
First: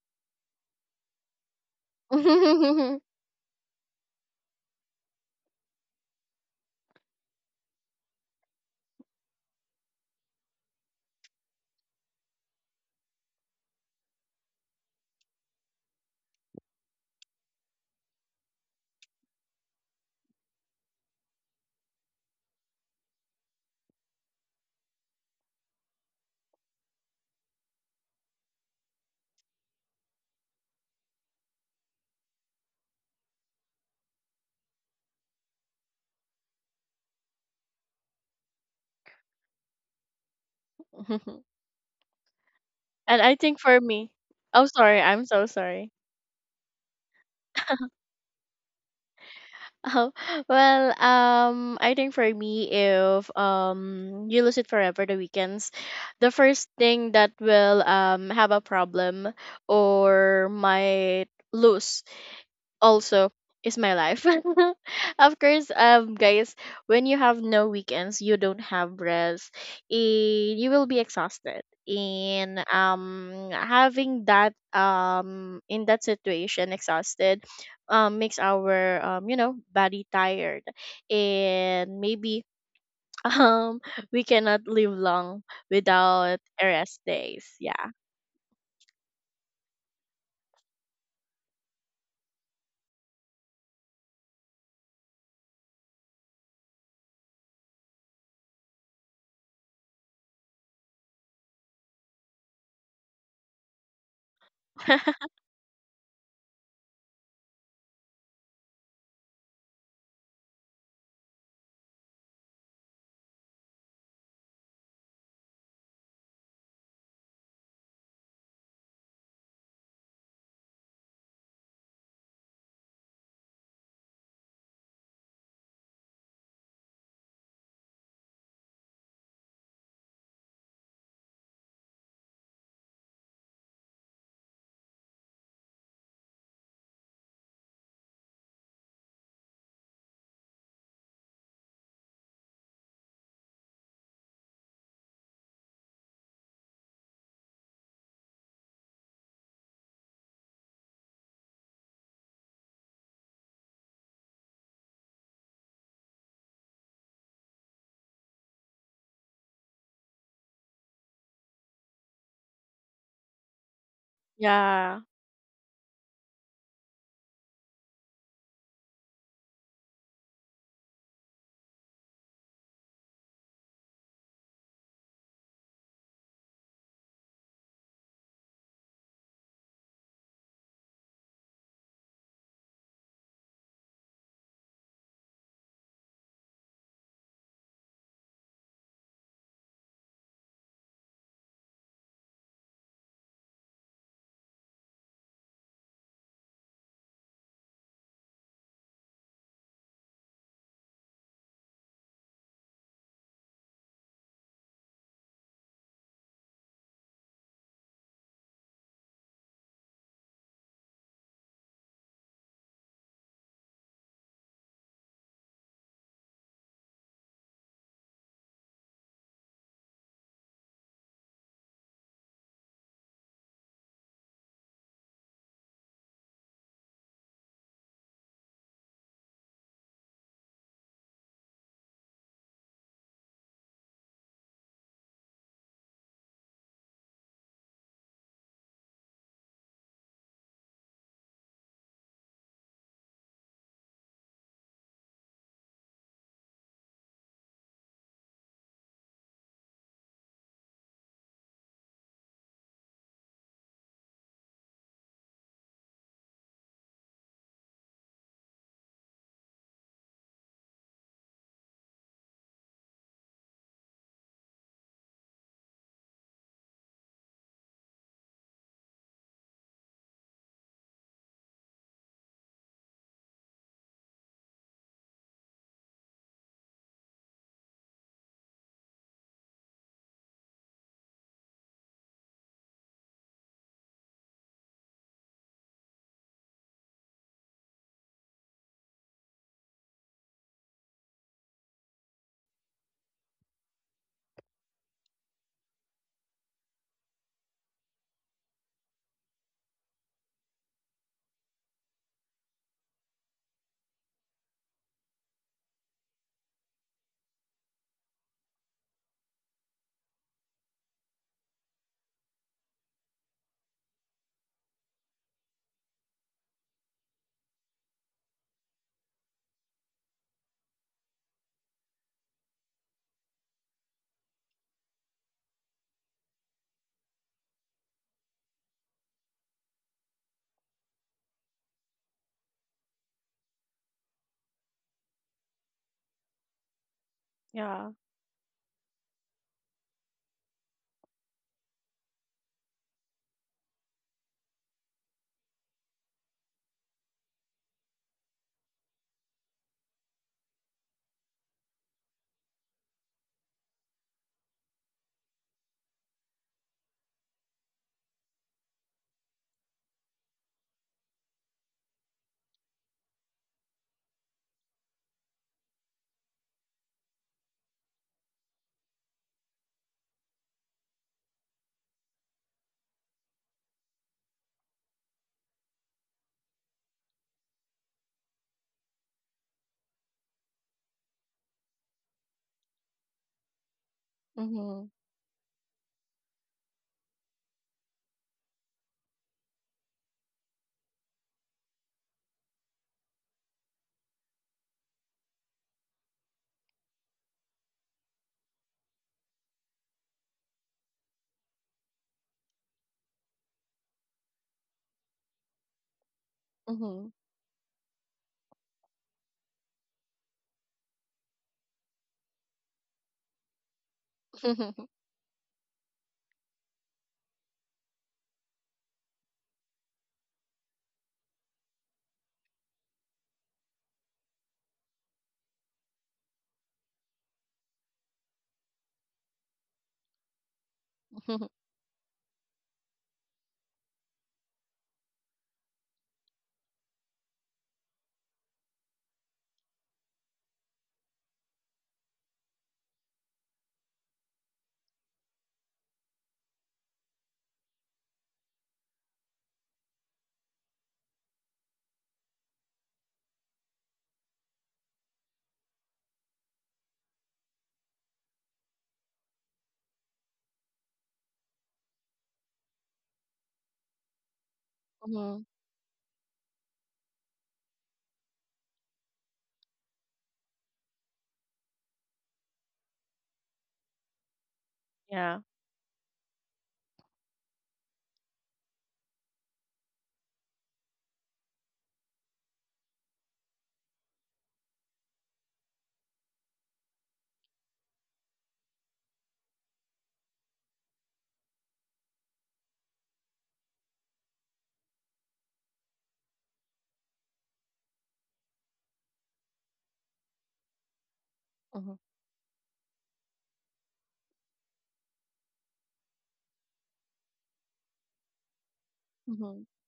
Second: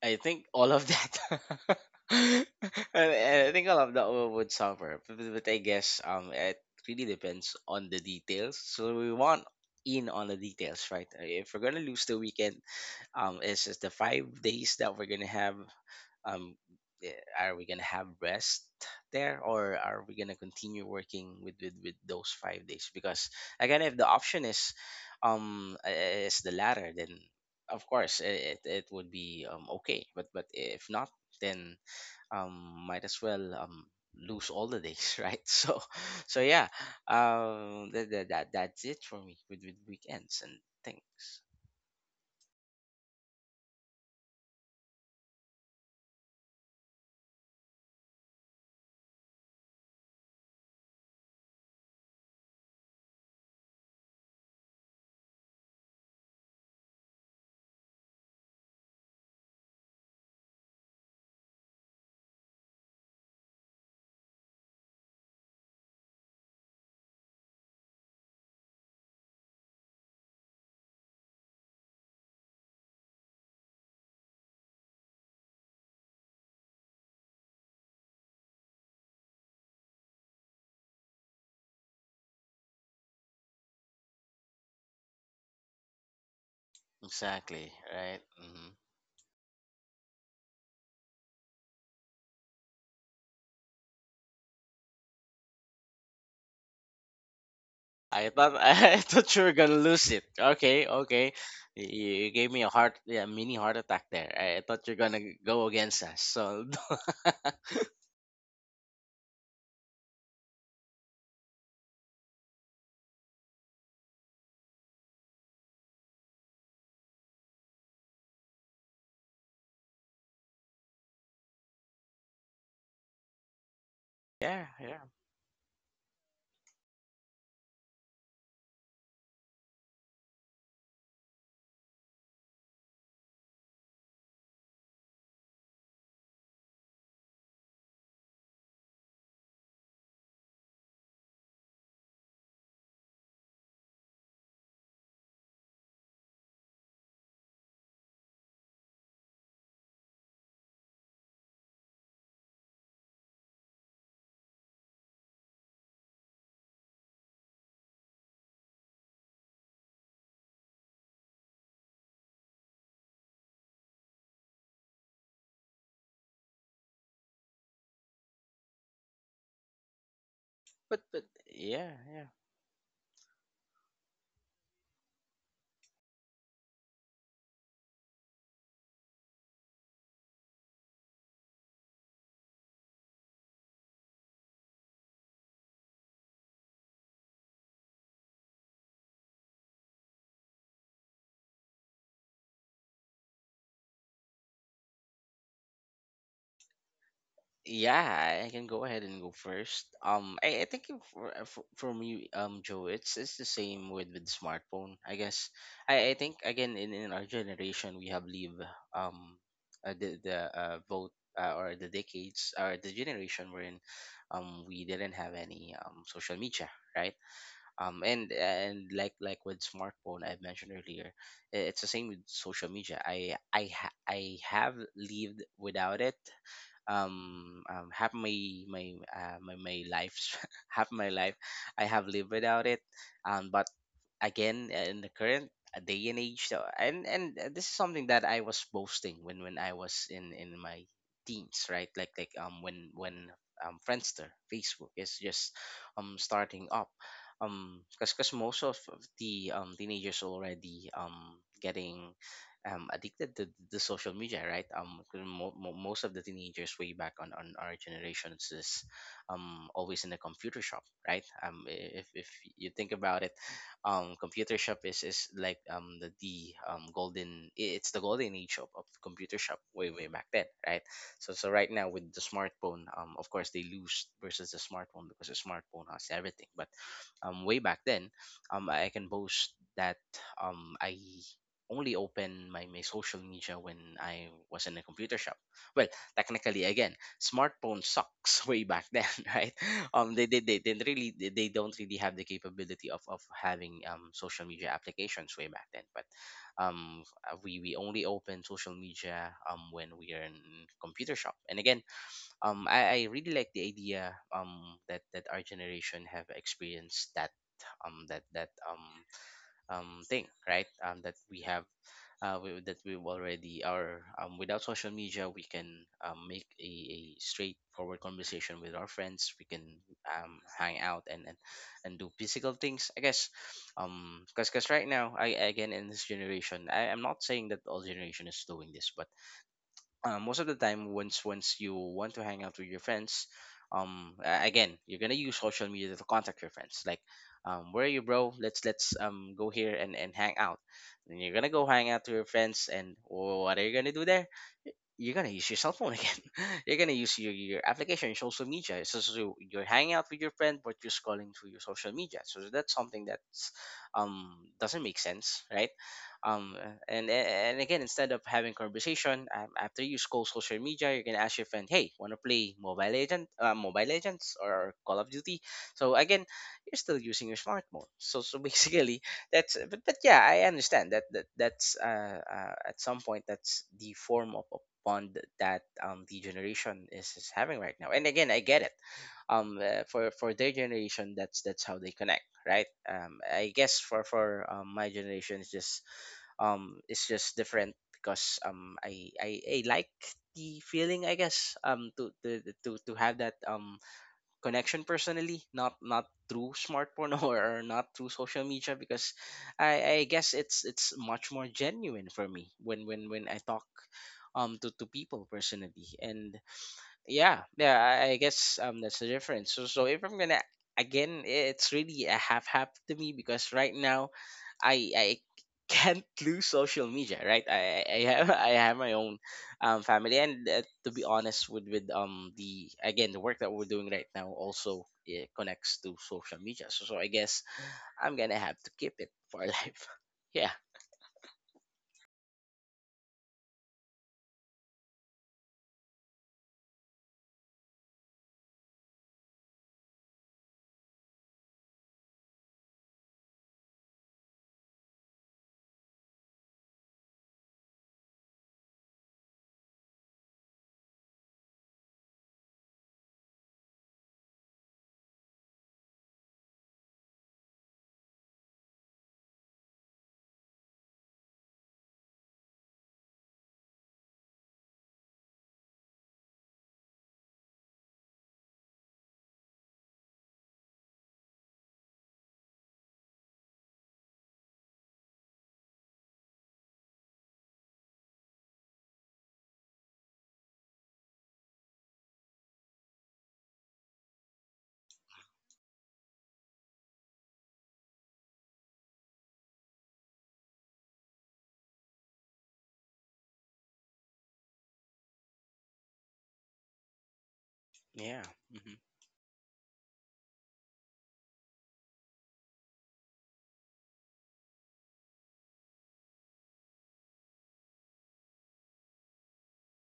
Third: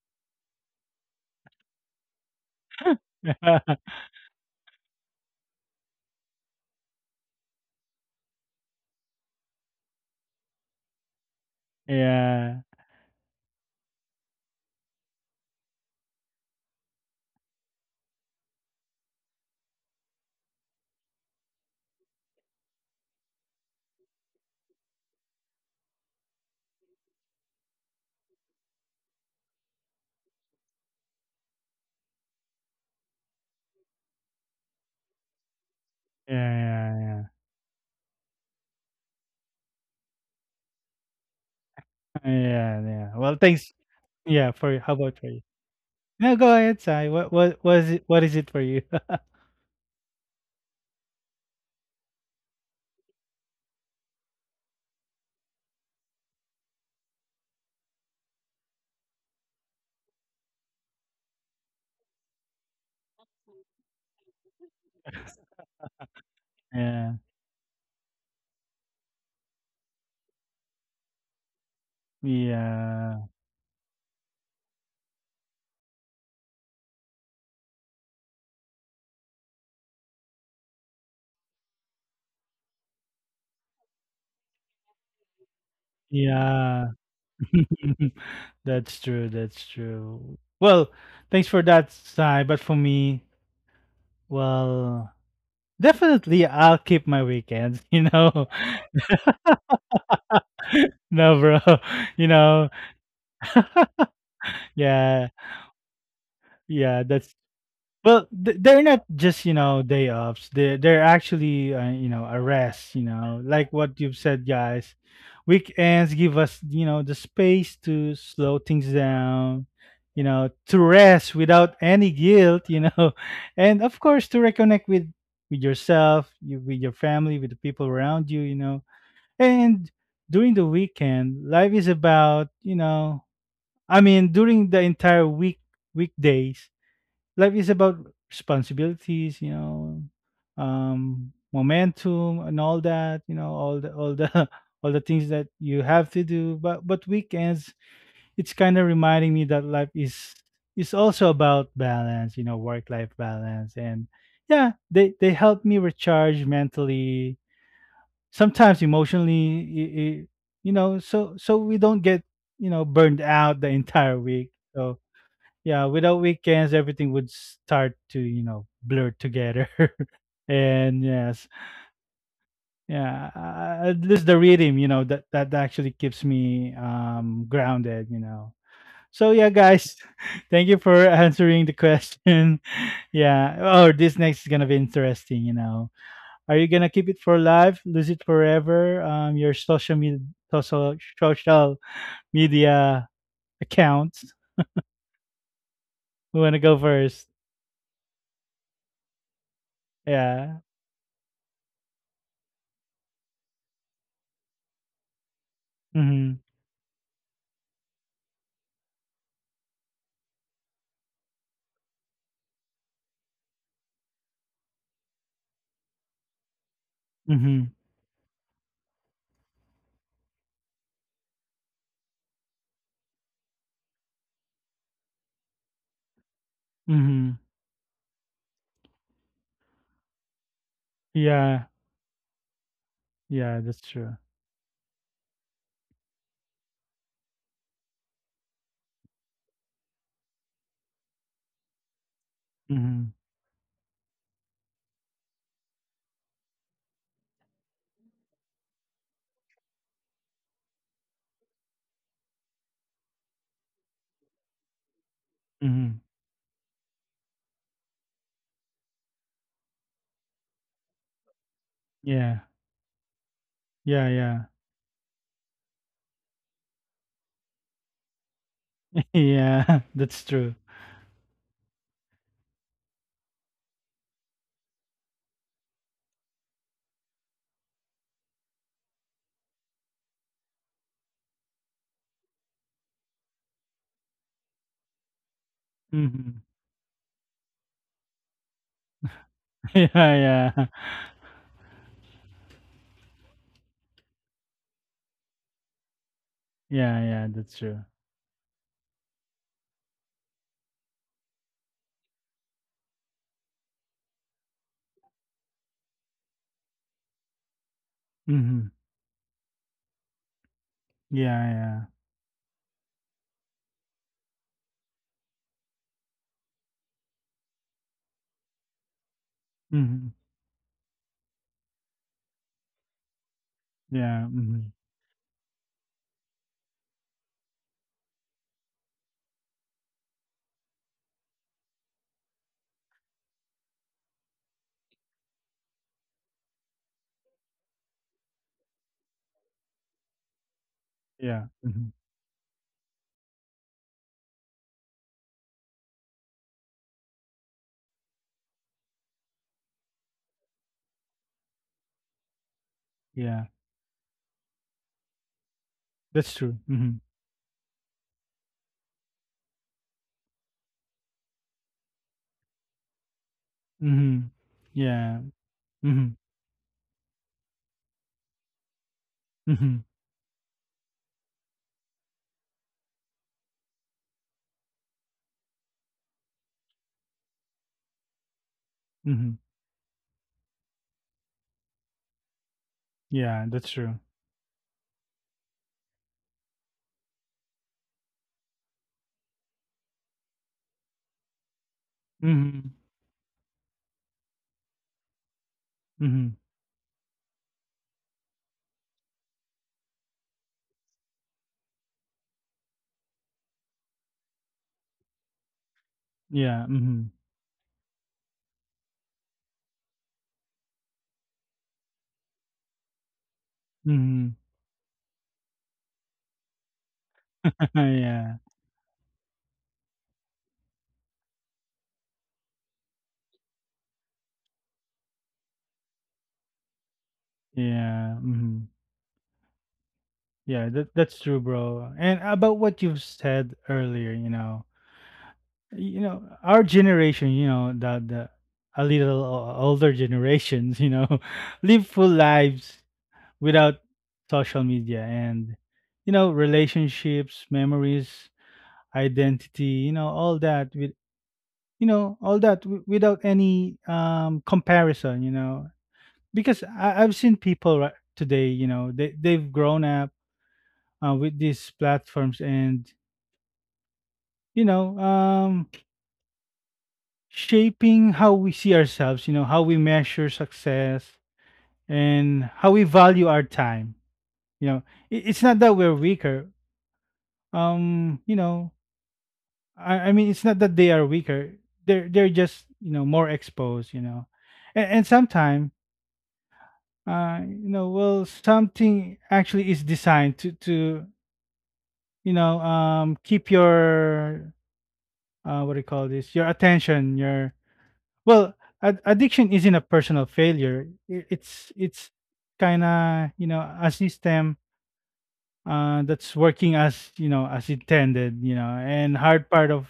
I think all of that.
and
I, I think all of that wo- would suffer, but, but but I guess um it really depends on the details. So we want in on the details, right? Uh, if we're gonna lose the weekend,
Yeah.
um, is is the five days that we're gonna have um eh, are we gonna have rest there, or are we gonna continue working with with, with those five days? Because again, if the option is um eh, is the latter, then of course it, it, it would be um okay. but but if not, then um might as well um lose all the days. Right, so so yeah,
Yeah, yeah,
um that, that, that that's it for me with, with weekends and things.
yeah. Yeah, yeah.
I
Well,
think
thanks.
for me,
Yeah,
Oh
for how
sorry,
about
I'm
for you?
so sorry.
No, go ahead, Sai. What what was it, what is it for you?
Oh, well, um, I think for me, if um you lose it forever, the weekends, the first thing that will um have a problem or might lose also, is my life. Of course, um, guys, when
Yeah.
you have no weekends, you don't have rest, and you will be exhausted. And,
Yeah.
um, having that, um in that situation, exhausted, um, makes our, um you know body tired, and maybe um we cannot live long without
Yeah.
rest days.
Exactly
Yeah.
right. Hmm.
That's true. That's true. Well, thanks for that, Sai. But for me, well, definitely I'll keep my weekends, you
I
know.
thought I thought you were gonna lose it. Okay, okay.
No, bro.
You,
You
you gave me a
know,
heart, yeah, mini heart attack there. I, I thought you're
yeah.
gonna go against us. So
Yeah, that's well, th- they're not just, you know, day offs. They they're actually uh, you know, a rest. You know, like what you've said, guys. Weekends give us, you know, the space to slow things down. You know, to rest without any guilt. You know, and of course to
yeah,
reconnect
yeah.
with with yourself, you, with your family, with the people around you. You know, and during the weekend, life is about, you know. I mean, during the entire week weekdays life is about responsibilities, you know, um, momentum and all that, you know, all the all the all the things that you have to do. But but weekends, it's kind of reminding me that life is is also about balance, you know, work life balance. And yeah, they they help me recharge mentally, sometimes emotionally, i- i- you know, so so we don't get you know burned out the entire week. So
Yeah.
yeah, without weekends everything would start to you know blur together.
But
And
but
yes,
yeah, yeah.
yeah, uh, at least the rhythm, you know that that actually keeps me um grounded, you know. So yeah, guys, thank you for answering the question. Yeah, oh, this next is gonna be interesting, you know. Are you gonna keep it for life, lose it forever, um your social media, social social media accounts? We want to go first?
Yeah, I can go ahead and go first. Um,
Yeah.
I, I think if- for, uh, for, from you, um, Joe, it's it's the same with with smartphone, I guess I, I think
Mm-hmm.
again in, in our generation we have lived um uh, the the uh, vote uh, or the decades or the generation we're in, um, we didn't have any um social media, right?
Mm-hmm.
Um, and and like like with smartphone I mentioned earlier, i- it's the same with social media. I I ha- I have lived without it
Mhm.
um, um half my my uh, my, my life half my life
Yeah.
i have lived without it um
Yeah,
but
that's true.
again uh, in the current uh, day and age. So and and uh, This is something that i was boasting when when i was in in my teens, right? like like um when
Mhm.
when um Friendster, Facebook is just um starting up, um because most of of the um teenagers already um getting um, addicted to the social media, right? Um, 'cause mo- mo-
Mhm.
most of the teenagers way back on, on our generations is um, always in a computer shop, right? Um, i- if, if
Yeah.
you think about it,
Yeah,
um,
yeah.
computer shop is, is like um, the, the um, golden, i- it's the golden age of, of computer shop
Yeah,
way, way
that's
back then,
true.
right? So, so right now with the smartphone, um, of course they lose versus the smartphone because the smartphone has everything. But um, way back then, um, I can boast that um, I only open my, my social media when I was in a computer shop. Well,
Mhm.
technically, again, smartphone sucks way back then, right?
Yeah,
Um, they they, they,
yeah.
they really they, they don't really have the capability of, of having um, social media applications way back then. But
Yeah,
um,
yeah,
uh,
that's
we we
true.
only open social media um when we are in computer shop. And again, um, I, I really like the idea um that that our generation have experienced that um that that
Mhm.
um um, thing, right? Um, that we
Yeah,
have,
yeah.
uh, we, that we already are. Um, without social media, we can um, make a, a straightforward conversation with our friends. We can
Mhm.
um, hang out and, and and do physical things, I guess, um,
Yeah,
because because
mhm.
right now, I again in this generation, I am not saying that all generation is doing this, but uh, most of the time, once once you want to hang out with your friends, um a- again you're gonna use social media to contact your friends, like, um where are
Yeah.
you, bro? Let's, let's um go here and and hang out. And you're
Yeah,
gonna go hang
mhm.
out to your friends, and what are you gonna do there? You're gonna use your cell phone again. You're gonna use your, your application, your social media. So just you- you're hanging out with your friend, but you're scrolling through your social media. So that's something
Yeah,
that's um doesn't make sense, right?
that's
Um,
true. Mhm.
and and again, instead of having conversation um, after you scroll social media, you're gonna ask your friend, "Hey, wanna play Mobile Legend, uh, Mobile
Mhm.
Legends or Call of
Yeah.
Duty?" So
Mhm.
again, you're still using your smartphone. So so basically, that's but,
Mhm.
but yeah, i understand that, that that's uh, uh at some point that's the form of a bond that um the generation is, is having right now. And again, i get it.
Mhm.
Um uh, for for their generation, that's that's how they connect, right? um
Yeah,
I
that's
guess
true.
for for um, my
Mhm.
generation, it's just um it's just different, because um i i, I like the feeling, I guess, um to to
Mhm.
to, to have that um connection personally, not not
Mhm.
through smartphone or not through social media, because I, I guess it's it's much more genuine for me when when when I talk um to, to people personally. And
Yeah, mhm.
Mhm.
yeah yeah I, I guess um that's the difference. So so if i'm gonna, again, it's really a half half to me because right now
Mhm.
i i can't lose social media, right? i i I have
Yeah.
i have my own um family, and uh, to be honest, with with um the, again, the work that we're doing right now also, it connects to social media. So so I guess I'm
Yeah,
gonna have
mhm.
to keep it for life. Yeah.
Yeah, that that's true,
Mhm.
bro. And about what you've said earlier, you know, you know, our generation, you know, the the a little o- older generations, you know, live full lives without social media and, you know, relationships, memories, identity, you know, all that with, you know, all that w- without any um comparison, you know. Because I I've seen people right today, you know, they they've grown up uh, with these platforms and, you know, um, shaping how we see ourselves, you know, how we measure success and how we value our time. You know, it,
Yeah.
it's not that we're weaker. Um, you know, I, I mean, it's not that they are weaker. They're they're just, you know, more exposed. You know, and, and sometimes, uh, you know, well, something actually is designed to to you know um keep your, uh what do you call this, your attention, your
Yeah.
Well,
Hmm.
ad- addiction isn't a personal failure. I- It's
Mhm.
it's kind of, you know, a system uh, that's working as, you know, as intended. You know, and hard
Hmm.
part of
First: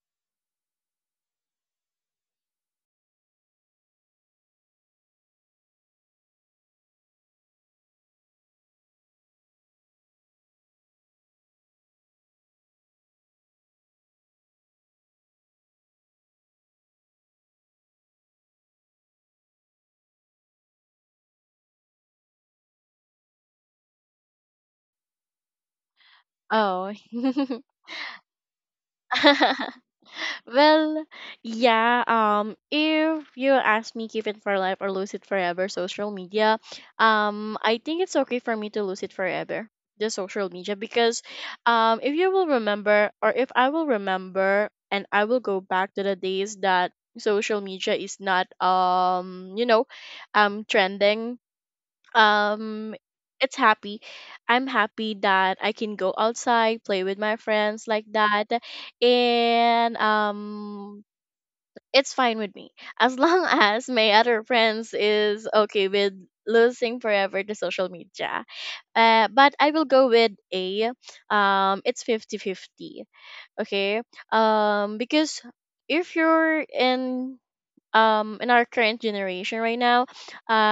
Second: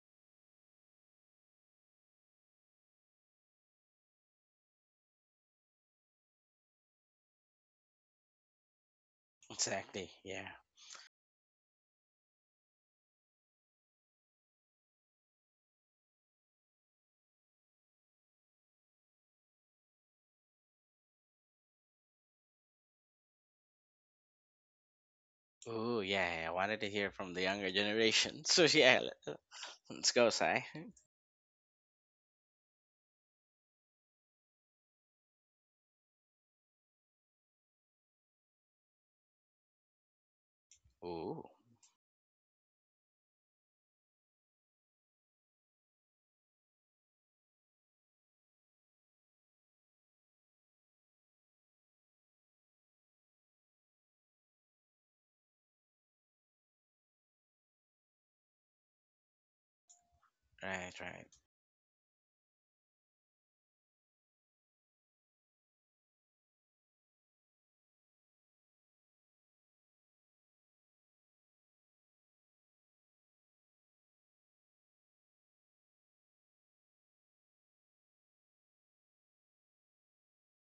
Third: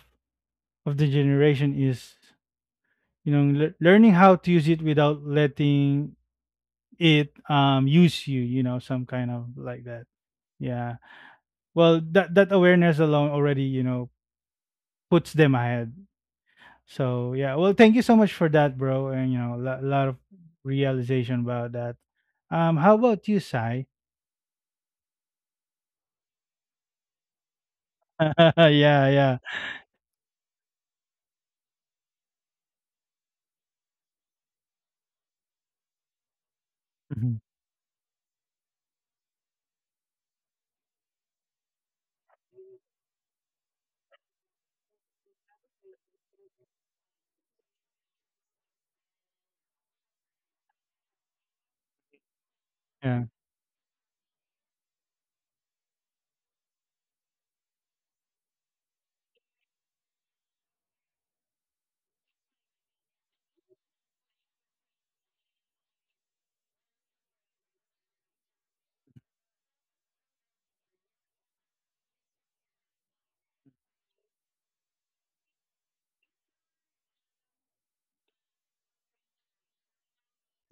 of the generation is, you know, lear- learning how to use it without letting it um use you. You know, some kind of like that.
Exactly, yeah.
Yeah. Well, that that awareness alone already, you know, puts them ahead. So yeah, well, thank you so much for that, bro, and you know, a lot of realization about that. Um, how about you, Sai?
Oh yeah, yeah, I wanted to
Oh.
hear from the younger generation. So yeah,
Yeah, yeah.
let's go, Sai.
Well, yeah, um if you ask me, keep it for life or lose it forever, social media,
Mhm.
um I think it's okay for me to lose it forever, the social media, because
Ooh.
um if you will remember, or if I will remember, and I will go back to the days that social media is not, um you know um trending, um
Yeah,
it's happy, I'm happy that I can go outside, play with my friends like that, and
Right,
um
right.
it's fine with me as long as my other friends is okay with losing forever the social media. Uh, but I will go with a, um it's fifty fifty. Okay, um because if you're in, um in our current generation right now,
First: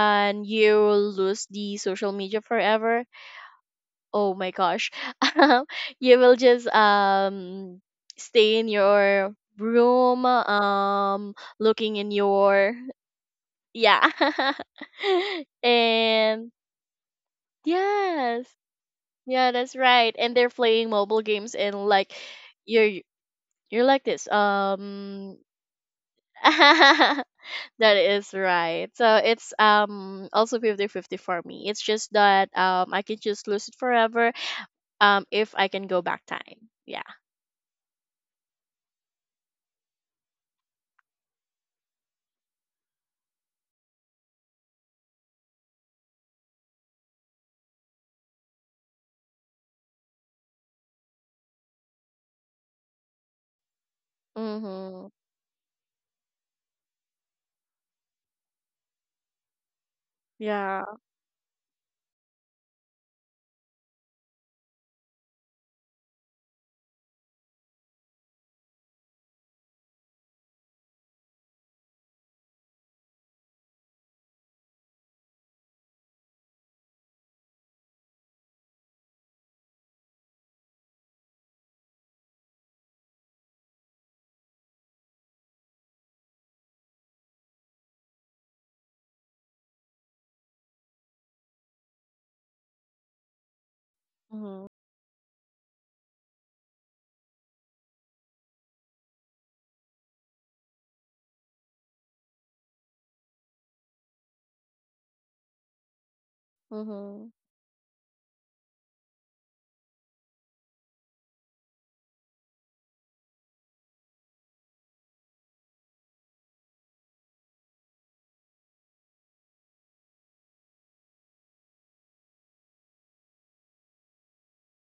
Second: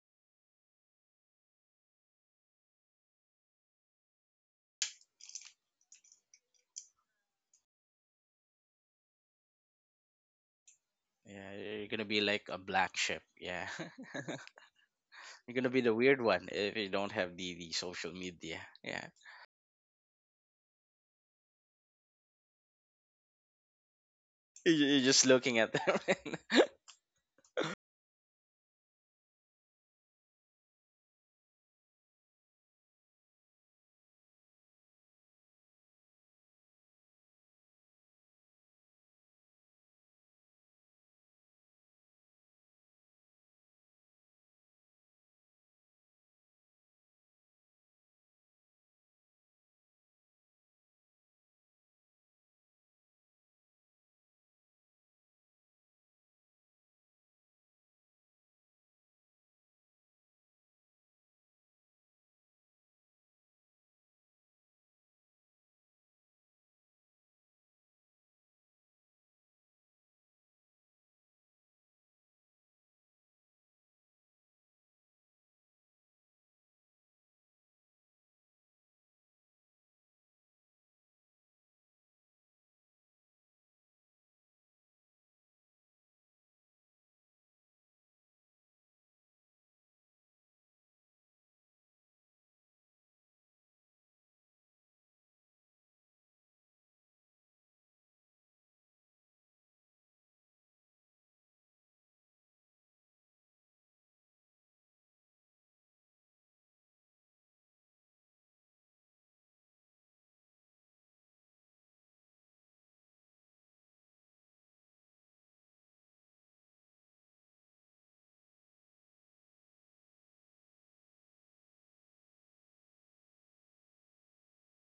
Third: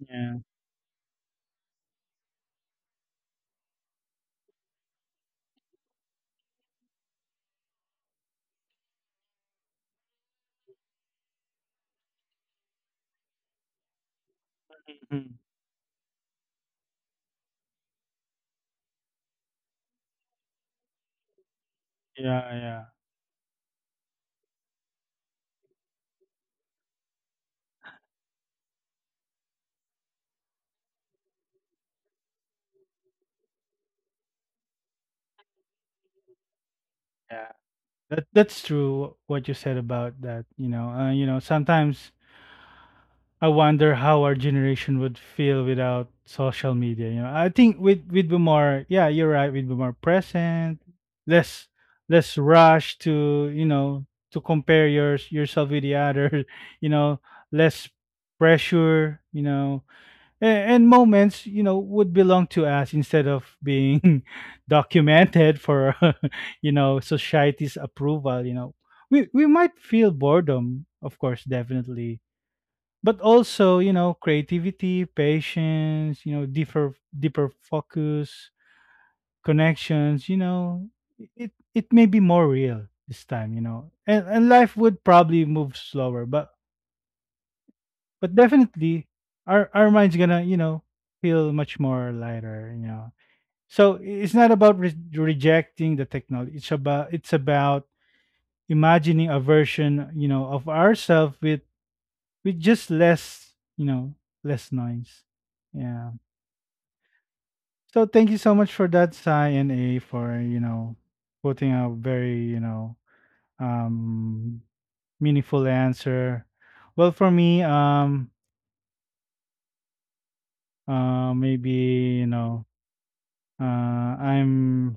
yeah.
you will lose the social media forever, oh my gosh, you will just um stay in your room, um
Yeah, you're
looking
gonna
in
be like a
your,
black sheep. Yeah.
yeah,
Mhm.
You're gonna be the weird one
and
if you don't have the, the social
yes,
media. Yeah.
yeah, that's right. And they're playing mobile games, and like,
Yeah, yeah,
you're you're like this,
You- You're just
um
looking at them. And.
that is right. So it's, um also fifty fifty for me. It's just that, um I can just lose it forever, um if I can go back time. Yeah.
yeah. That that's true. What you said about that, you know, uh, you know, sometimes I wonder how our generation would feel without social media. You know, I think with with be more, yeah, you're right. We'd be more present, less less rush to, you know, to compare
Mhm.
yours yourself with the others. You know, less pressure. You know, and,
Yeah.
and moments, you know, would belong to us instead of being documented for you know, society's approval. You know, we we might feel boredom, of course, definitely, but also, you know, creativity, patience, you know, deeper deeper focus, connections, you know, it it may be more real this time, you know. and, and life would probably move slower, but but definitely our our mind's gonna, you know, feel much more lighter, you know. So I- it's not
Mhm.
about re- rejecting the technology, it's about it's about imagining a version, you know, of ourselves with with just less, you know, less noise. Yeah.
Mhm.
So thank you so much for that, Sai and A, for, you know, putting a very, you know um, meaningful answer. Well, for me, um, uh, maybe, you know, uh, I'm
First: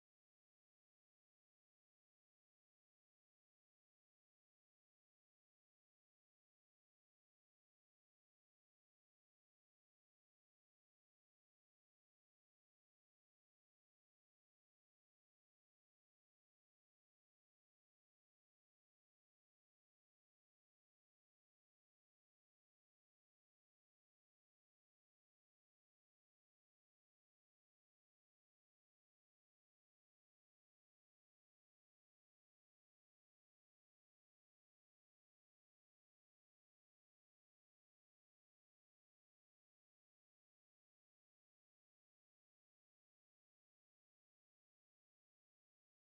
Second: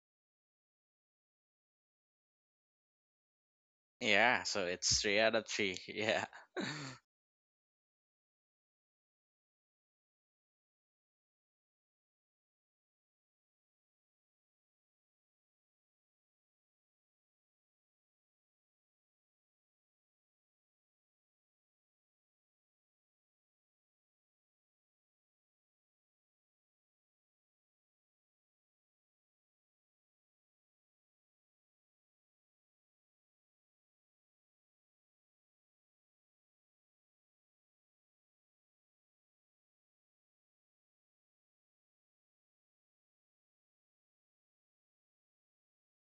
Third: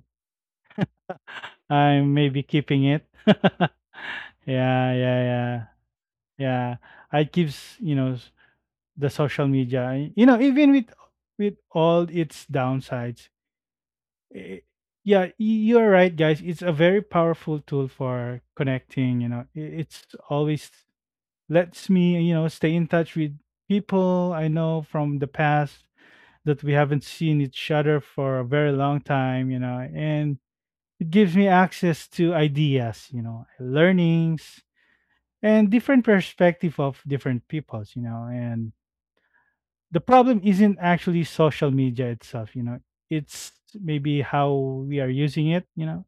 I'm maybe keeping it. Yeah,
Yeah, so
yeah,
it's three out of
yeah,
three. Yeah.
yeah. I keeps, you know, s- the social media. You know, even with with all its downsides, eh, yeah, y- you're right, guys. It's a very powerful tool for connecting. You know, I- it's always lets me, you know, stay in touch with people I know from the past that we haven't seen each other for a very long time. You know, and it gives me access to ideas, you know, learnings and different perspective of different peoples. You know, and the problem isn't actually social media itself. You know, it's maybe how we are using it. You know,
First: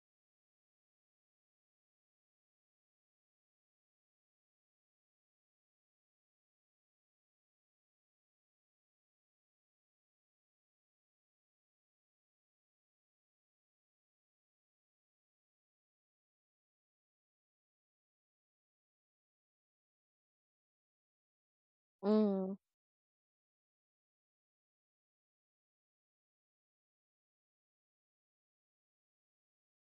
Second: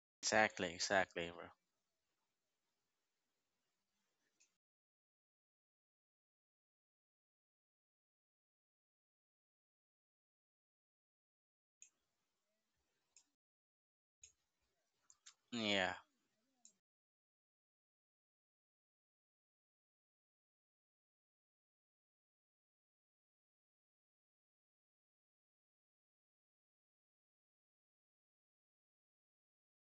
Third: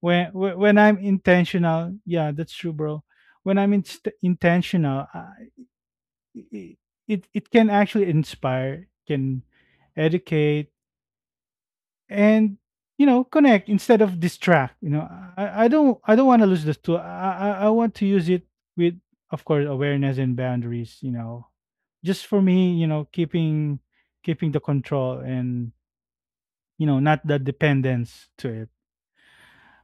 when when
Exactly,
when I'm
exactly, bro.
intentional, yeah, that's true, bro. When I'm inst intentional, I, I- it it can actually inspire, can educate, and, you know, connect instead of distract. You know, I, I
Yeah.
don't I don't want to lose this tool. I, I I want to use it with, of course, awareness and boundaries. You know, just for
Mhm.
me, you know, keeping keeping the control and, you know, not the dependence to it.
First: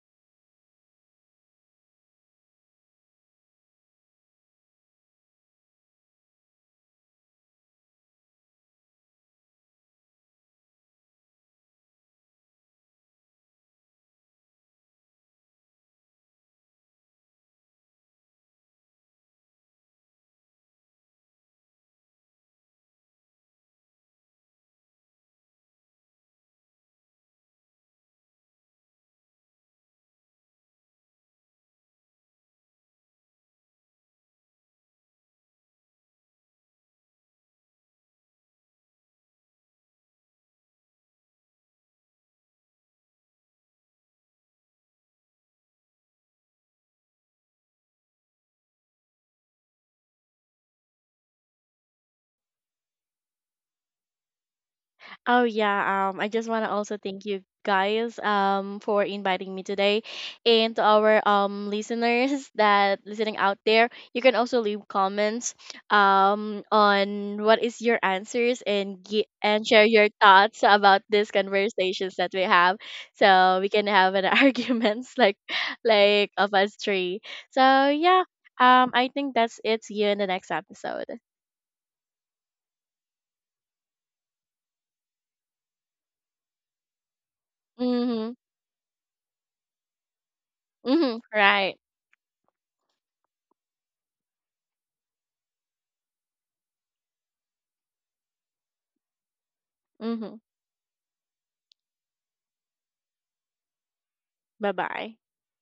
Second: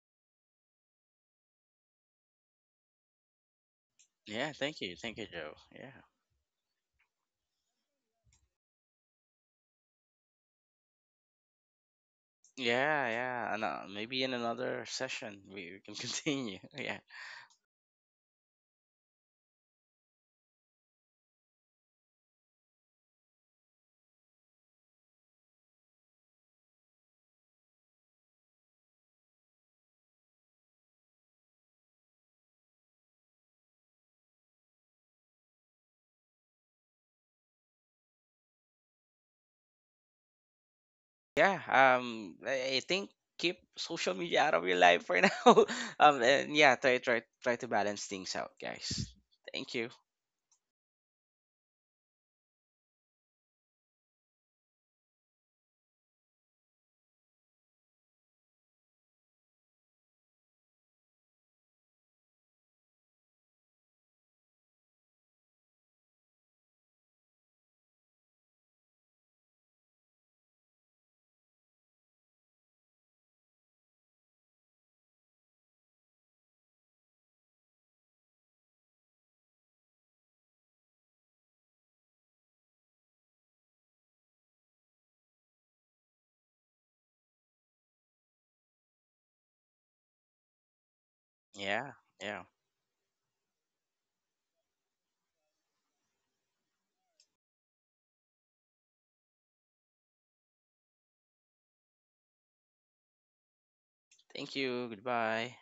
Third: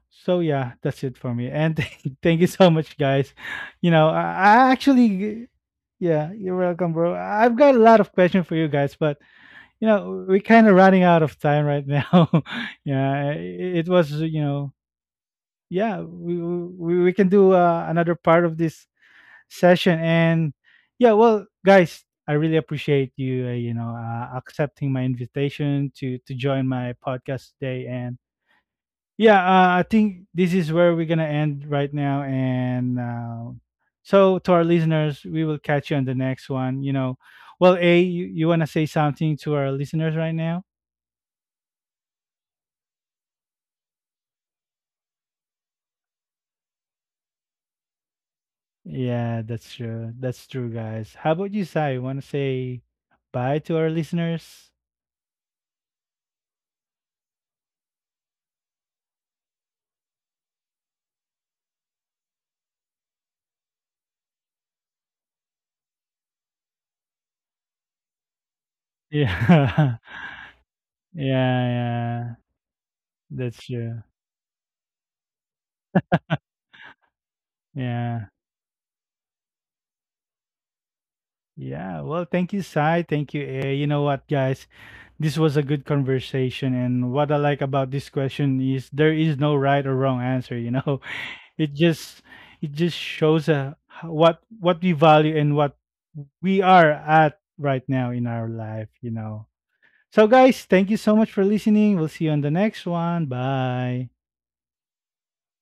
So yeah, that's it for me. And thank you so much, guys. You know, I,
Yeah,
I
thank you. Thank you,
actually,
Joe. Yeah.
yeah, you're welcome, bro. I've got a lot of questions for you guys, but you know, we're kind of running out of time right now.
Yeah,
Yeah,
yeah. And,
it,
uh,
it was,
maybe in
you know,
another session we we can
yeah, we
continue. Yeah.
we, we can do uh, another part of this session, and yeah, well, guys, I really appreciate you, uh, you know, uh, accepting my invitation to to join my podcast today, and yeah, uh, I think this is where we're gonna end right now, and uh, so to our listeners, we will catch you on the next one, you know. Well, A, you, you want to say something to our listeners right now?
Yeah, um, I I think keep social media out of your life for now. Um, and yeah, try try try to balance things out, guys.
Yeah,
Thank
that's
you.
true, that's true, guys. How about you, Sai? Want to say bye to our listeners?
Oh yeah, um I just want to also thank you guys, um for inviting me today, and to our, um listeners that listening out there, you can also leave comments um on what is your answers, and gi- and share
Yeah.
your thoughts about these
Yeah,
conversations that
yeah,
we have,
that's
so we can
true.
have an arguments, like like of us three. So yeah,
Yeah,
um I think that's it. See you in the next episode.
yeah. Well, thank you, Sai. Thank you, A. You know what, guys, this was a good conversation, and what I like about this
Mhm.
question is there is no right or wrong answer. You know,
Mhm. Right.
it
Yeah,
just
yeah.
it just shows, uh, h- what what we value and what we are at right now in our life. You know. So
Mhm.
guys, thank you so much for listening. We'll see you on the next one. Bye.
Thank you.
Bye-bye.
Goodbye.